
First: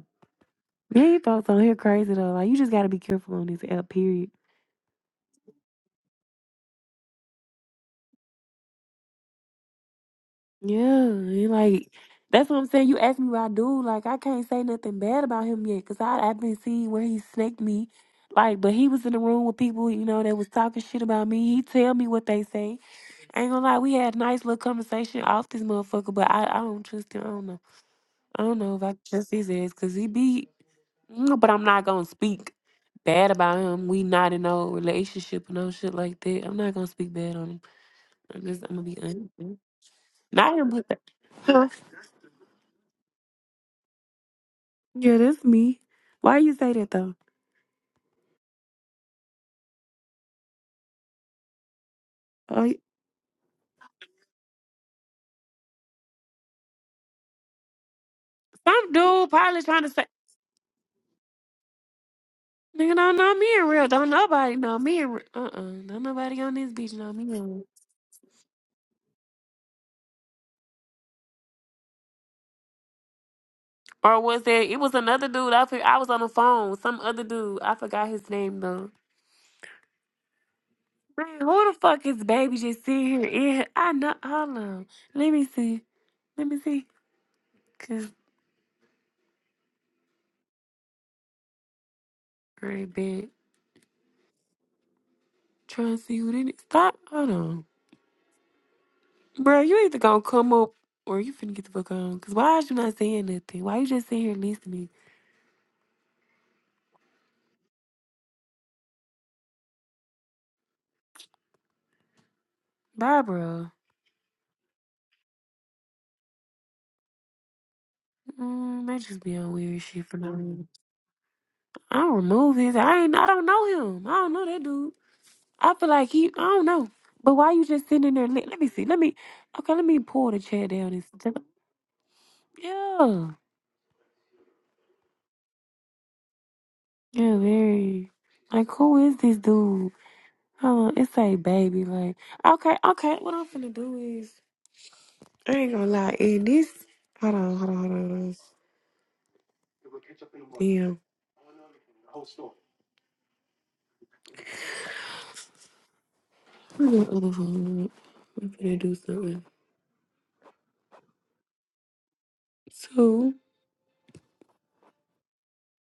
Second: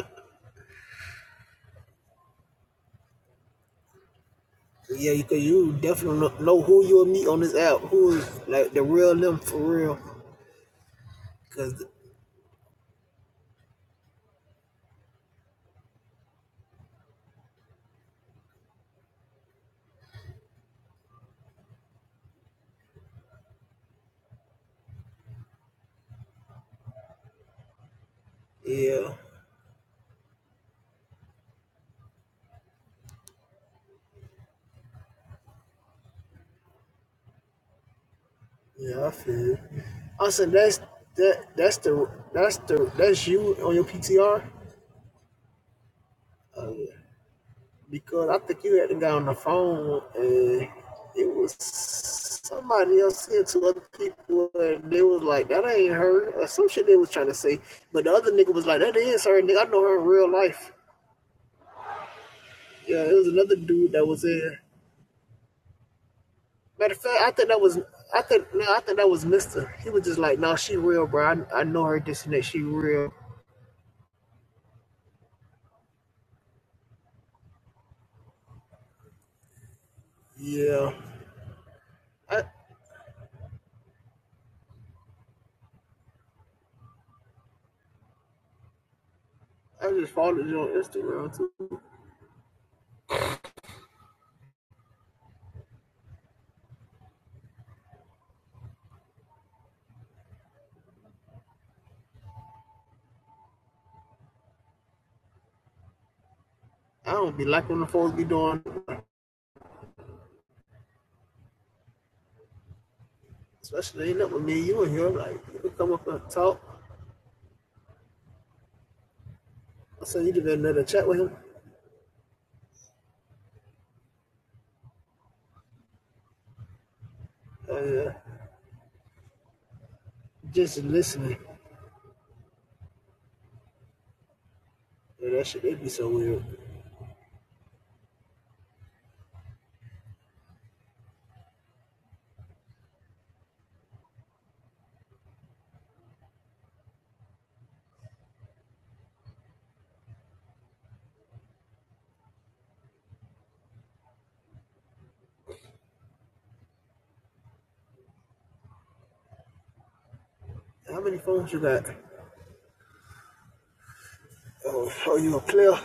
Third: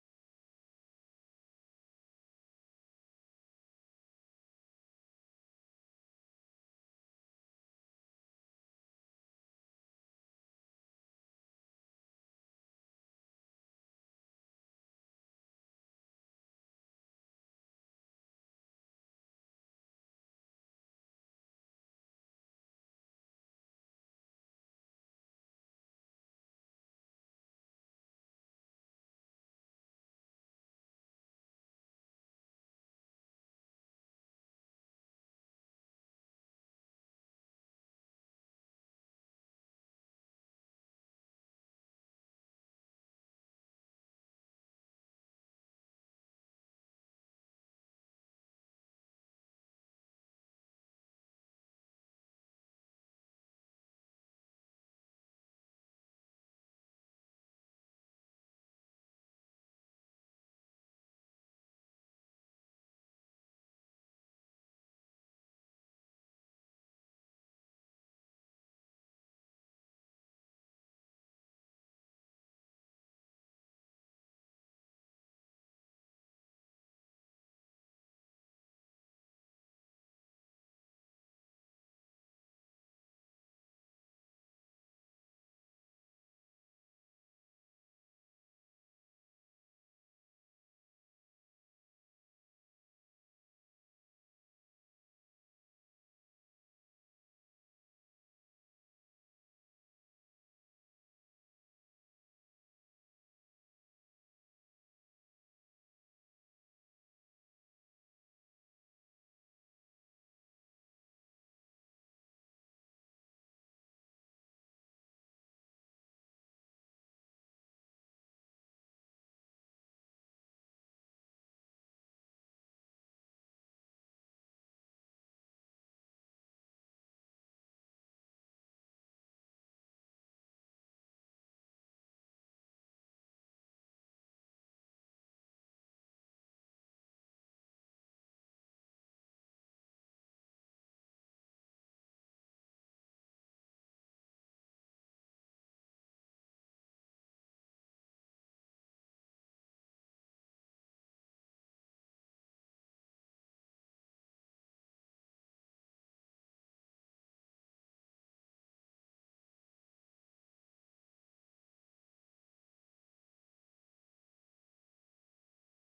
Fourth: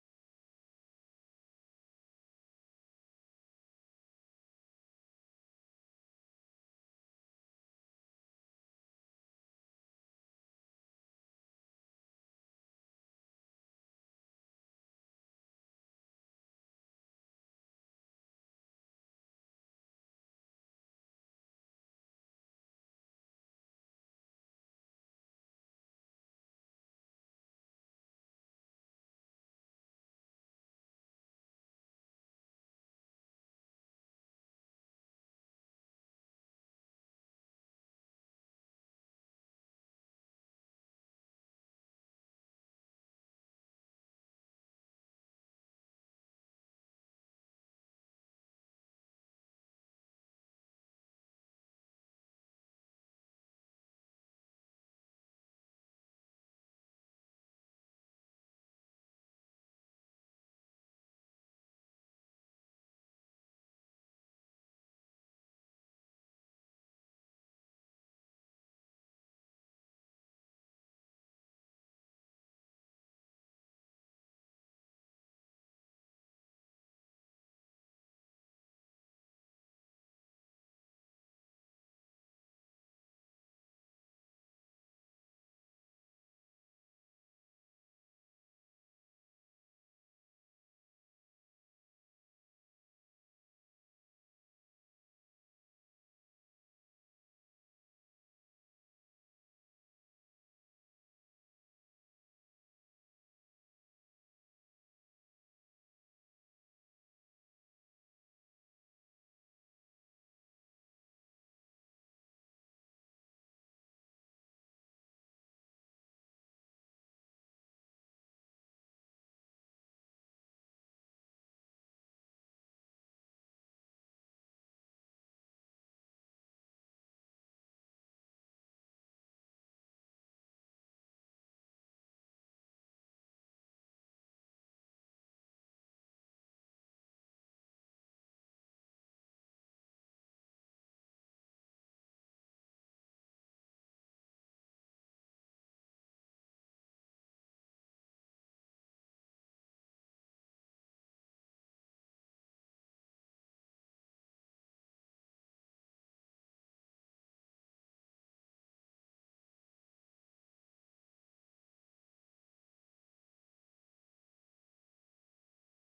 [SPEAKER 1] Yeah, you folks on here crazy though. Like, you just gotta be careful on this app, period.
[SPEAKER 4] Yeah, because you definitely kno- know who you'll meet on this app. Who is like the real them for real?
[SPEAKER 1] Yeah, and
[SPEAKER 4] Cause
[SPEAKER 1] like that's what I'm saying. You asked me what I do. Like I can't say nothing bad about him yet, cause I I've been seeing where he snaked me. Like, but he was in the room with people, you know, that was talking shit about me. He tell me what they say. I ain't gonna lie, we had a nice little conversation off this motherfucker, but I, I don't trust him. I don't know. I don't know if I can
[SPEAKER 4] yeah.
[SPEAKER 1] trust his ass, cause he be. Mm, But I'm not gonna speak bad about him. We not in no relationship or no shit like that. I'm not gonna speak bad on him. I'm just I'm gonna be
[SPEAKER 4] Yeah, I feel.
[SPEAKER 1] honest.
[SPEAKER 4] You. I said
[SPEAKER 1] Not him,
[SPEAKER 4] that's
[SPEAKER 1] but
[SPEAKER 4] that
[SPEAKER 1] that.
[SPEAKER 4] that's the that's the that's you on your PTR.
[SPEAKER 1] Yeah, that's me. Why you say
[SPEAKER 4] Oh yeah.
[SPEAKER 1] that though?
[SPEAKER 4] because I think you had to got on the phone and it was
[SPEAKER 1] Oh, y-
[SPEAKER 4] somebody else said to other people and they was like, that ain't her or some shit they was trying to say. But the other nigga was like,
[SPEAKER 1] some
[SPEAKER 4] that is
[SPEAKER 1] dude
[SPEAKER 4] her
[SPEAKER 1] probably
[SPEAKER 4] nigga. I know
[SPEAKER 1] trying to
[SPEAKER 4] her in
[SPEAKER 1] say,
[SPEAKER 4] real life.
[SPEAKER 1] nigga,
[SPEAKER 4] Yeah, it
[SPEAKER 1] don't
[SPEAKER 4] was
[SPEAKER 1] know me
[SPEAKER 4] another
[SPEAKER 1] in real.
[SPEAKER 4] dude that
[SPEAKER 1] Don't
[SPEAKER 4] was
[SPEAKER 1] nobody
[SPEAKER 4] there.
[SPEAKER 1] know me in real. Uh-uh. Don't nobody on this bitch
[SPEAKER 4] Matter of
[SPEAKER 1] know
[SPEAKER 4] fact,
[SPEAKER 1] me in
[SPEAKER 4] I think that
[SPEAKER 1] real.
[SPEAKER 4] was I think no, I think that was Mister. He was just like, no, she real, bro. I, I know her this and that. She real.
[SPEAKER 1] Or was there, it was another dude. I, fi- I was on the phone with some other dude. I forgot his name though.
[SPEAKER 4] Yeah.
[SPEAKER 1] Man, who the fuck is
[SPEAKER 4] I
[SPEAKER 1] baby just sitting here? in here? I know. Hold on. Let me see. Let me see. Cause
[SPEAKER 4] I just followed you on Instagram too.
[SPEAKER 1] great big. Trying to see who did it. Stop. Hold on. Bro, you either gonna come up or you finna get the fuck on. Cause why is you not saying nothing? Why you just sitting here listening?
[SPEAKER 4] I don't be liking the folks be doing.
[SPEAKER 1] Bye, bro.
[SPEAKER 4] Especially ain't up with me and you in here. Like, you could come up and talk.
[SPEAKER 1] Mm, they just be on weird shit
[SPEAKER 4] I
[SPEAKER 1] for
[SPEAKER 4] said,
[SPEAKER 1] no
[SPEAKER 4] you'd have been
[SPEAKER 1] reason.
[SPEAKER 4] another chat with him.
[SPEAKER 1] I don't remove his. I ain't. I don't know him. I don't know that dude. I feel like he. I don't know. But why you just
[SPEAKER 4] Oh,
[SPEAKER 1] sitting
[SPEAKER 4] yeah.
[SPEAKER 1] there? Let, let me see. Let me. Okay, let me pull the chat
[SPEAKER 4] Just
[SPEAKER 1] down and. see.
[SPEAKER 4] listening.
[SPEAKER 1] Yeah.
[SPEAKER 4] Yeah, that shit, it'd be so weird.
[SPEAKER 1] Yeah. Very. Like, who is this dude? Hold on. It's a baby. Like, okay, okay. What I'm finna do is. I ain't gonna lie. And this, hold on, hold on, hold on. Hold on. Damn, I'm gonna, uh, I'm gonna do something.
[SPEAKER 4] How many phones you got?
[SPEAKER 1] Two.
[SPEAKER 4] Oh, oh you a player?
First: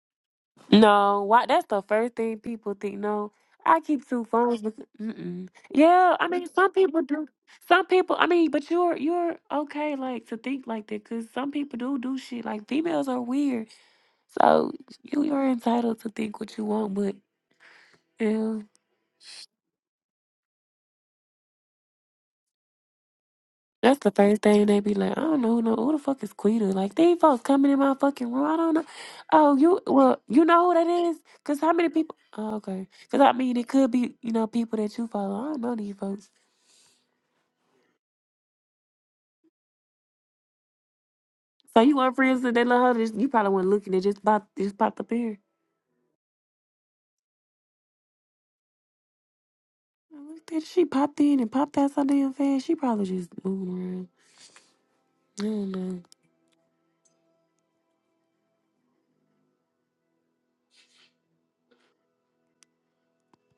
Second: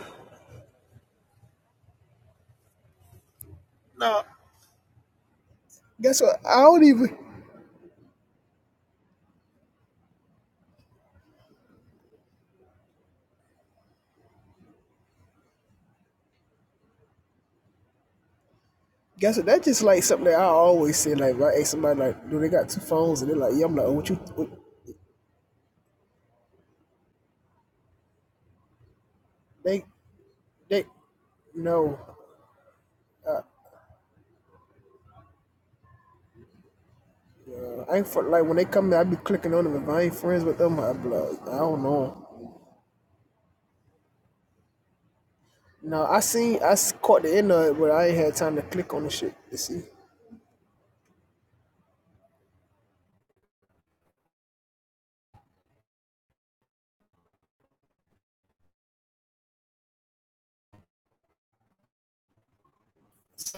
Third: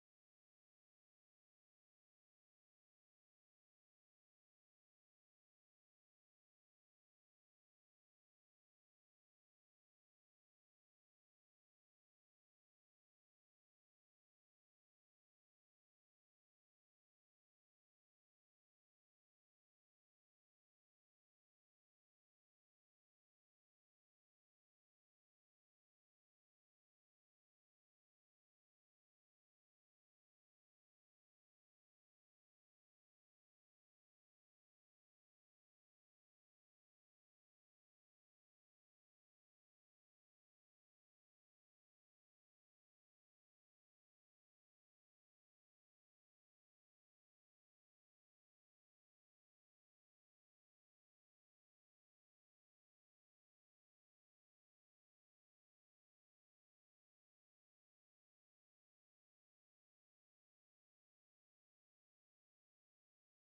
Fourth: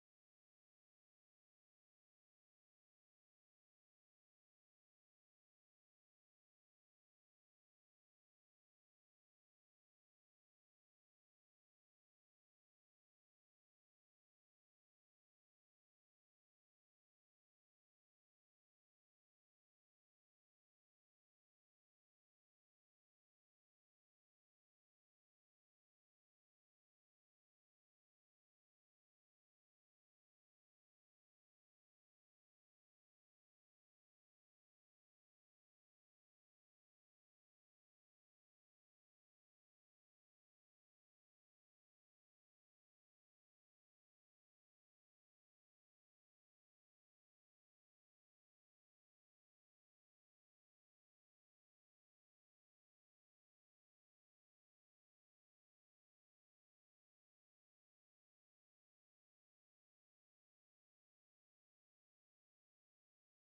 [SPEAKER 1] No, why? That's the first thing people think. No, I keep
[SPEAKER 4] No.
[SPEAKER 1] two phones. But, mm-mm. Yeah,
[SPEAKER 4] Guess
[SPEAKER 1] I
[SPEAKER 4] what?
[SPEAKER 1] mean,
[SPEAKER 4] I
[SPEAKER 1] some
[SPEAKER 4] don't
[SPEAKER 1] people
[SPEAKER 4] even.
[SPEAKER 1] do. Some people, I mean, but you're you're okay, like to think like that, because some people do do shit. Like females are weird, so you you're entitled to think what you want, but yeah.
[SPEAKER 4] I just like saying like, right? Hey, somebody like, do they got two phones? And they're like, yeah. I'm like, oh,
[SPEAKER 1] That's
[SPEAKER 4] what
[SPEAKER 1] the
[SPEAKER 4] you?
[SPEAKER 1] first
[SPEAKER 4] What,
[SPEAKER 1] thing they be like, I don't know, no, who the fuck is Quita? Like, these folks coming in my fucking room. I don't know. Oh, you,
[SPEAKER 4] they,
[SPEAKER 1] well, you know who
[SPEAKER 4] they,
[SPEAKER 1] that is? Because how many
[SPEAKER 4] no.
[SPEAKER 1] people? Oh, okay. Because I mean, it could be, you know, people that you follow. I don't know these folks.
[SPEAKER 4] Uh, I ain't for like when they come in, I be clicking on them. If I ain't friends with them, I be like, I
[SPEAKER 1] So
[SPEAKER 4] don't
[SPEAKER 1] you weren't
[SPEAKER 4] know.
[SPEAKER 1] friends with that little hoe, that you probably weren't looking, it just popped, just popped up here.
[SPEAKER 4] No, I seen, I caught the end of it, but I ain't had time to click on the shit to see.
[SPEAKER 1] I looked at it, she popped in and popped out so damn fast. She probably just moving around. I don't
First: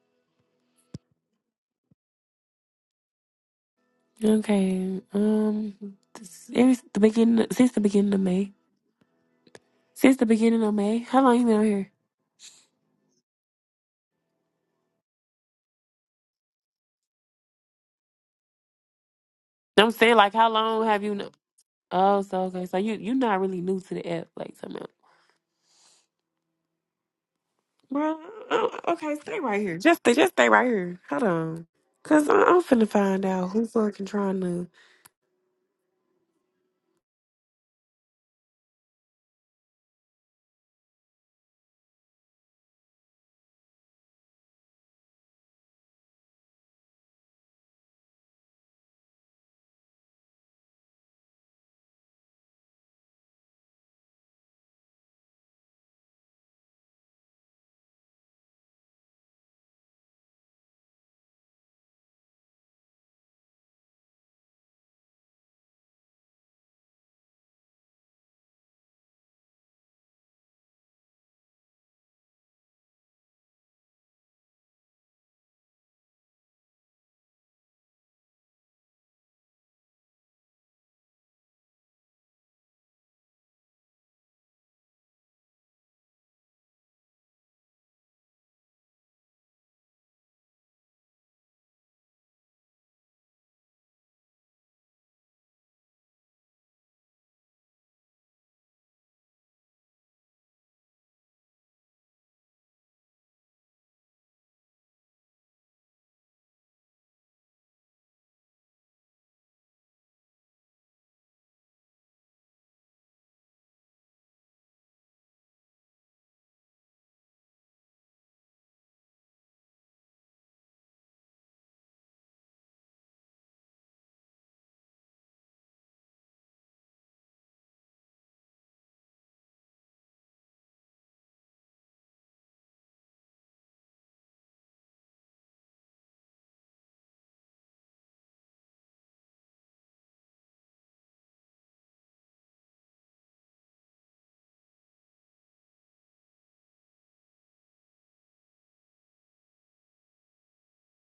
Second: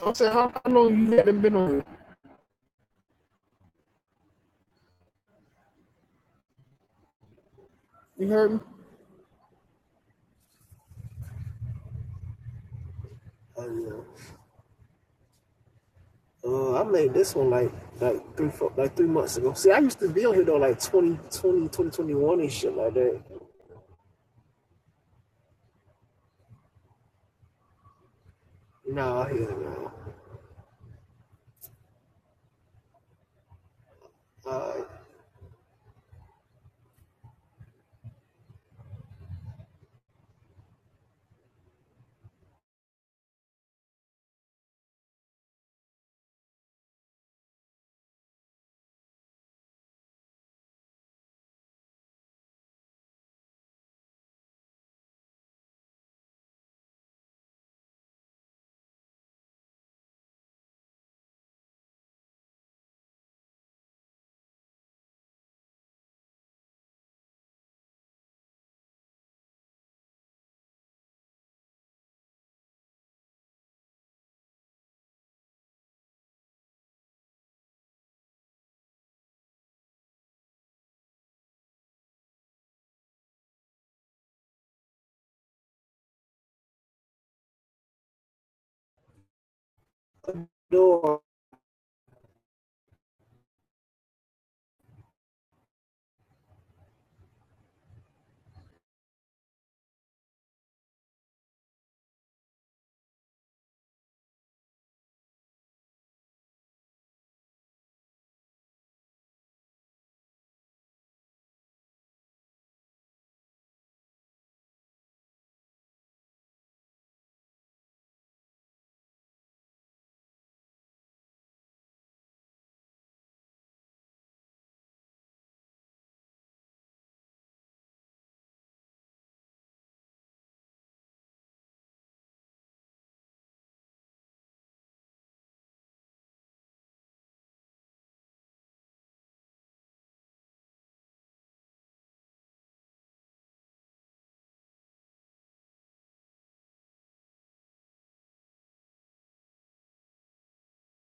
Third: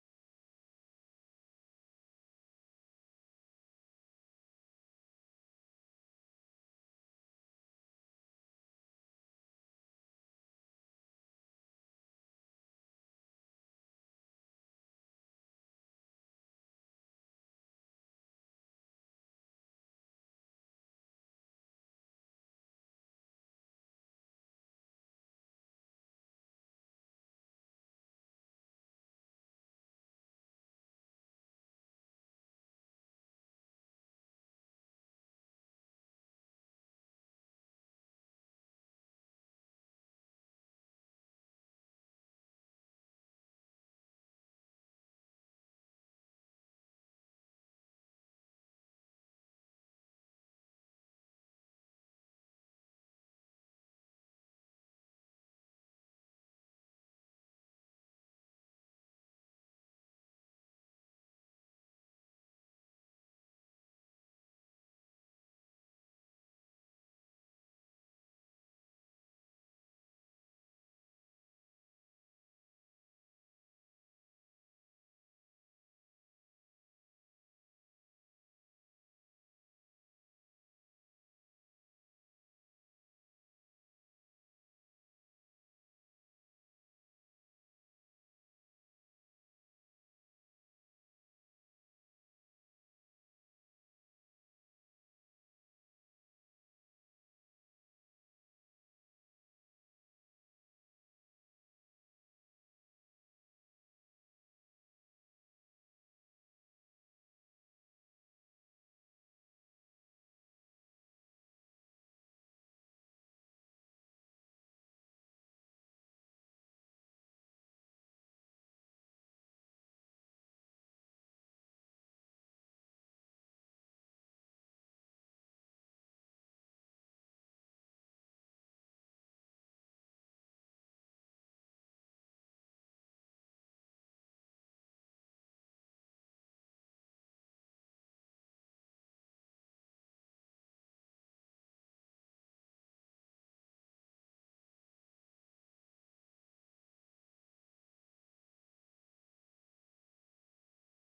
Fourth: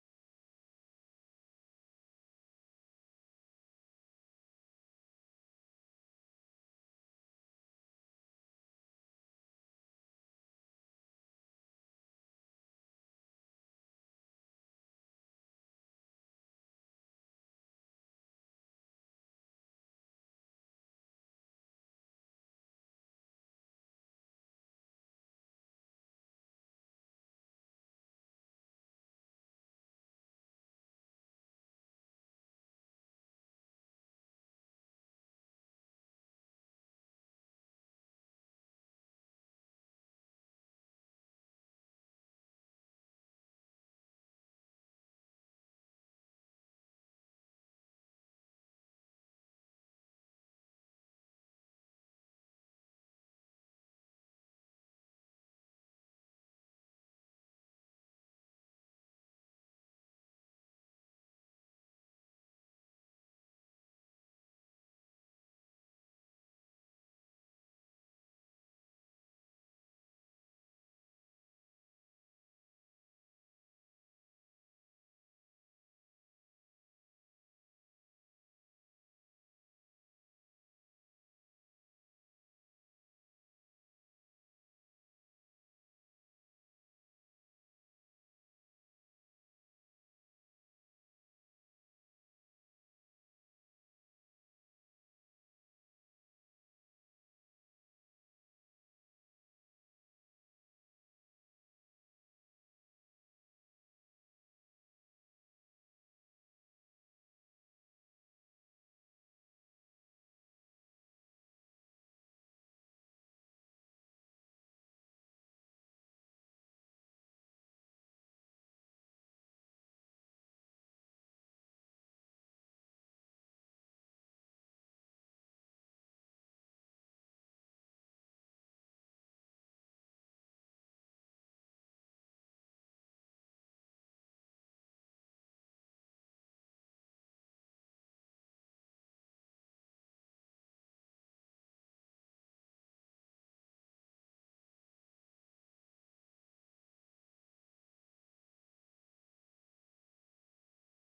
[SPEAKER 4] I said, how, how long you haven't been on it?
[SPEAKER 1] know. Okay. Um, this, every, the beginning, since the beginning of
[SPEAKER 4] You
[SPEAKER 1] May.
[SPEAKER 4] heard me?
[SPEAKER 1] Since the beginning of May. How long you been out here?
[SPEAKER 4] I know. Uh, I made this one like like three four, like three months ago. See, I
[SPEAKER 1] I'm
[SPEAKER 4] used to
[SPEAKER 1] saying
[SPEAKER 4] be
[SPEAKER 1] like,
[SPEAKER 4] on here
[SPEAKER 1] how
[SPEAKER 4] though like
[SPEAKER 1] long have you?
[SPEAKER 4] twenty,
[SPEAKER 1] Know?
[SPEAKER 4] twenty, twenty,
[SPEAKER 1] Oh,
[SPEAKER 4] twenty-one
[SPEAKER 1] so
[SPEAKER 4] and
[SPEAKER 1] okay,
[SPEAKER 4] shit
[SPEAKER 1] so you
[SPEAKER 4] like
[SPEAKER 1] you are
[SPEAKER 4] that.
[SPEAKER 1] not really new to the app, like something. Bro, oh, okay,
[SPEAKER 4] Nah, I
[SPEAKER 1] stay
[SPEAKER 4] hear it
[SPEAKER 1] right here. Just just stay right here. Hold on, cause I, I'm finna find out who fucking trying
[SPEAKER 4] now.
[SPEAKER 1] to.
[SPEAKER 4] Uh, no,